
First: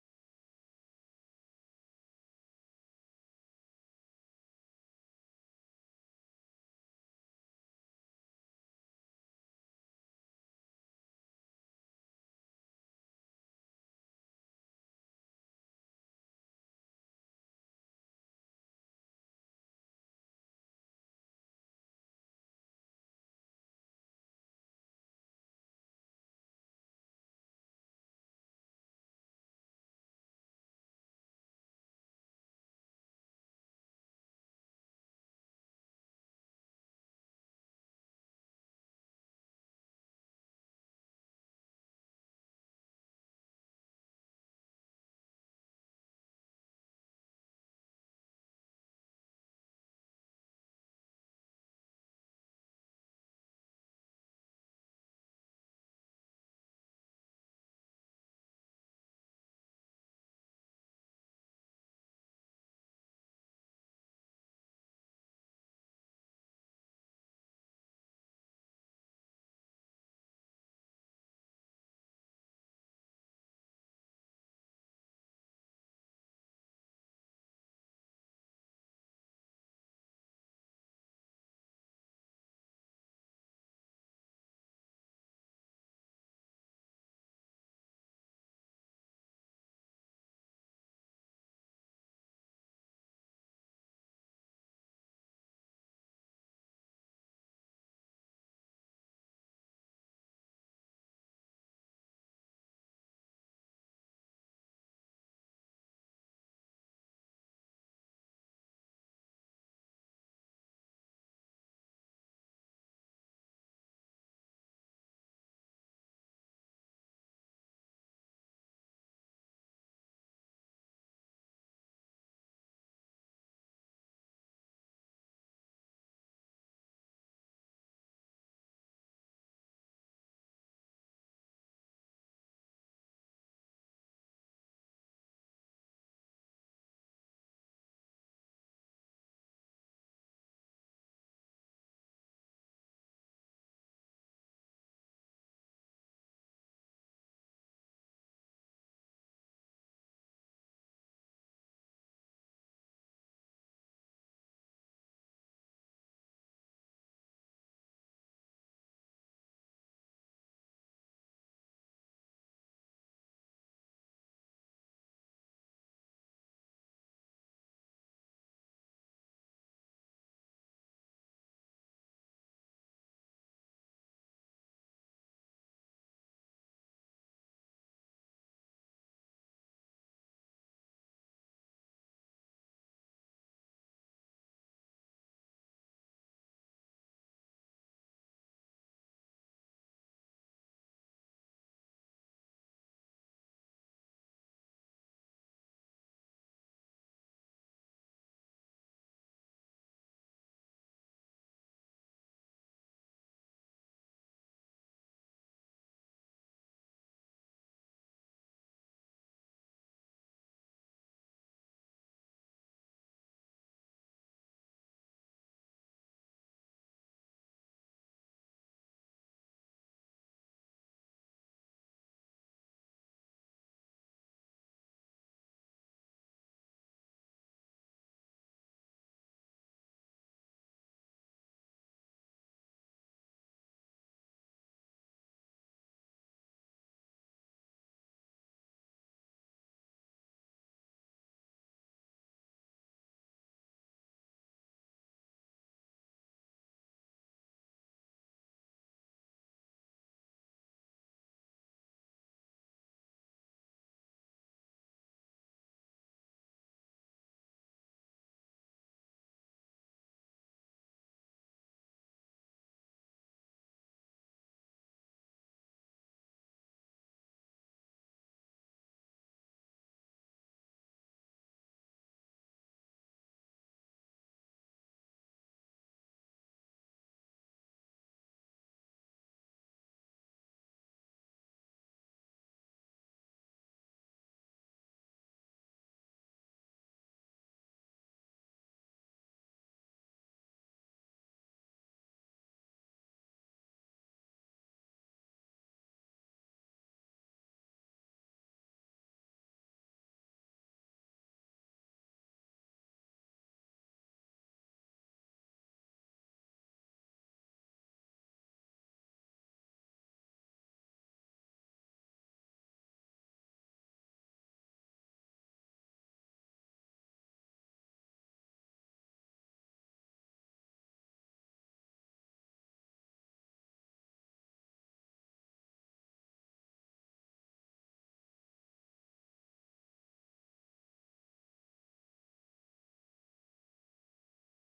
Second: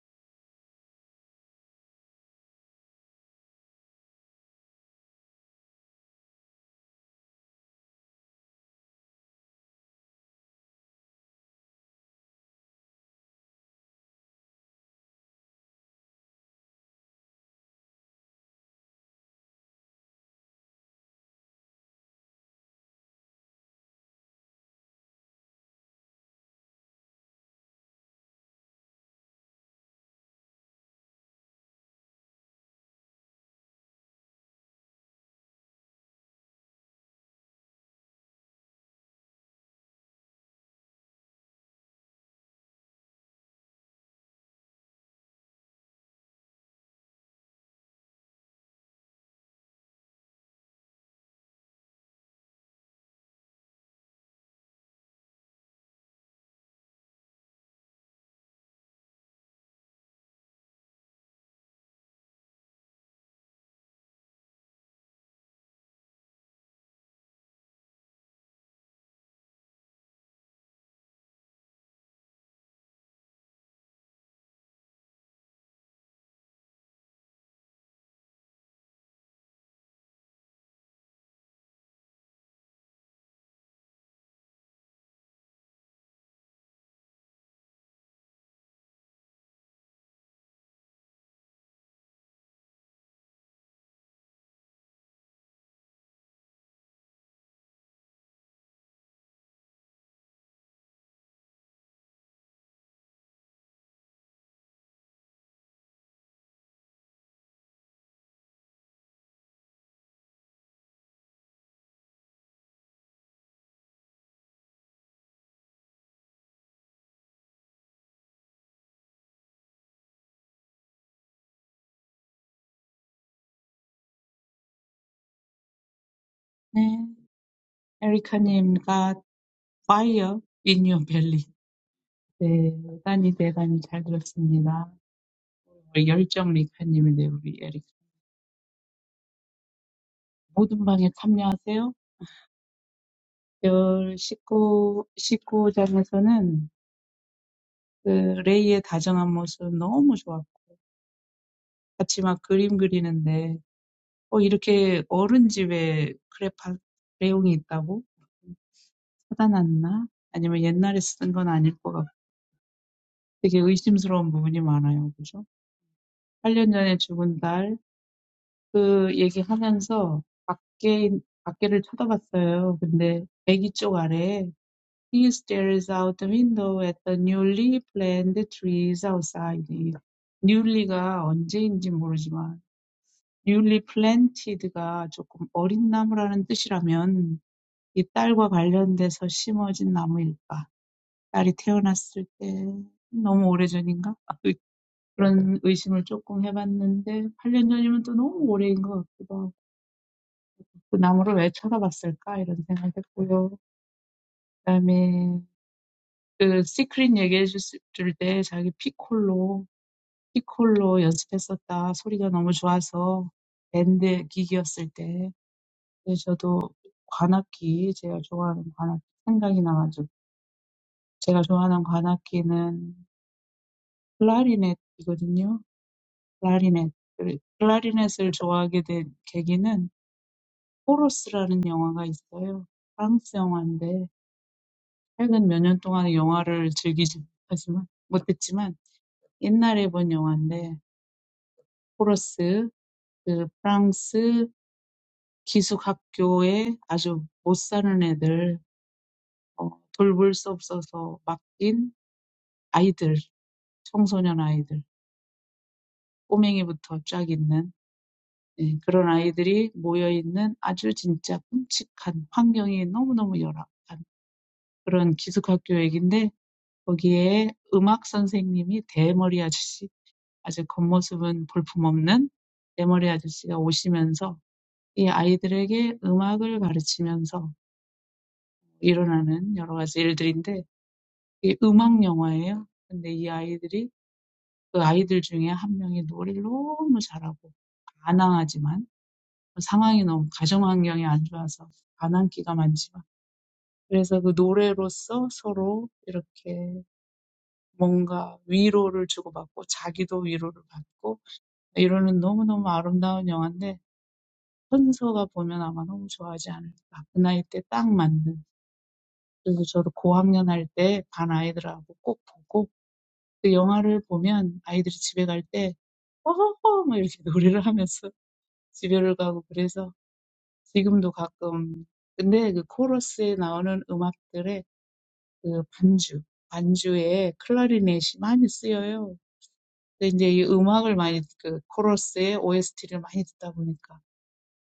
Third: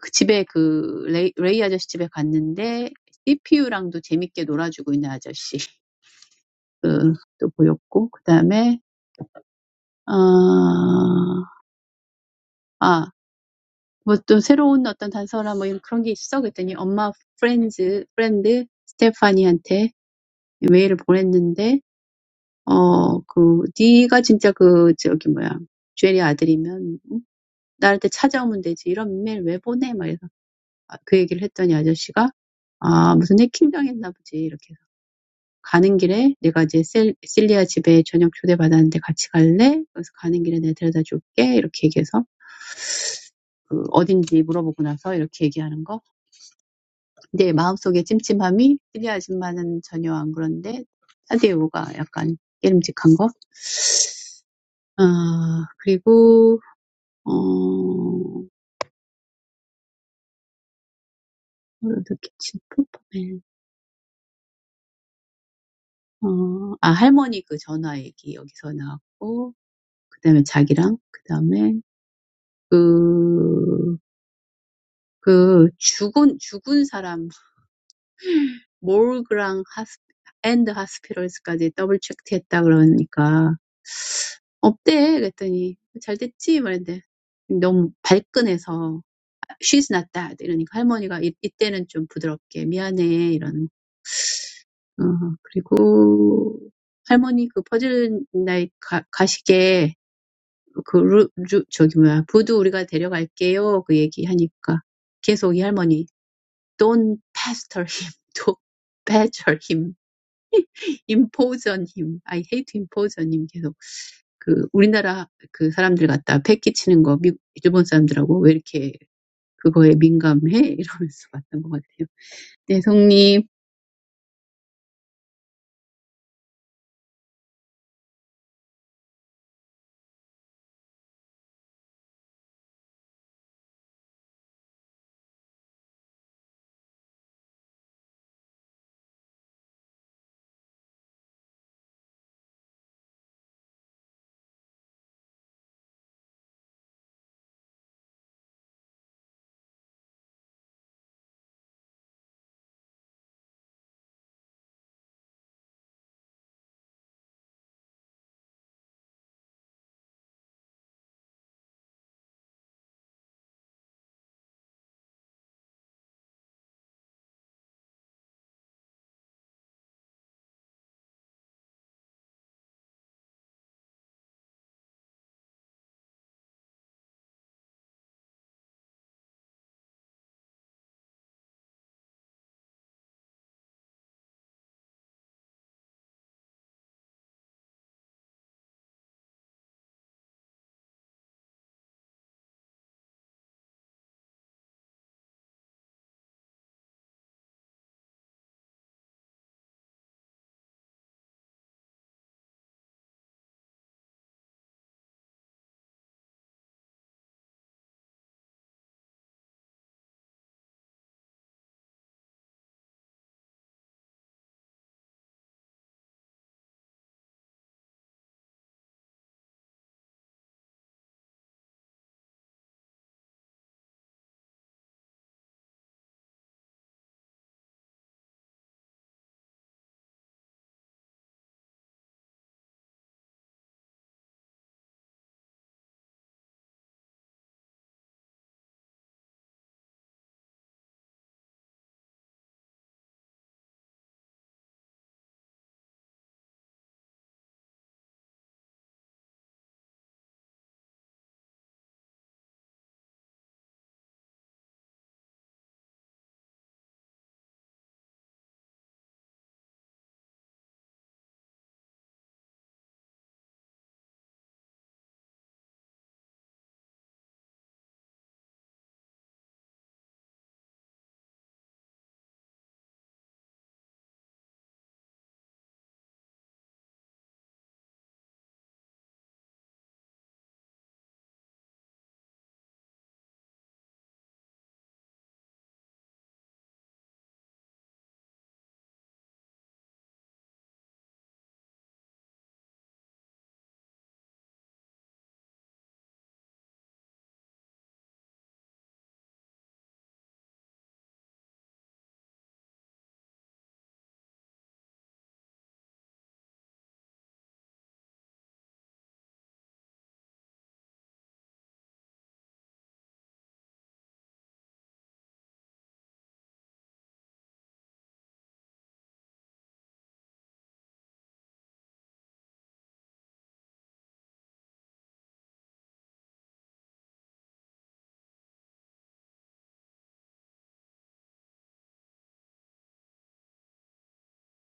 Speaker 2: 그 집에 그 레이, 레이 아저씨 집에 갔는데 CPU랑도 재밌게 놀아주고 있는 아저씨 그, 또 보였고 그 다음에 어, 아 뭐 또 새로운 어떤 단서나 뭐 이런 그런 게 있어? 그랬더니 엄마 프렌즈, 프렌드 스테파니한테 메일을 보냈는데, 어, 그, 네가 진짜 그, 저기 뭐야, 주엘이 아들이면, 응? 나한테 찾아오면 되지. 이런 메일 왜 보내? 막 이래서 아, 그 얘기를 했더니 아저씨가, 아, 무슨 해킹당했나 보지. 이렇게 해서. 가는 길에 내가 이제 셀, 실리아 집에 저녁 초대받았는데 같이 갈래? 그래서 가는 길에 내가 데려다 줄게. 이렇게 얘기해서, 그, 어딘지 물어보고 나서 이렇게 얘기하는 거. 내 마음속의 찜찜함이 찔리 아줌마는 전혀 안 그런데 사디오가 약간 깨름직한 거? 아, 그리고 어, 어떻겠지? 슈퍼맨. 어, 아, 할머니 그 전화 얘기 여기서 나왔고 그다음에 자기랑 그다음에 그, 그 죽은 죽은 사람 몰그랑 하스 앤드 하스피럴스까지 더블 체크했다 그러니까 없대. 그랬더니 잘 됐지? 말했는데 너무 발끈해서 she's not that 이러니까 할머니가 이, 이때는 좀 부드럽게 미안해 이러는 어, 그리고 할머니 그 퍼즐 나이 가, 가시게 그 루, 루, 저기 뭐야 부두 우리가 데려갈게요 그 얘기하니까 계속 이 할머니 don't pester him don't badger him impose on him I hate to impose on him 계속 그 우리나라 그 사람들 갖다 패기치는 거 미, 일본 사람들하고 왜 이렇게 그거에 민감해? 이러면서 봤던 것 같아요. 네, 성님
Speaker 3: 네. 에리카님, got fire in your belly. 네, 대단히 대단히 잘 들었습니다. 우리 열정 리카님이네 우리 에릭 모든 방에 참여하세요. 열 십구 19장에서는 그 레이의 다정한 모습 너무 좋았고 같이 막 그림 그리는데 어 이렇게 어른 집에 크레파 레옹이 있다고 사다 놨나? 아니면 옛날에 쓰던 건 아닐 것 같고 되게 의심스러운 부분이 많아요. 그죠? 8년 전에 죽은 딸 그 얘기하면서 밖에 밖에를 쳐다봤어요. 근데 애기 쪽 아래에 He stares out the window at the newly planted trees outside. it. newly가 언제인지 모르지만 newly planted가 조금 어린 나무라는 뜻이라면 이 딸과 관련돼서 심어진 나무일까? 딸이 태어났을 때 너무 오래전인가? 그런 의심을 조금 해봤는데 8년 전이면 또 너무 오래인 것 같기도 하고 그 나무를 왜 쳐다봤을까? 이런 생각했고요. 그다음에 그 시크릿 얘기해 줬을 때 자기 피콜로 피콜로 연습했었다. 소리가 너무 좋아서 밴드 기기였을 때. 근데 저도 관악기 제가 좋아하는 관악기 생각이 나가지고 제가 좋아하는 관악기는 클라리넷이거든요. 클라리넷. 그 클라리넷을 좋아하게 된 계기는 포로스라는 영화가 있어요. 프랑스 영화인데 최근 몇년 동안 영화를 즐기지 못하지만 못했지만 옛날에 본 영화인데 플러스 그 프랑스 기숙학교에 아주 못 사는 애들, 어, 돌볼 수 없어서 맡긴 아이들, 청소년 아이들, 꼬맹이부터 쫙 있는 예, 그런 아이들이 모여있는 아주 진짜 끔찍한 환경이 너무너무 열악한 그런 기숙학교 얘긴데 거기에 음악 선생님이 대머리 아저씨, 아주 겉모습은 볼품없는 대머리 아저씨가 오시면서 이 아이들에게 음악을 가르치면서 일어나는 여러 가지 일들인데 이게 음악 영화예요. 근데 이 아이들이 그 아이들 중에 한 명이 노래를 너무 잘하고 가난하지만 상황이 너무 가정 환경이 안 좋아서 가난기가 많지만 그래서 그 노래로써 서로 이렇게 뭔가 위로를 주고받고 자기도 위로를 받고 이러는 너무너무 아름다운 영화인데 현서가 보면 아마 너무 좋아하지 않을까. 그 나이 때딱 맞는. 그래서 저도 고학년 할때반 아이들하고 꼭 보고 그 영화를 보면 아이들이 집에 갈 때 "허허허" 막 이렇게 노래를 하면서 집에를 가고 그래서 지금도 가끔 근데 그 코러스에 나오는 음악들의 그 반주, 반주에 클라리넷이 많이 쓰여요. 근데 이제 이 음악을 많이 그 코러스의 OST를 많이 듣다 보니까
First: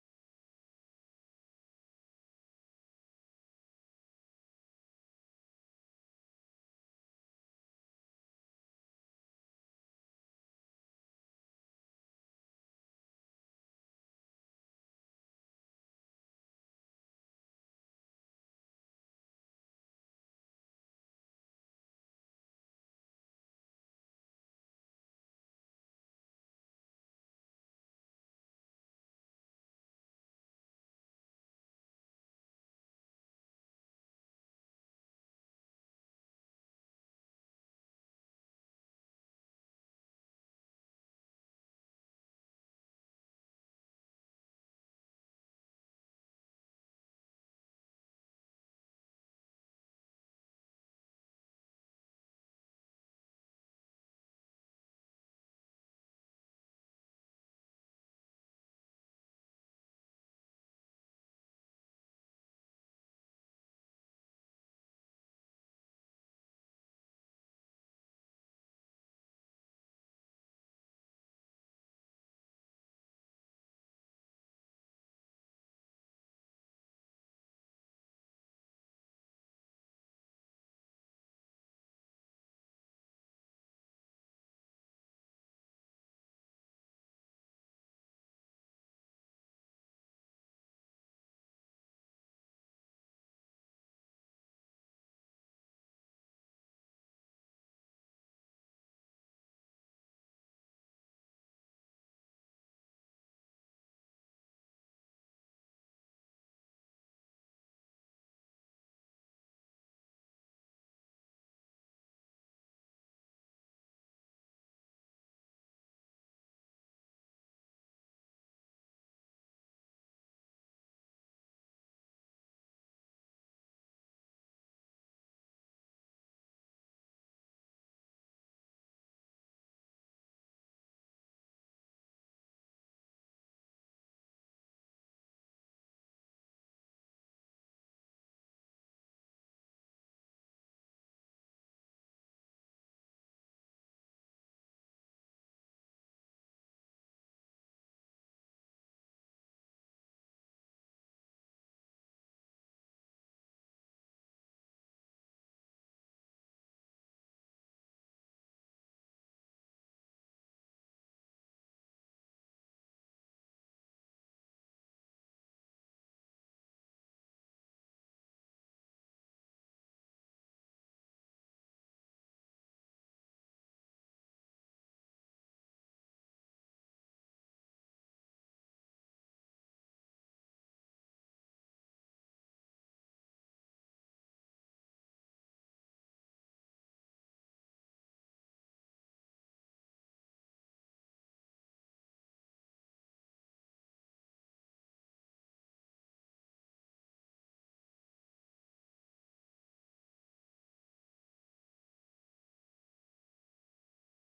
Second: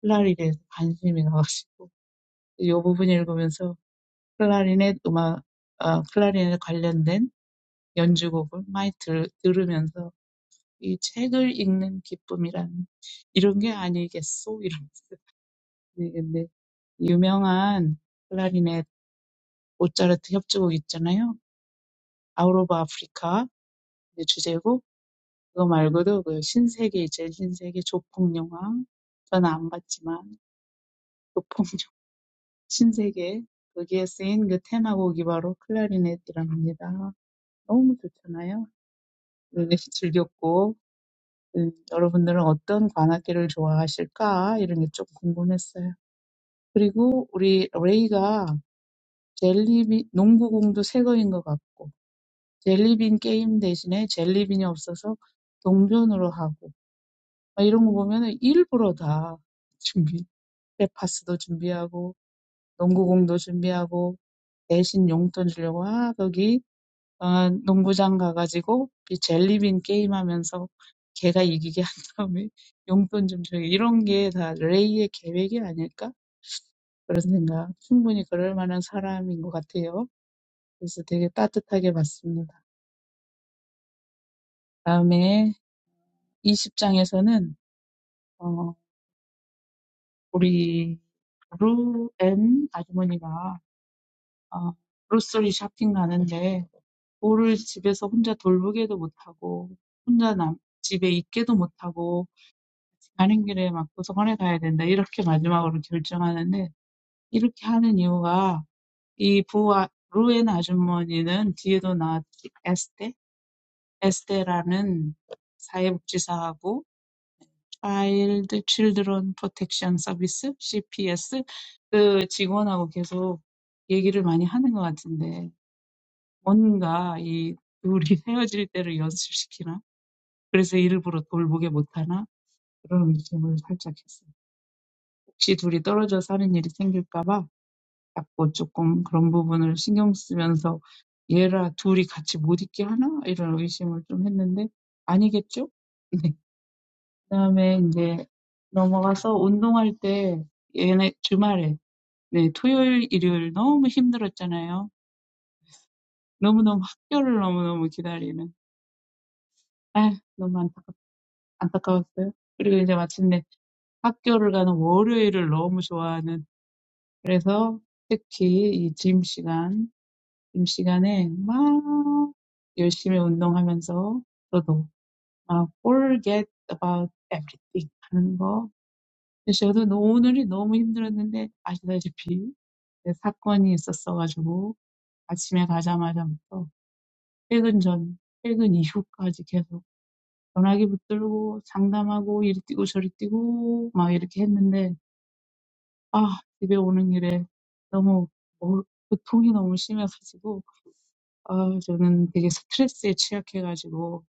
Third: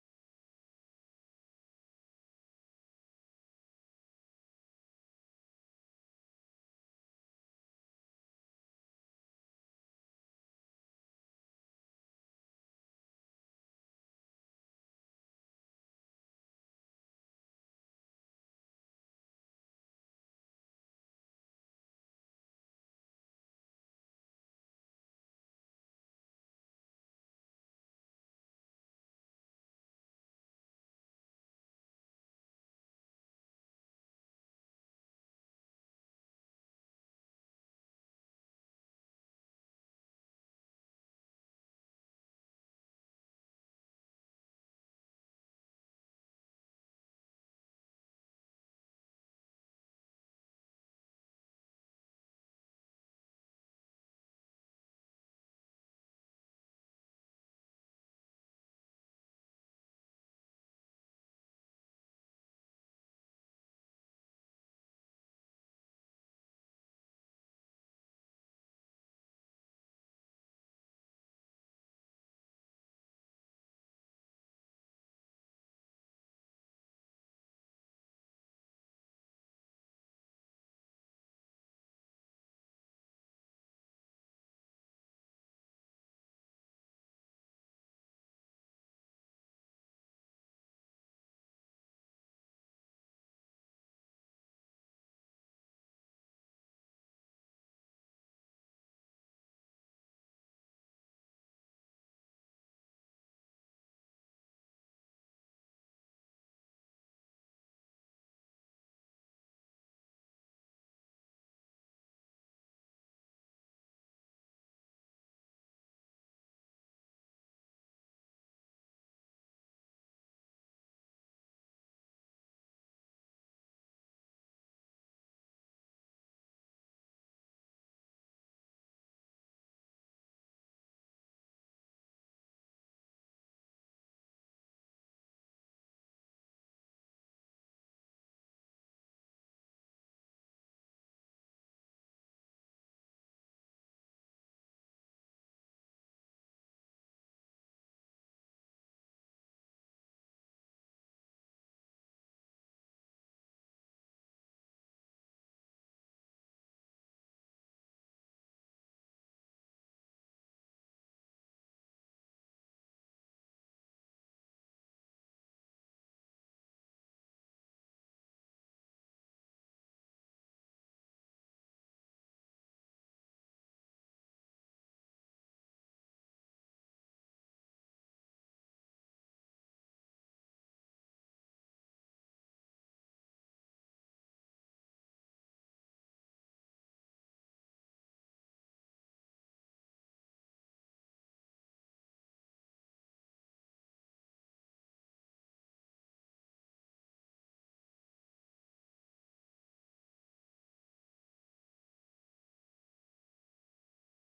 Speaker 3: 클라리넷 관심이 나가지고 이 부분 읽으면서 클라리넷 음악, 아, 클라리넷 관련된 연주곡을 많이 들, 들으면서 이 책을 읽는 기쁨이란 이런 게 아니겠소? 이러면서. 네, 근데 유명한 클라리넷 모차르트 협주곡 있잖아요. Out of Africa 이제 주제곡 그거 말고도 그 신세계 이제 신세계 조폭 영화 저는 안 봤지만 조폭 영화 신세계 거기에 쓰인 그 테마곡이 바로 클라리넷이랍니다. 너무 좋잖아요. 네, 즐겼고 음, 여러분들은 어떤 관악기를 좋아하실까 이런 게좀 궁금했어요. 그리고 우리 레이가 젤리빈 농구공도 새 거인 것 같고 젤리빈 게임 대신에 젤리빈이 없어서 동전으로 하고 막 이런 거 보면은 일부러 다 준비 빼파스도 준비하고 농구공도 준비하고 대신 용돈 주려고 아 거기 어, 농구장 가가지고 이 젤리빈 게임 하면서 걔가 이기게 한 다음에 용돈 좀 줘요 이런 게다 레이의 계획이 아닐까 그런 생각 충분히 그럴 만한 사람인 것 같아요. 그래서 되게 따뜻하게 봤습니다. 다음에 20장에서는 어, 우리 루앤 아주머니가 어, 로스리 쇼핑 가는데 볼을 집에서 혼자 돌보게도 못하고 혼자 남, 집에 있게도 못하고 가는 길에 막 도서관에 가야 된다 이렇게 마지막으로 결정하는데 이렇게 하는 이유가 이 부하 루앤 아주머니는 뒤에도 나왔지 에스테 에스테라는 사회복지사하고 Child Children Protection Service (CPS) 그 직원하고 계속 얘기를 많이 하는 것 같은데 뭔가 이 둘이 헤어질 때를 연습시키나? 그래서 일부러 돌보게 못하나? 그런 의심을 살짝 했어요. 혹시 둘이 떨어져 사는 일이 생길까봐 자꾸 조금 그런 부분을 신경 쓰면서 얘라 둘이 같이 못 있게 하나? 이런 의심을 좀 했는데 아니겠죠? 그다음에 이제 넘어가서 운동할 때 얘네 주말에 네, 토요일, 일요일 너무 힘들었잖아요. 너무너무 학교를 너무너무 기다리는. 아, 너무 안타깝, 안타까웠어요. 그리고 이제 마침내 학교를 가는 월요일을 너무 좋아하는. 그래서 특히 이 짐 시간, 짐 시간에 막 열심히 운동하면서 저도 막 forget about everything 하는 거 근데 저도 오늘이 너무 힘들었는데 아시다시피 그 사건이 있었어가지고 아침에 가자마자부터 퇴근 전, 퇴근 이후까지 계속 전화기 붙들고 상담하고 이리 뛰고 저리 뛰고 막 이렇게 했는데 아 집에 오는 길에 너무 뭐, 고통이 너무 심해가지고 아 저는 되게 스트레스에 취약해가지고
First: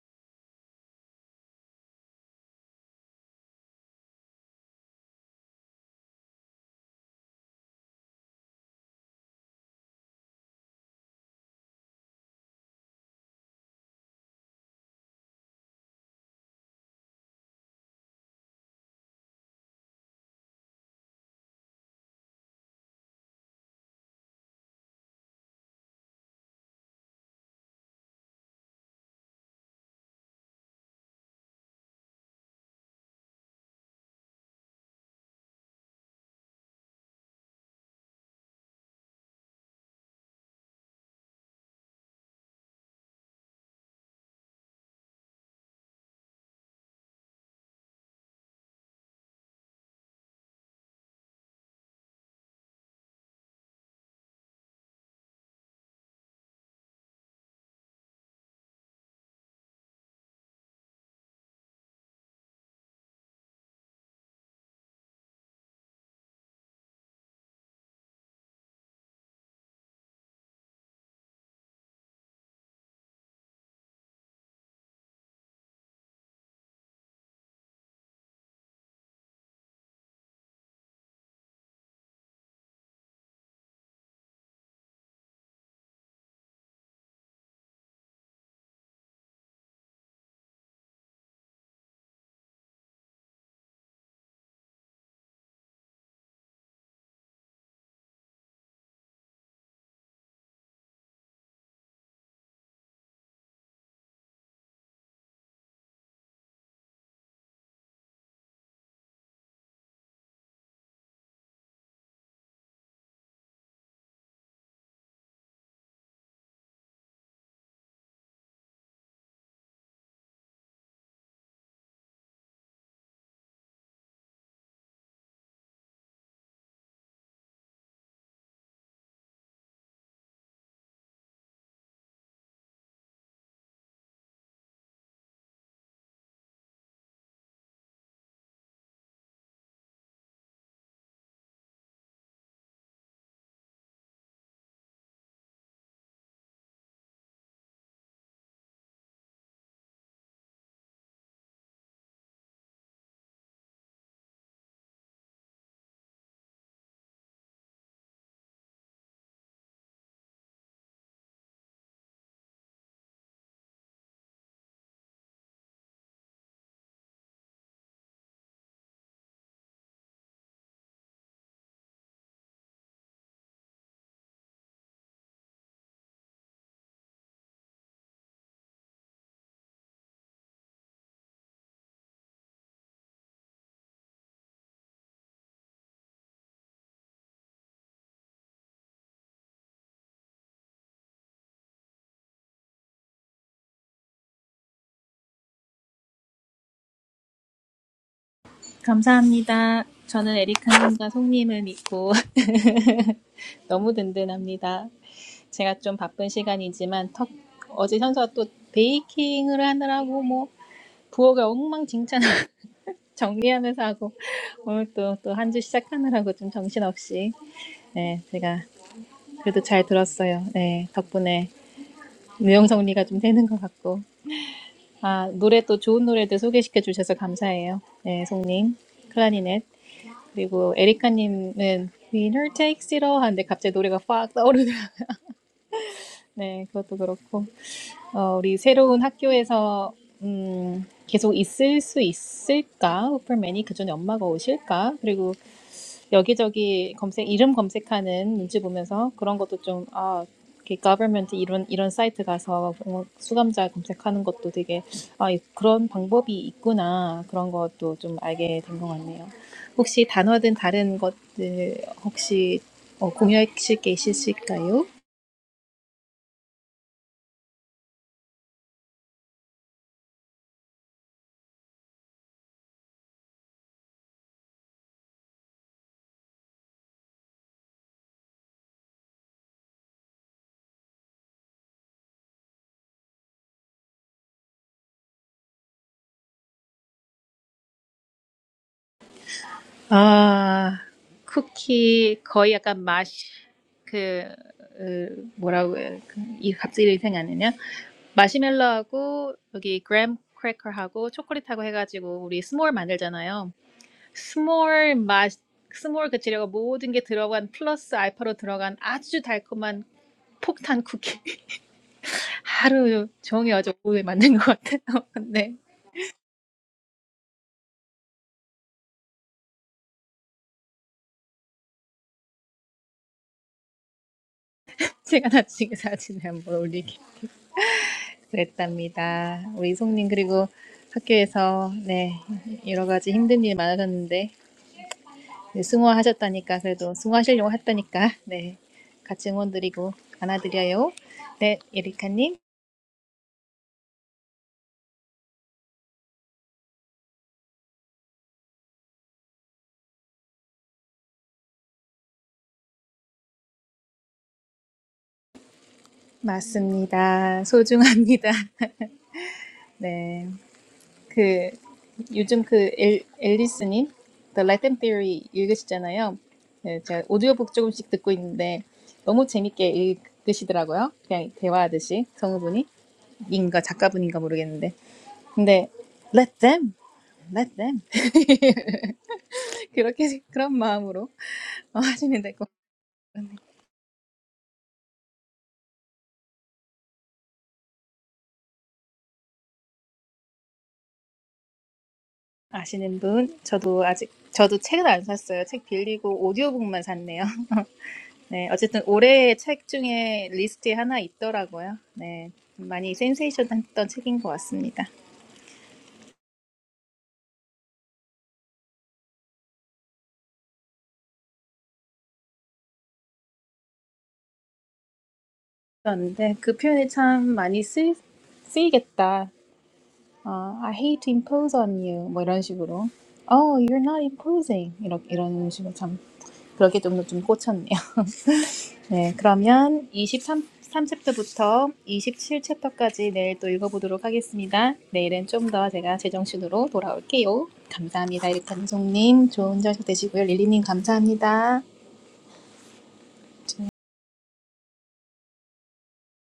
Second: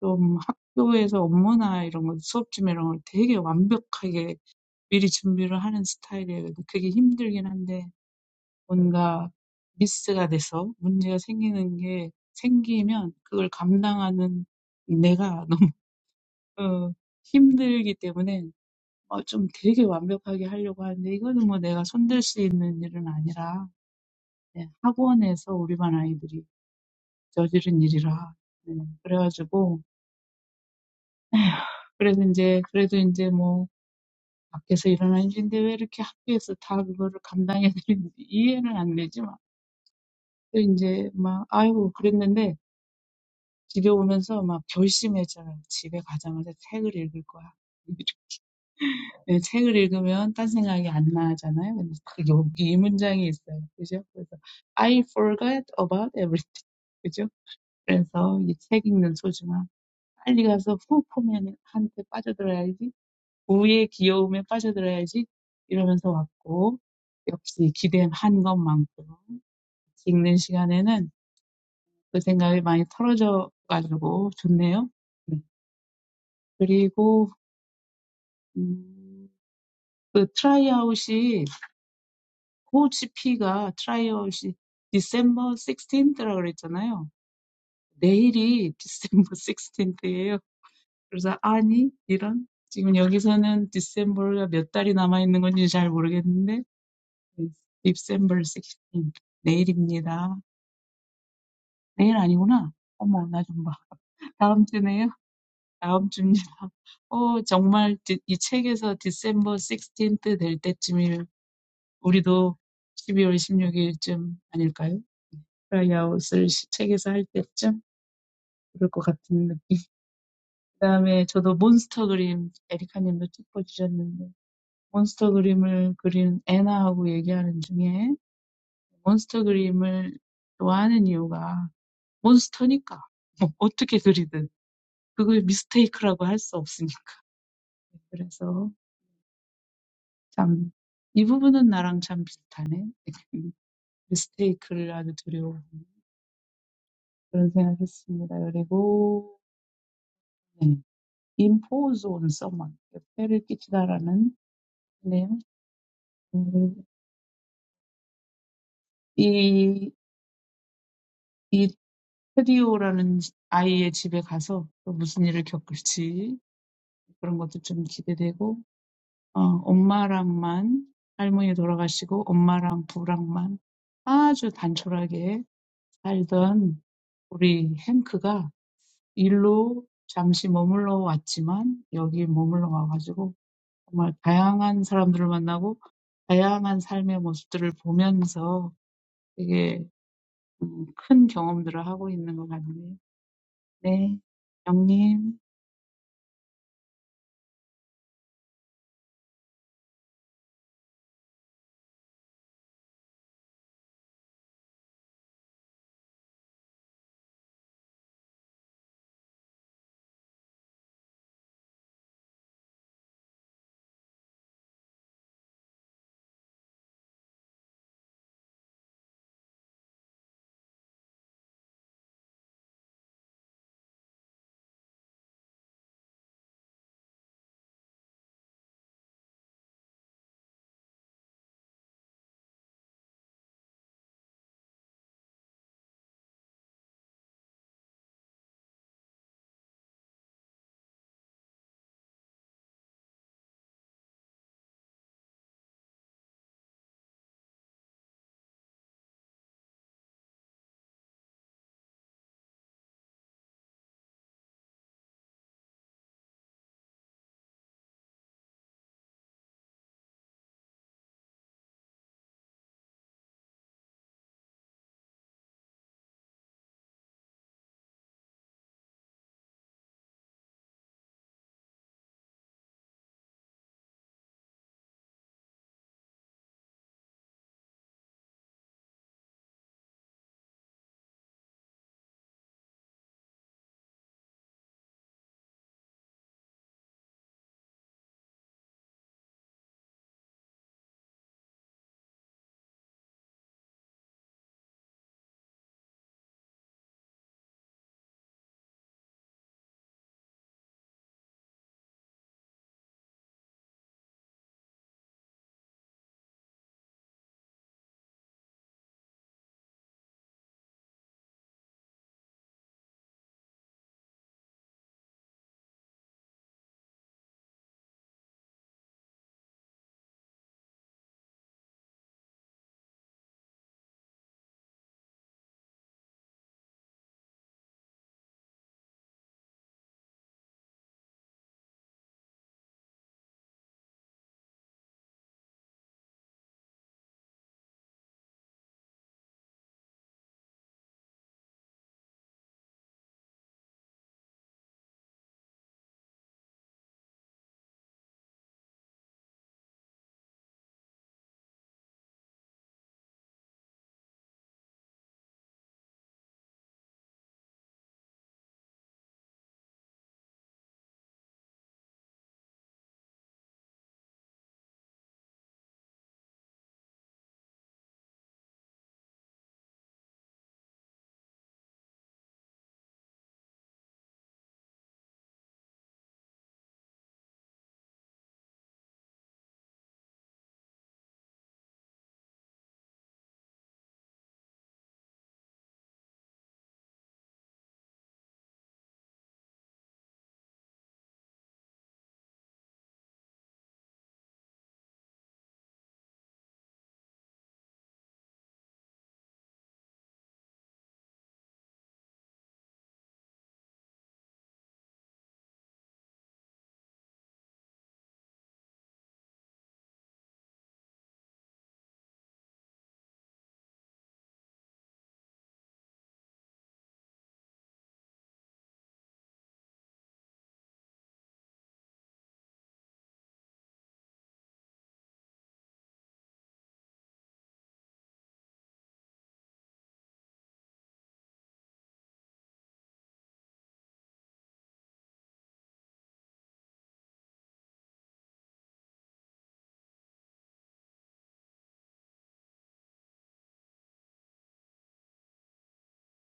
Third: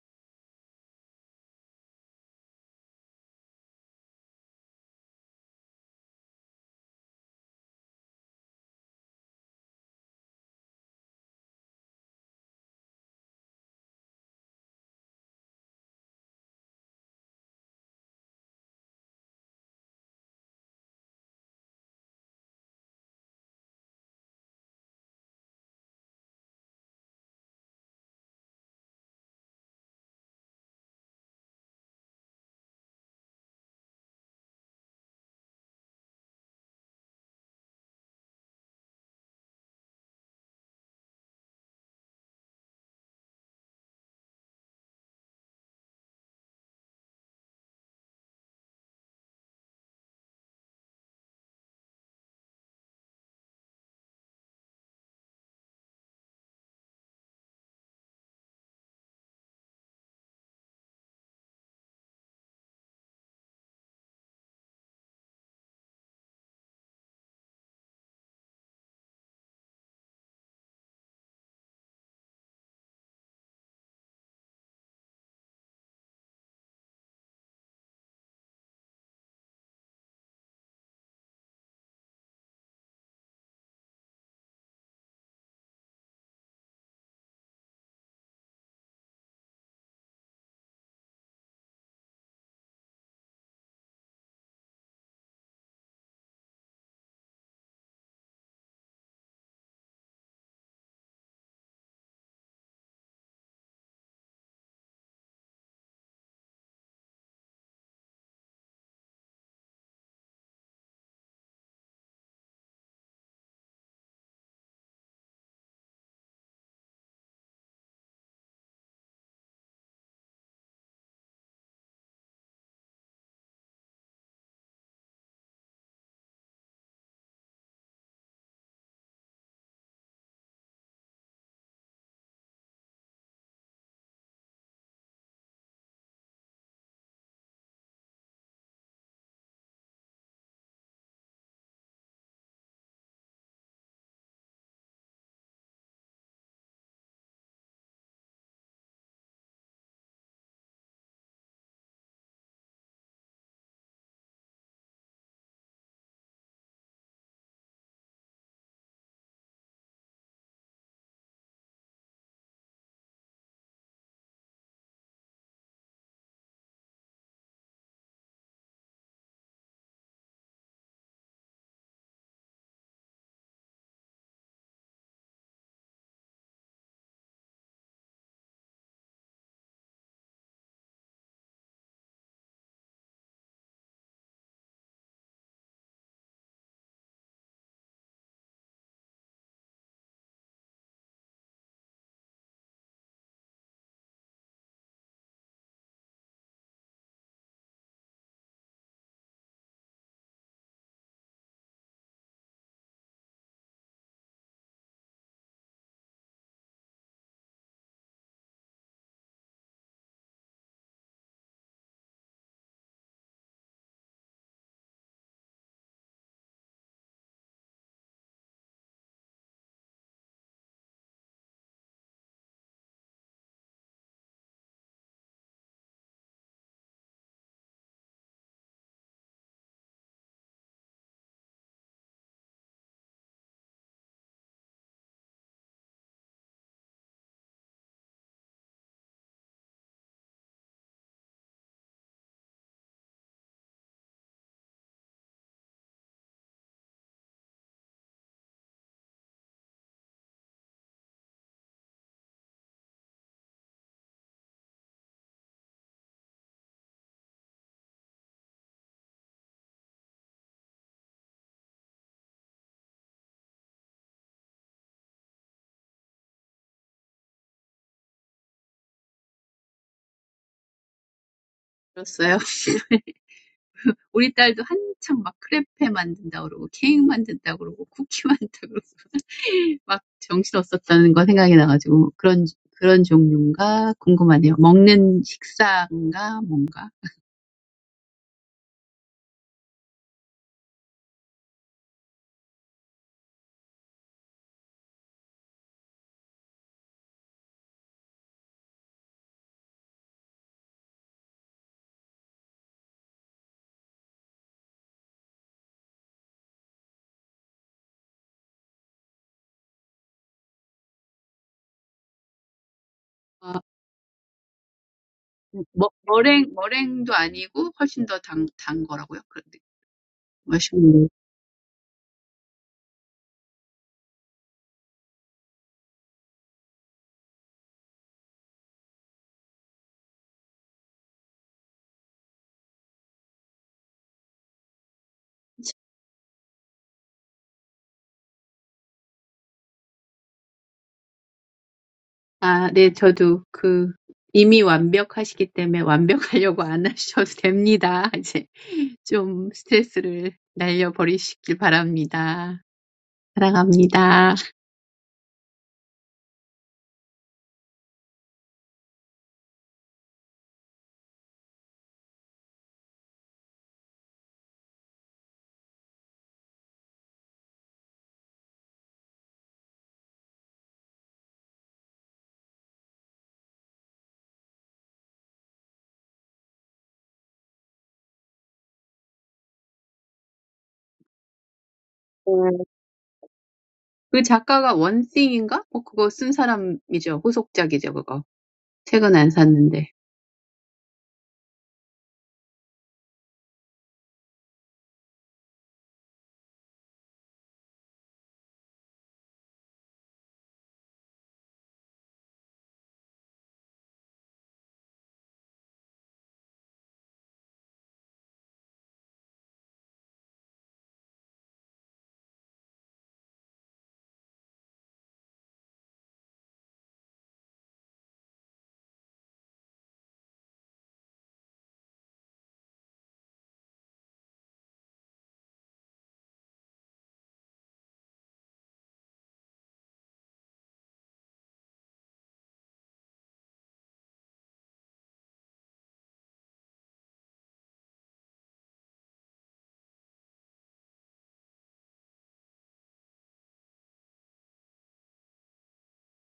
Speaker 3: 좀 학교에서 업무나 이런 거 수업 준비 이런 걸 되게 완벽하게 미리 준비를 하는 스타일이에요. 근데 그게 힘들긴 한데 뭔가 미스가 돼서 문제가 생기는 게 생기면 그걸 감당하는 내가 너무 어, 힘들기 때문에 어, 좀 되게 완벽하게 하려고 하는데 이거는 뭐 내가 손댈 수 있는 일은 아니라 네, 학원에서 우리 반 아이들이 저지른 일이라 네, 그래가지고 그래서 이제 그래도 이제 뭐 밖에서 일어난 일인데 왜 이렇게 학교에서 다 그거를 감당해야 되는지 이해는 안 되지만 또 이제 막 아이고 그랬는데 집에 오면서 막 결심했잖아요. 집에 가자마자 책을 읽을 거야. 네, 책을 읽으면 딴 생각이 안 나잖아요. 근데 그 여기 이 문장이 있어요. 그죠? 그래서 I forgot about everything. 그죠? 그래서 이 책 읽는 소중함. 빨리 가서 후포맨한테 빠져들어야지. 우의 귀여움에 빠져들어야지. 이러면서 왔고 역시 기대한 것만큼 읽는 시간에는 그 생각이 많이 털어져 가지고 좋네요. 네. 그리고 The tryout's HCP is December 16th, I said. Tomorrow is December 16th. So, no, this. Right now, I don't know how many months are left in December. December 16th is tomorrow. Tomorrow is not. Oh, I'll see. Next week. Next week. Oh, really? This book says December 16th will be the time. 우리도 12월 16일쯤 아닐까요? 프라이아웃을 책에서 할 때쯤 그럴 것 같은 느낌. 그 다음에 저도 몬스터 그림 에리카님도 쭉 보셨는데 몬스터 그림을 그린 애나하고 얘기하는 중에 몬스터 그림을 좋아하는 이유가 몬스터니까 뭐 어떻게 그리든 그걸 미스테이크라고 할수 없으니까 그래서 참이 부분은 나랑 참 비슷하네 미스테이크를 아주 두려워. 그런 생각했습니다. 그리고 네. impose on someone 폐를 끼치다라는 네요. 음, 이, 이 테디오라는 아이의 집에 가서 또 무슨 일을 겪을지 그런 것도 좀 기대되고 어, 엄마랑만 할머니 돌아가시고 엄마랑 부랑만 아주 단촐하게 살던 우리 행크가 일로 잠시 머물러 왔지만 여기 머물러 와가지고 정말 다양한 사람들을 만나고 다양한 삶의 모습들을 보면서 되게 음, 큰 경험들을 하고 있는 것 같네요. 네, 영님.
Speaker 1: 감사합니다. 저는 에리카님과 송님을 믿고 너무 든든합니다. 제가 좀 바쁜 시간이지만 턱, 어제 현서가 또 베이킹을 하느라고 뭐 부엌을 엉망진창 정리하면서 하고 오늘 또 또 한주 시작하느라고 좀 정신없이 네 제가 그래도 잘 들었어요. 네 덕분에 무용성리가 좀 되는 것 같고 아 노래 또 좋은 노래들 소개시켜 주셔서 감사해요. 네 송님 클라리넷 And Erica, "We'll take you there," but suddenly the song goes up. Yes, that's also true. Our new school, will we continue to be there? Will Superman be there with his mom? 여기저기 검색 이름 검색하는 눈치 보면서 그런 것도 좀 아, 이렇게 government 이런 이런 사이트 가서 수감자 검색하는 것도 되게 아, 그런 방법이 있구나 그런 것도 좀 알게 된 것 같네요. 혹시 단어든 다른 것들 혹시 어, 공유하실 게 있으실까요?
Speaker 2: 들었어요. 우리 딸도 한창 막 크레페 만든다 그러고 케이크 만든다 그러고 쿠키 만든다 그러고 막 정신없었다는 거 생각이 나가지고 그런 그런 종류인가 궁금하네요. 먹는 식사인가 뭔가
Speaker 1: 아, 쿠키 거의 약간 맛이 그, 그 뭐라고 해야- 그이 갑자기 생각이 안 나냐? 마시멜로하고 여기 그램 크래커하고 초콜릿하고 해가지고 우리 스몰 만들잖아요. 스몰 맛 스몰 그 재료가 모든 게 들어간 플러스 알파로 들어간 아주 달콤한 폭탄 쿠키 하루
Speaker 2: 어,
Speaker 1: 종일 어제 오후에 만든 것 같아요. 네,
Speaker 2: 머, 머랭 머랭도 아니고 훨씬 더단단 거라고요. 그런데
Speaker 1: 제가 나중에 사진을 한번 올릴게요. 그랬답니다. 우리 이송님 그리고 학교에서 네 여러 가지 힘든 일 많으셨는데 네, 승화하셨다니까 그래도 승화하시려고 했다니까 네 같이 응원드리고 안아드려요. 네 에리카님
Speaker 2: 아, 네, 저도 그 이미 완벽하시기 때문에 완벽하려고 안 하셔도 됩니다. 이제 좀 스트레스를 날려버리시길 바랍니다. 사랑합니다.
Speaker 1: 맞습니다. 소중합니다. 네그 요즘 그 엘, 앨리스님 The Latin Theory 읽으시잖아요. 네, 제가 오디오북 조금씩 듣고 있는데 너무 재밌게 읽으시더라고요. 그냥 대화하듯이 성우분이. 인가 작가분인가 모르겠는데 근데 let them let them 그렇게 그런 마음으로 어, 하시면
Speaker 2: 네.
Speaker 1: 되고
Speaker 2: 그 작가가 원씽인가? 뭐 그거 쓴 사람이죠. 후속작이죠, 그거. 책은 안 샀는데.
Speaker 1: 아시는 분 저도 아직 저도 책은 안 샀어요 책 빌리고 오디오북만 샀네요 네 어쨌든 올해의 책 중에 리스트에 하나 있더라고요 네 많이 센세이션했던 책인 것 같습니다 그런데 그 표현이 참 많이 쓰, 쓰이겠다 어, I hate to impose on you 뭐 이런 식으로 Oh, you're not imposing. 이렇게 이런 식으로 참 그러게 좀, 좀 꽂혔네요. 네, 그러면 23, 3챕터부터 챕터까지 내일 또 읽어보도록 하겠습니다. 내일은 좀 더 제가 제정신으로 돌아올게요. 감사합니다. 이렇게 감독님 좋은 저녁 되시고요. 릴리님 감사합니다.